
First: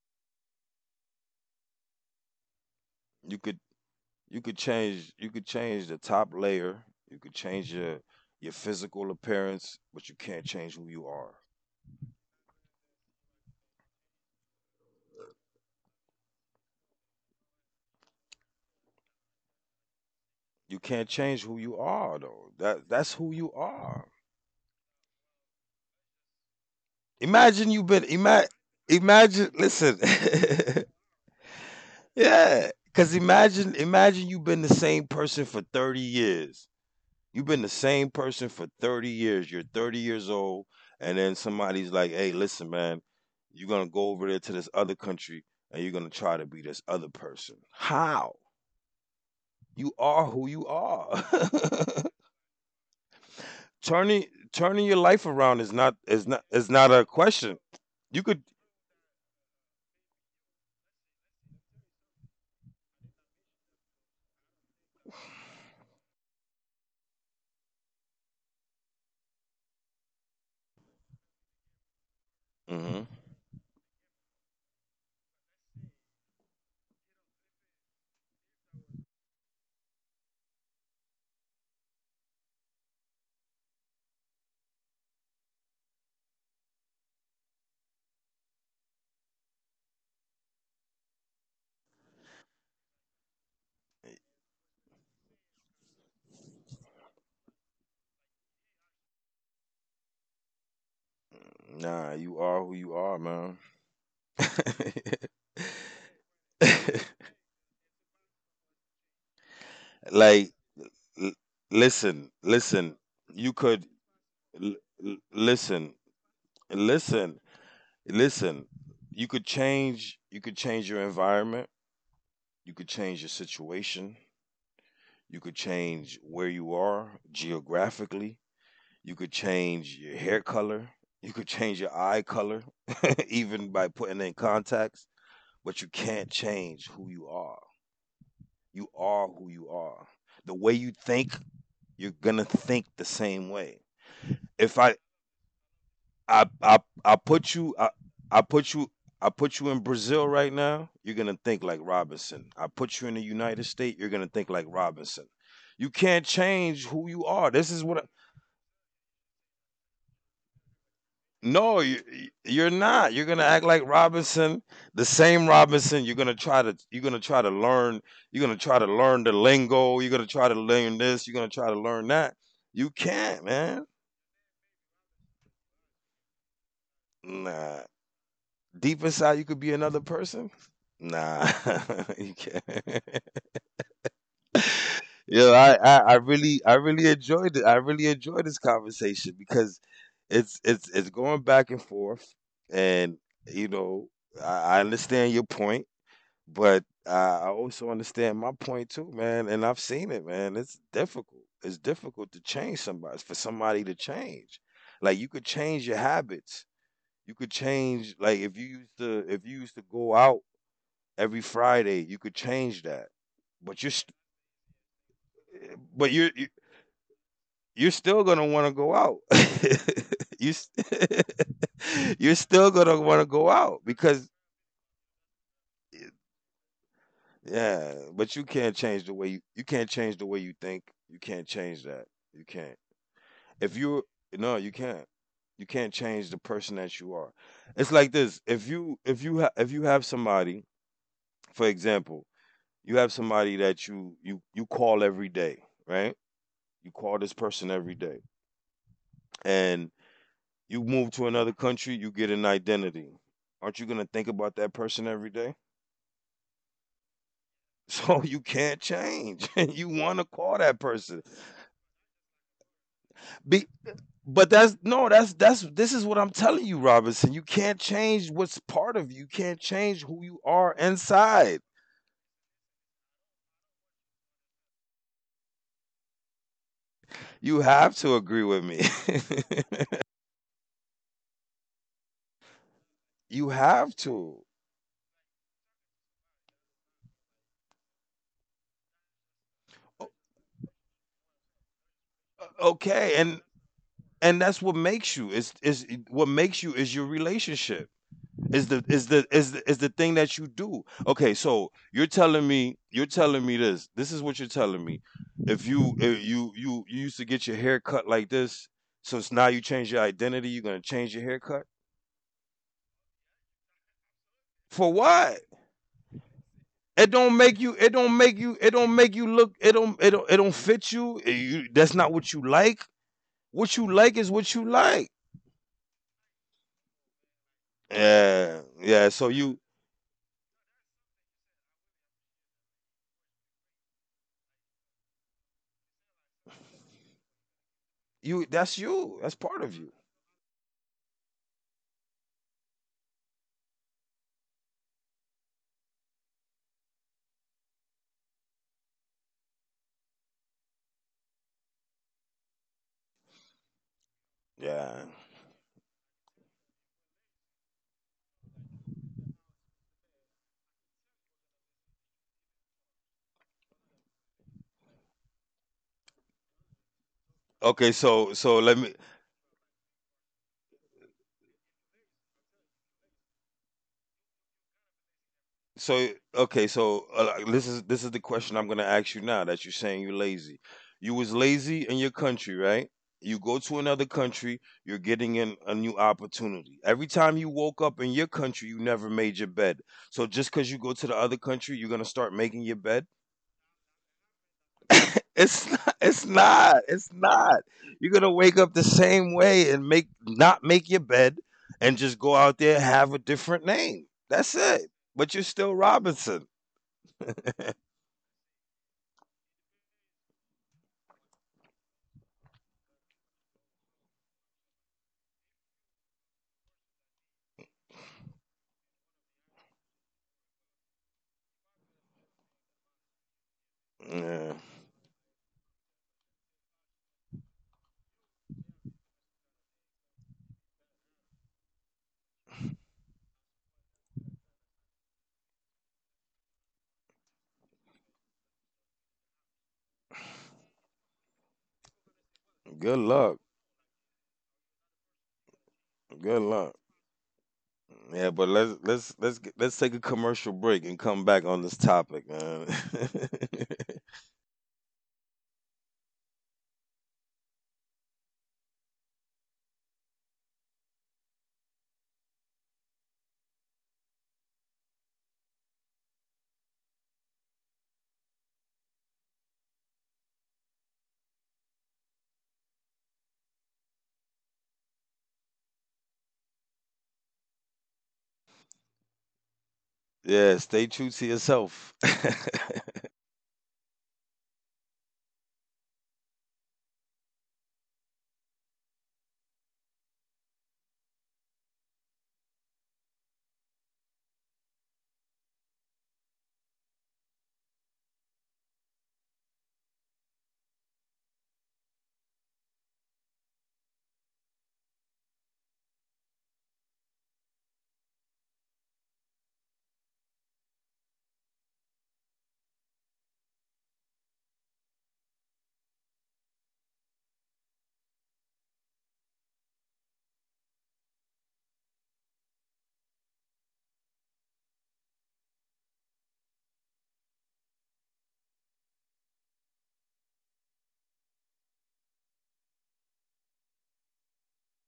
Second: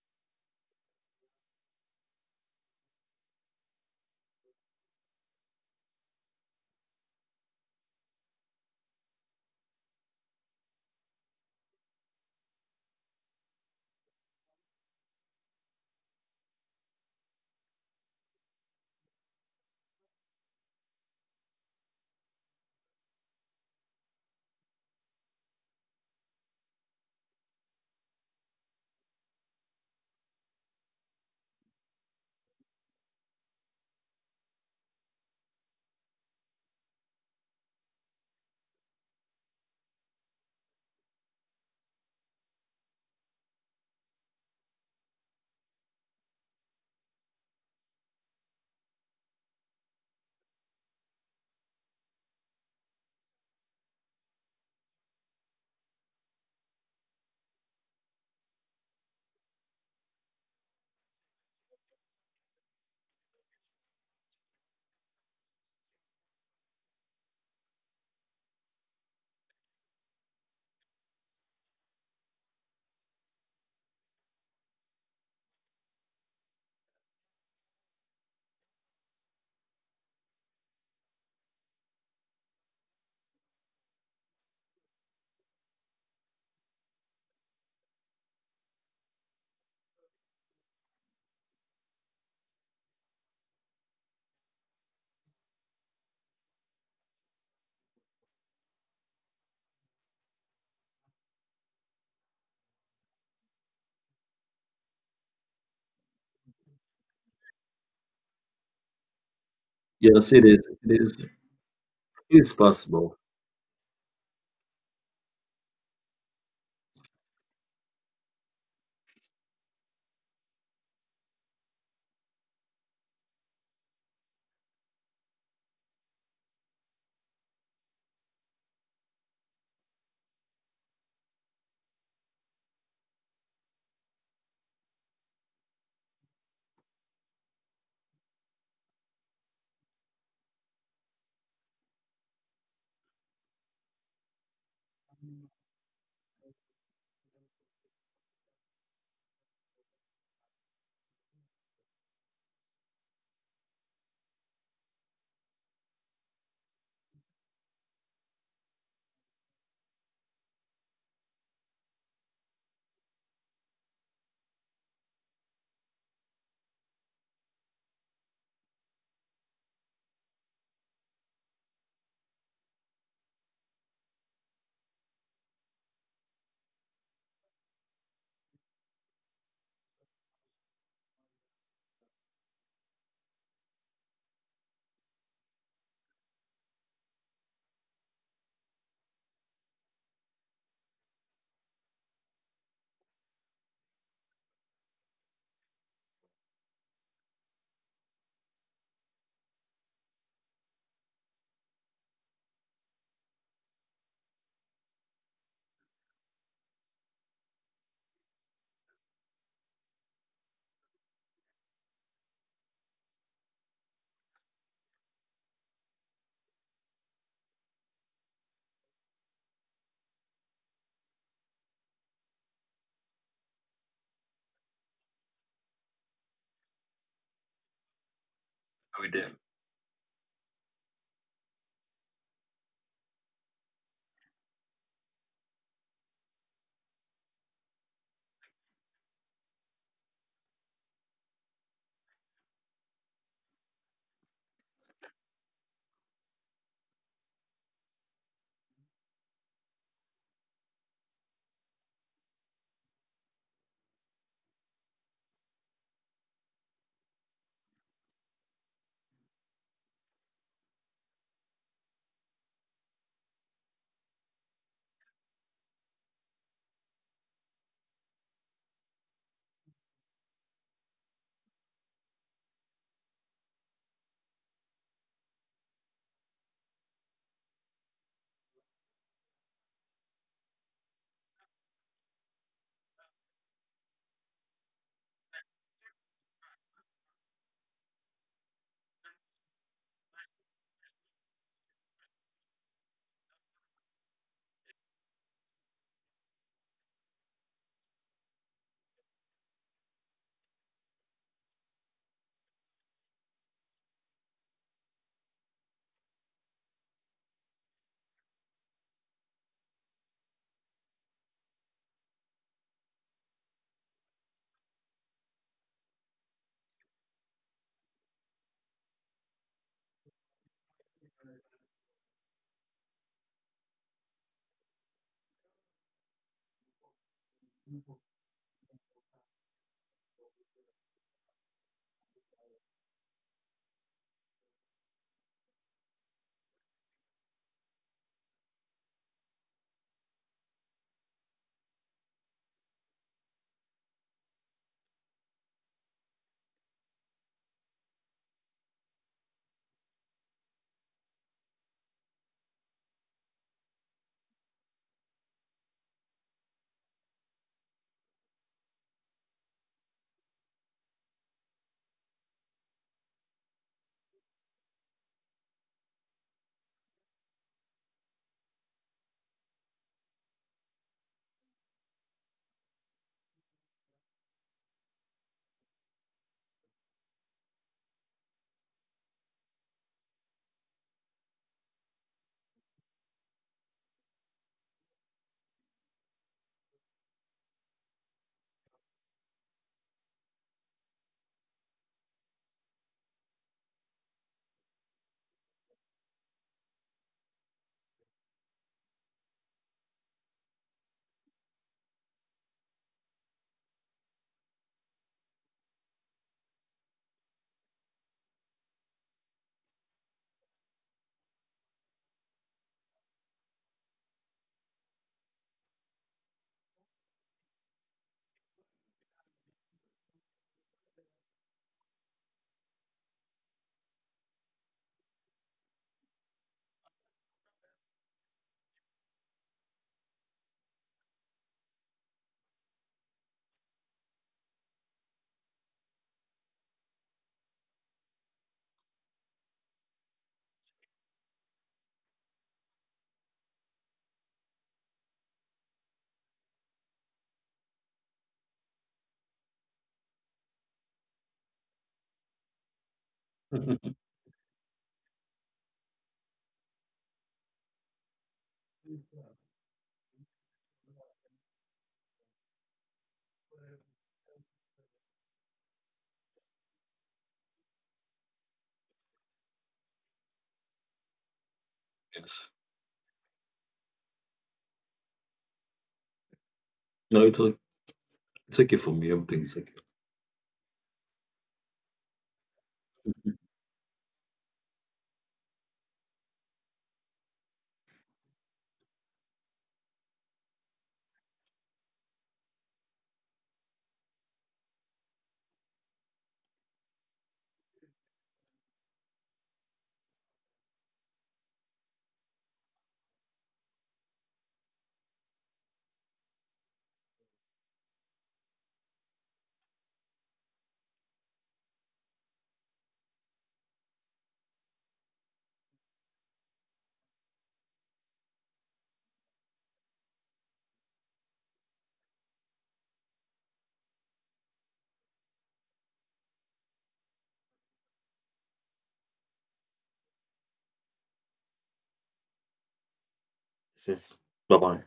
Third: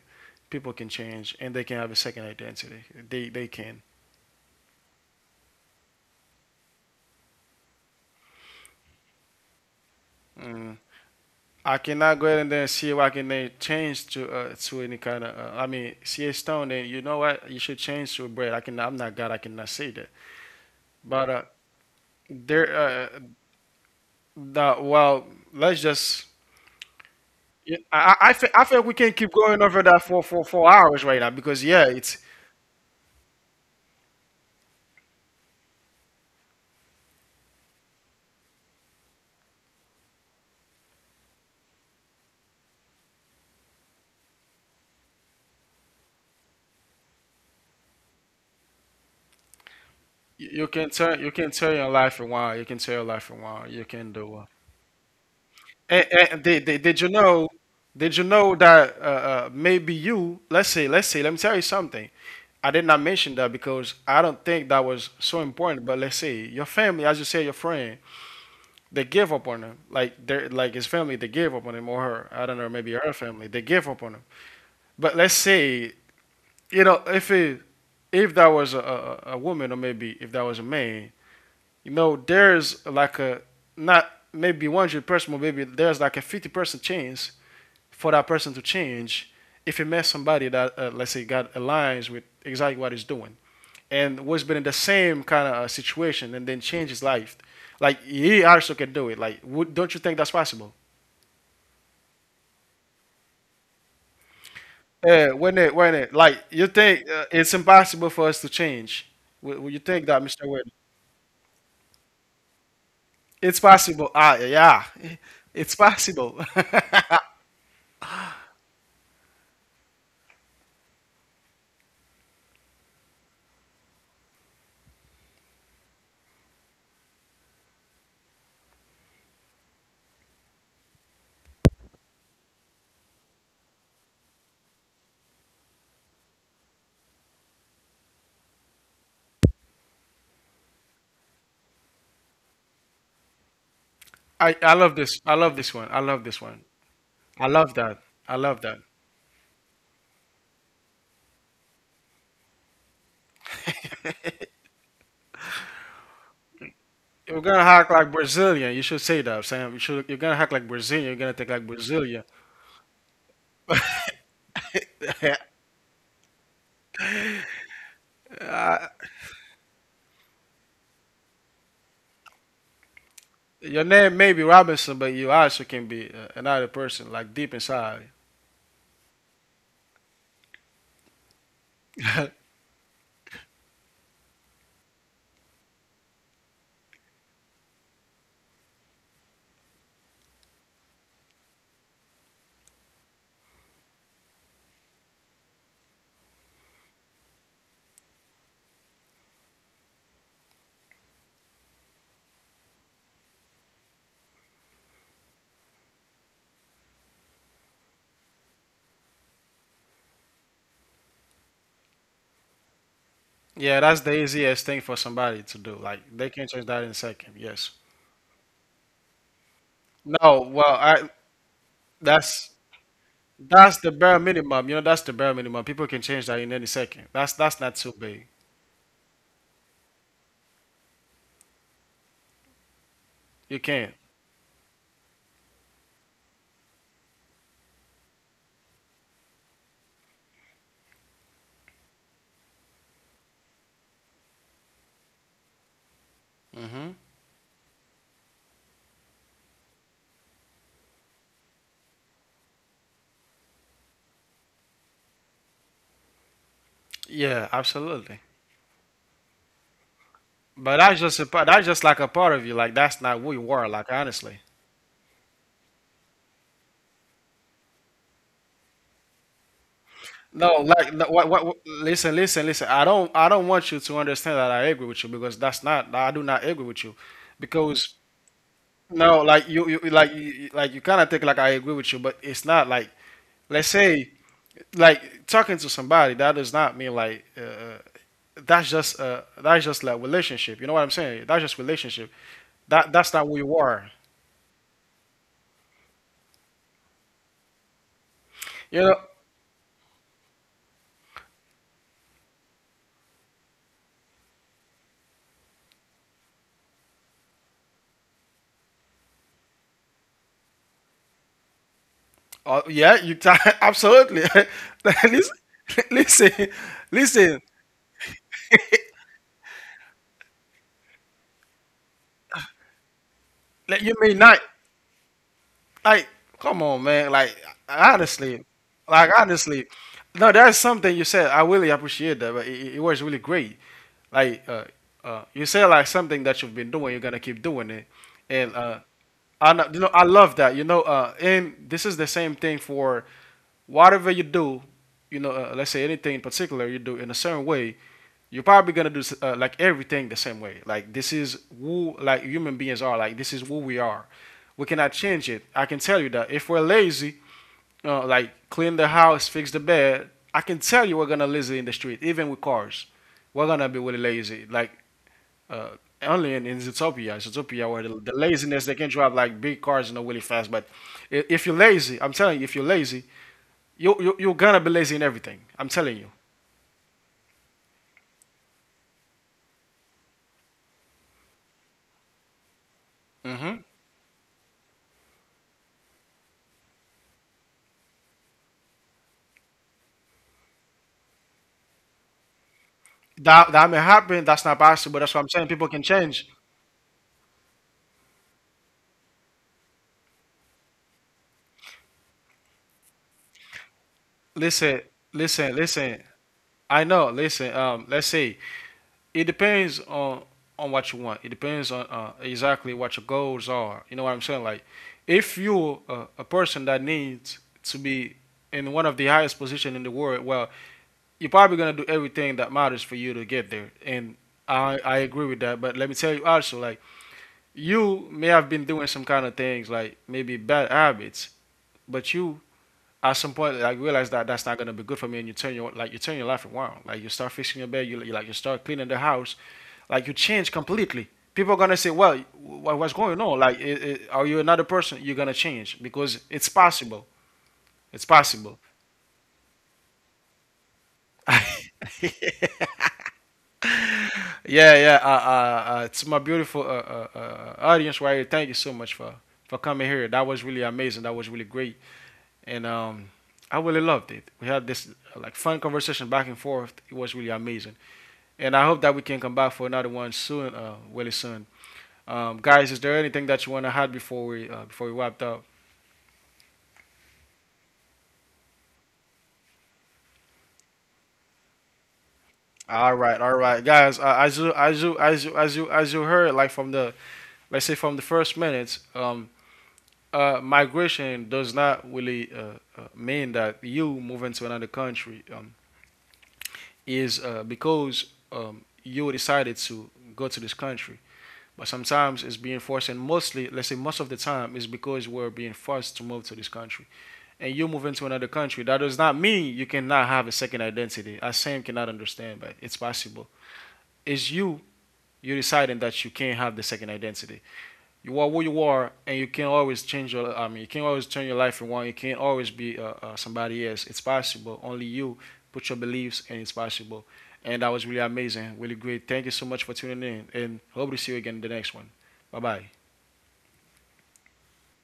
People can change and they can have a second identity. You They could can. You could change. You could change the top layer, you could change your physical appearance, but you can't Mm. change who you are. I cannot go ahead and then see why can they change to any kind of. I mean, see a stone. Then you know what? You should change to bread. I can. I'm not God. I cannot say that. You can't But change who you are, though. there. That that's who you are. the, well, let's just. Imagine you've been ima- I feel we can keep imagine going over listen. that for, for hours right now because yeah, it's Yeah, cuz imagine, you've been the same person for 30 years. You've been the same person for 30 years. You're 30 years old, and then somebody's like, hey, listen, man, you're going to go over there to this other country and you're going to try to be this other person. How? You are who You you you can turn are. Your life around. You can turn your life around. You can turning do it. turning your life around is And not did a you know? question. Did You you could. know that maybe you? Let me tell you something. I did not mention that because I don't think that was so important. But let's say your family, as you say, your friend, they give up on him. Like they like his family, they give up on him or her. I don't know, maybe Hmm. her family, they give up on him. But let's say you know if it if that was a woman or maybe if that was a man you know, there's like a not maybe 100% but maybe there's like a 50% chance for that person to change if you met somebody that, let's say, got aligns with exactly what he's doing and was been in the same kind of situation and then change his life. Like he also can do it. Like, don't you think that's possible? Nah, you are who you are, man. Yeah, like you think it's impossible for us to change? Would you think yes, that, it like is Mr. Wade? it is l- listen, it's listen. possible You It's could. possible. Ah, l- yeah, l- it's listen. possible. Listen. Listen, you could change. You could change your environment, you could change your situation, you could change where you are geographically, you could change your hair color, you could change your eye color even by putting in contacts, but you can't change who you are. You are who you are. The way you think, you're going to think the same way. I If I love this. I love this one. I love this I one. I I I put you love I, that. I I love put that. you I put you in Brazil right now, you're gonna think like Robinson. I put you in the United States, you're gonna think like Robinson. You can't change who you You're are. gonna This is hack what I, like Brazilian. You should say that, Sam. You should. You're gonna hack like Brazilian. You're gonna take like No, you, Brazilian. you're not. You're gonna act like Robinson, the same Robinson. You're gonna try to learn. You're gonna try to learn the lingo. You're gonna try to learn this. You're gonna try to learn that. You can't, man. Your name may be Robinson, but you also can be another person, like deep Nah. inside. Deep inside you could be another person? Nah, you can't. Yo, I really enjoyed it. I really enjoyed this conversation because it's going back and forth, and you know, I understand your point, but I also understand my point too, man. And I've seen it, man. It's difficult. It's difficult to change somebody, for somebody to change. Like, you could change your habits. You could change, like, if you used to go out every Friday. You could change that, yeah, but you're that's the st- easiest thing for somebody to do. Like but you're they you- are saint but you can are change that in a second. Yes. Still gonna want to go out. No. you Well, s- I. you're That's still gonna want to go that's out the bare because minimum. You know, that's the bare minimum. People can change that in any second. That's not yeah, too big. but you can't change with the way them. you you can't change the way you think. You can't change that. You can't. You If can you, no, you can't. You can't change the person that you are. It's like this: if you, if you have somebody, for example, you have somebody that you call every day, right? You hmm call this person every day, and you move to another country, you get an identity. Aren't you going to think about that person every day? Yeah, So absolutely. you can't change. You want to call that But that's person. just a part. That's just like a part of you. Like that's not who you Be, are. Like but honestly, that's, no, that's this is what I'm telling you, Robinson. You can't change what's part of you. You can't change who you no. are Like no, what, what? Inside. Listen, listen, listen. I don't want you to understand that I agree with you because that's not. I do not agree with you, You have because to agree with me. no. Like you kind of think like I agree with you, but it's not like. You Let's have say to. like talking to somebody that does not mean like. That's just that's just like O- relationship. You know what I'm saying? That's just relationship. That Okay. that's and not who you are. and that's what makes you. It's is what makes you is your relationship. Is the You is know the is the, is the thing that you do. Okay, so you're telling me this. This is what you're telling me. If you, if you you used to get your hair cut like this, so it's now you change your identity, you're gonna change your haircut Oh yeah, you can absolutely. for what? Listen, listen, It don't listen. make you. It don't make you look. It don't fit you. Eh, you, that's not what you like. What Like, you you may like is not. what you like. Like, come on, man. Like, honestly, Yeah, yeah. like, So you honestly. No, there's something you said. I really appreciate that, but it was really great. Like, you said like something that you've been doing, you're gonna keep doing it, you and that's you. That's I part know, of you. I love that. And this is the same thing for whatever you do. Let's say anything in particular you do in a certain way, you're probably gonna do like everything the same way. Like this is who human beings are. Like this is who we are. We cannot Yeah. change it. I can tell you that if we're lazy, like clean the house, fix the bed, I can tell you we're gonna lazy in the street, even with cars. We're gonna be really lazy. Uh, Only in Zootopia, Zootopia, where Okay. the So so laziness they let can me drive like big cars, you know, really fast. But if you're lazy, I'm telling you, if you're lazy, you're gonna be lazy in everything. I'm telling So you. okay, so like, this is the question I'm gonna ask you now that you're saying you're lazy. You was lazy in your country, right? You Hmm. go to another country, you're getting in a new opportunity. Every time you woke up in your country, you never made your bed. So just because you go to the other country, you're gonna start making your bed. That that may happen. That's not possible. That's what I'm saying. People It's can not. Change. You're gonna wake up the same way and make, not make your bed, and just go out there and have a different name. That's Listen, it. But you're listen, still listen. Robinson. I know. Listen. Let's say it depends on what you want. It depends on exactly what your goals are. You know what I'm saying? Like, if you're a person that needs to be in one of the highest position in the world, well, you're probably gonna do everything that matters for you to get there. And Yeah. I agree with that. But let me tell you also, like, you may have been doing some kind of things, like maybe bad habits, but you at some point, like you realize that that's not gonna be good for me, and you turn your you turn your life around. Like you start fixing your bed, like you start cleaning the house, like you change completely. People are gonna say, "Well, Good what's going luck. on? Like, I are you another person? You're gonna change because Good it's luck. possible. It's Yeah, but possible." Let's take a commercial break and come back on this topic, Yeah, man. yeah. To my beautiful audience right here, thank you so much for coming here. That was really amazing. That was really great, and I really loved it. We had this like fun conversation back and forth. It was really amazing, and I hope that we can come back for another one soon, really soon. Yes, Guys, is there anything that you want to add before we wrapped up? no, it's okay. It's okay for me. Everything is okay. Yeah, stay true to yourself. All right, guys. As you as you as you as you as you heard, like from the let's say from the first minutes, migration does not really mean that you moving to another country is because you decided to go to this country. But sometimes it's being forced, and mostly, let's say most of the time, is because we're being forced to move to this country. And you move into another country, that does not mean you cannot have a second identity. I Sam cannot understand, but it's possible. It's you. You're deciding that you can't have the second identity. You are who you are, and you can not always change your. I mean, you can't always turn your life around. You can't always be somebody else. It's possible. Only you put your beliefs, and it's possible. And that was really amazing, really great. Thank you so much for tuning in, and hope to see you again in the next one. Bye bye. This Bye bye.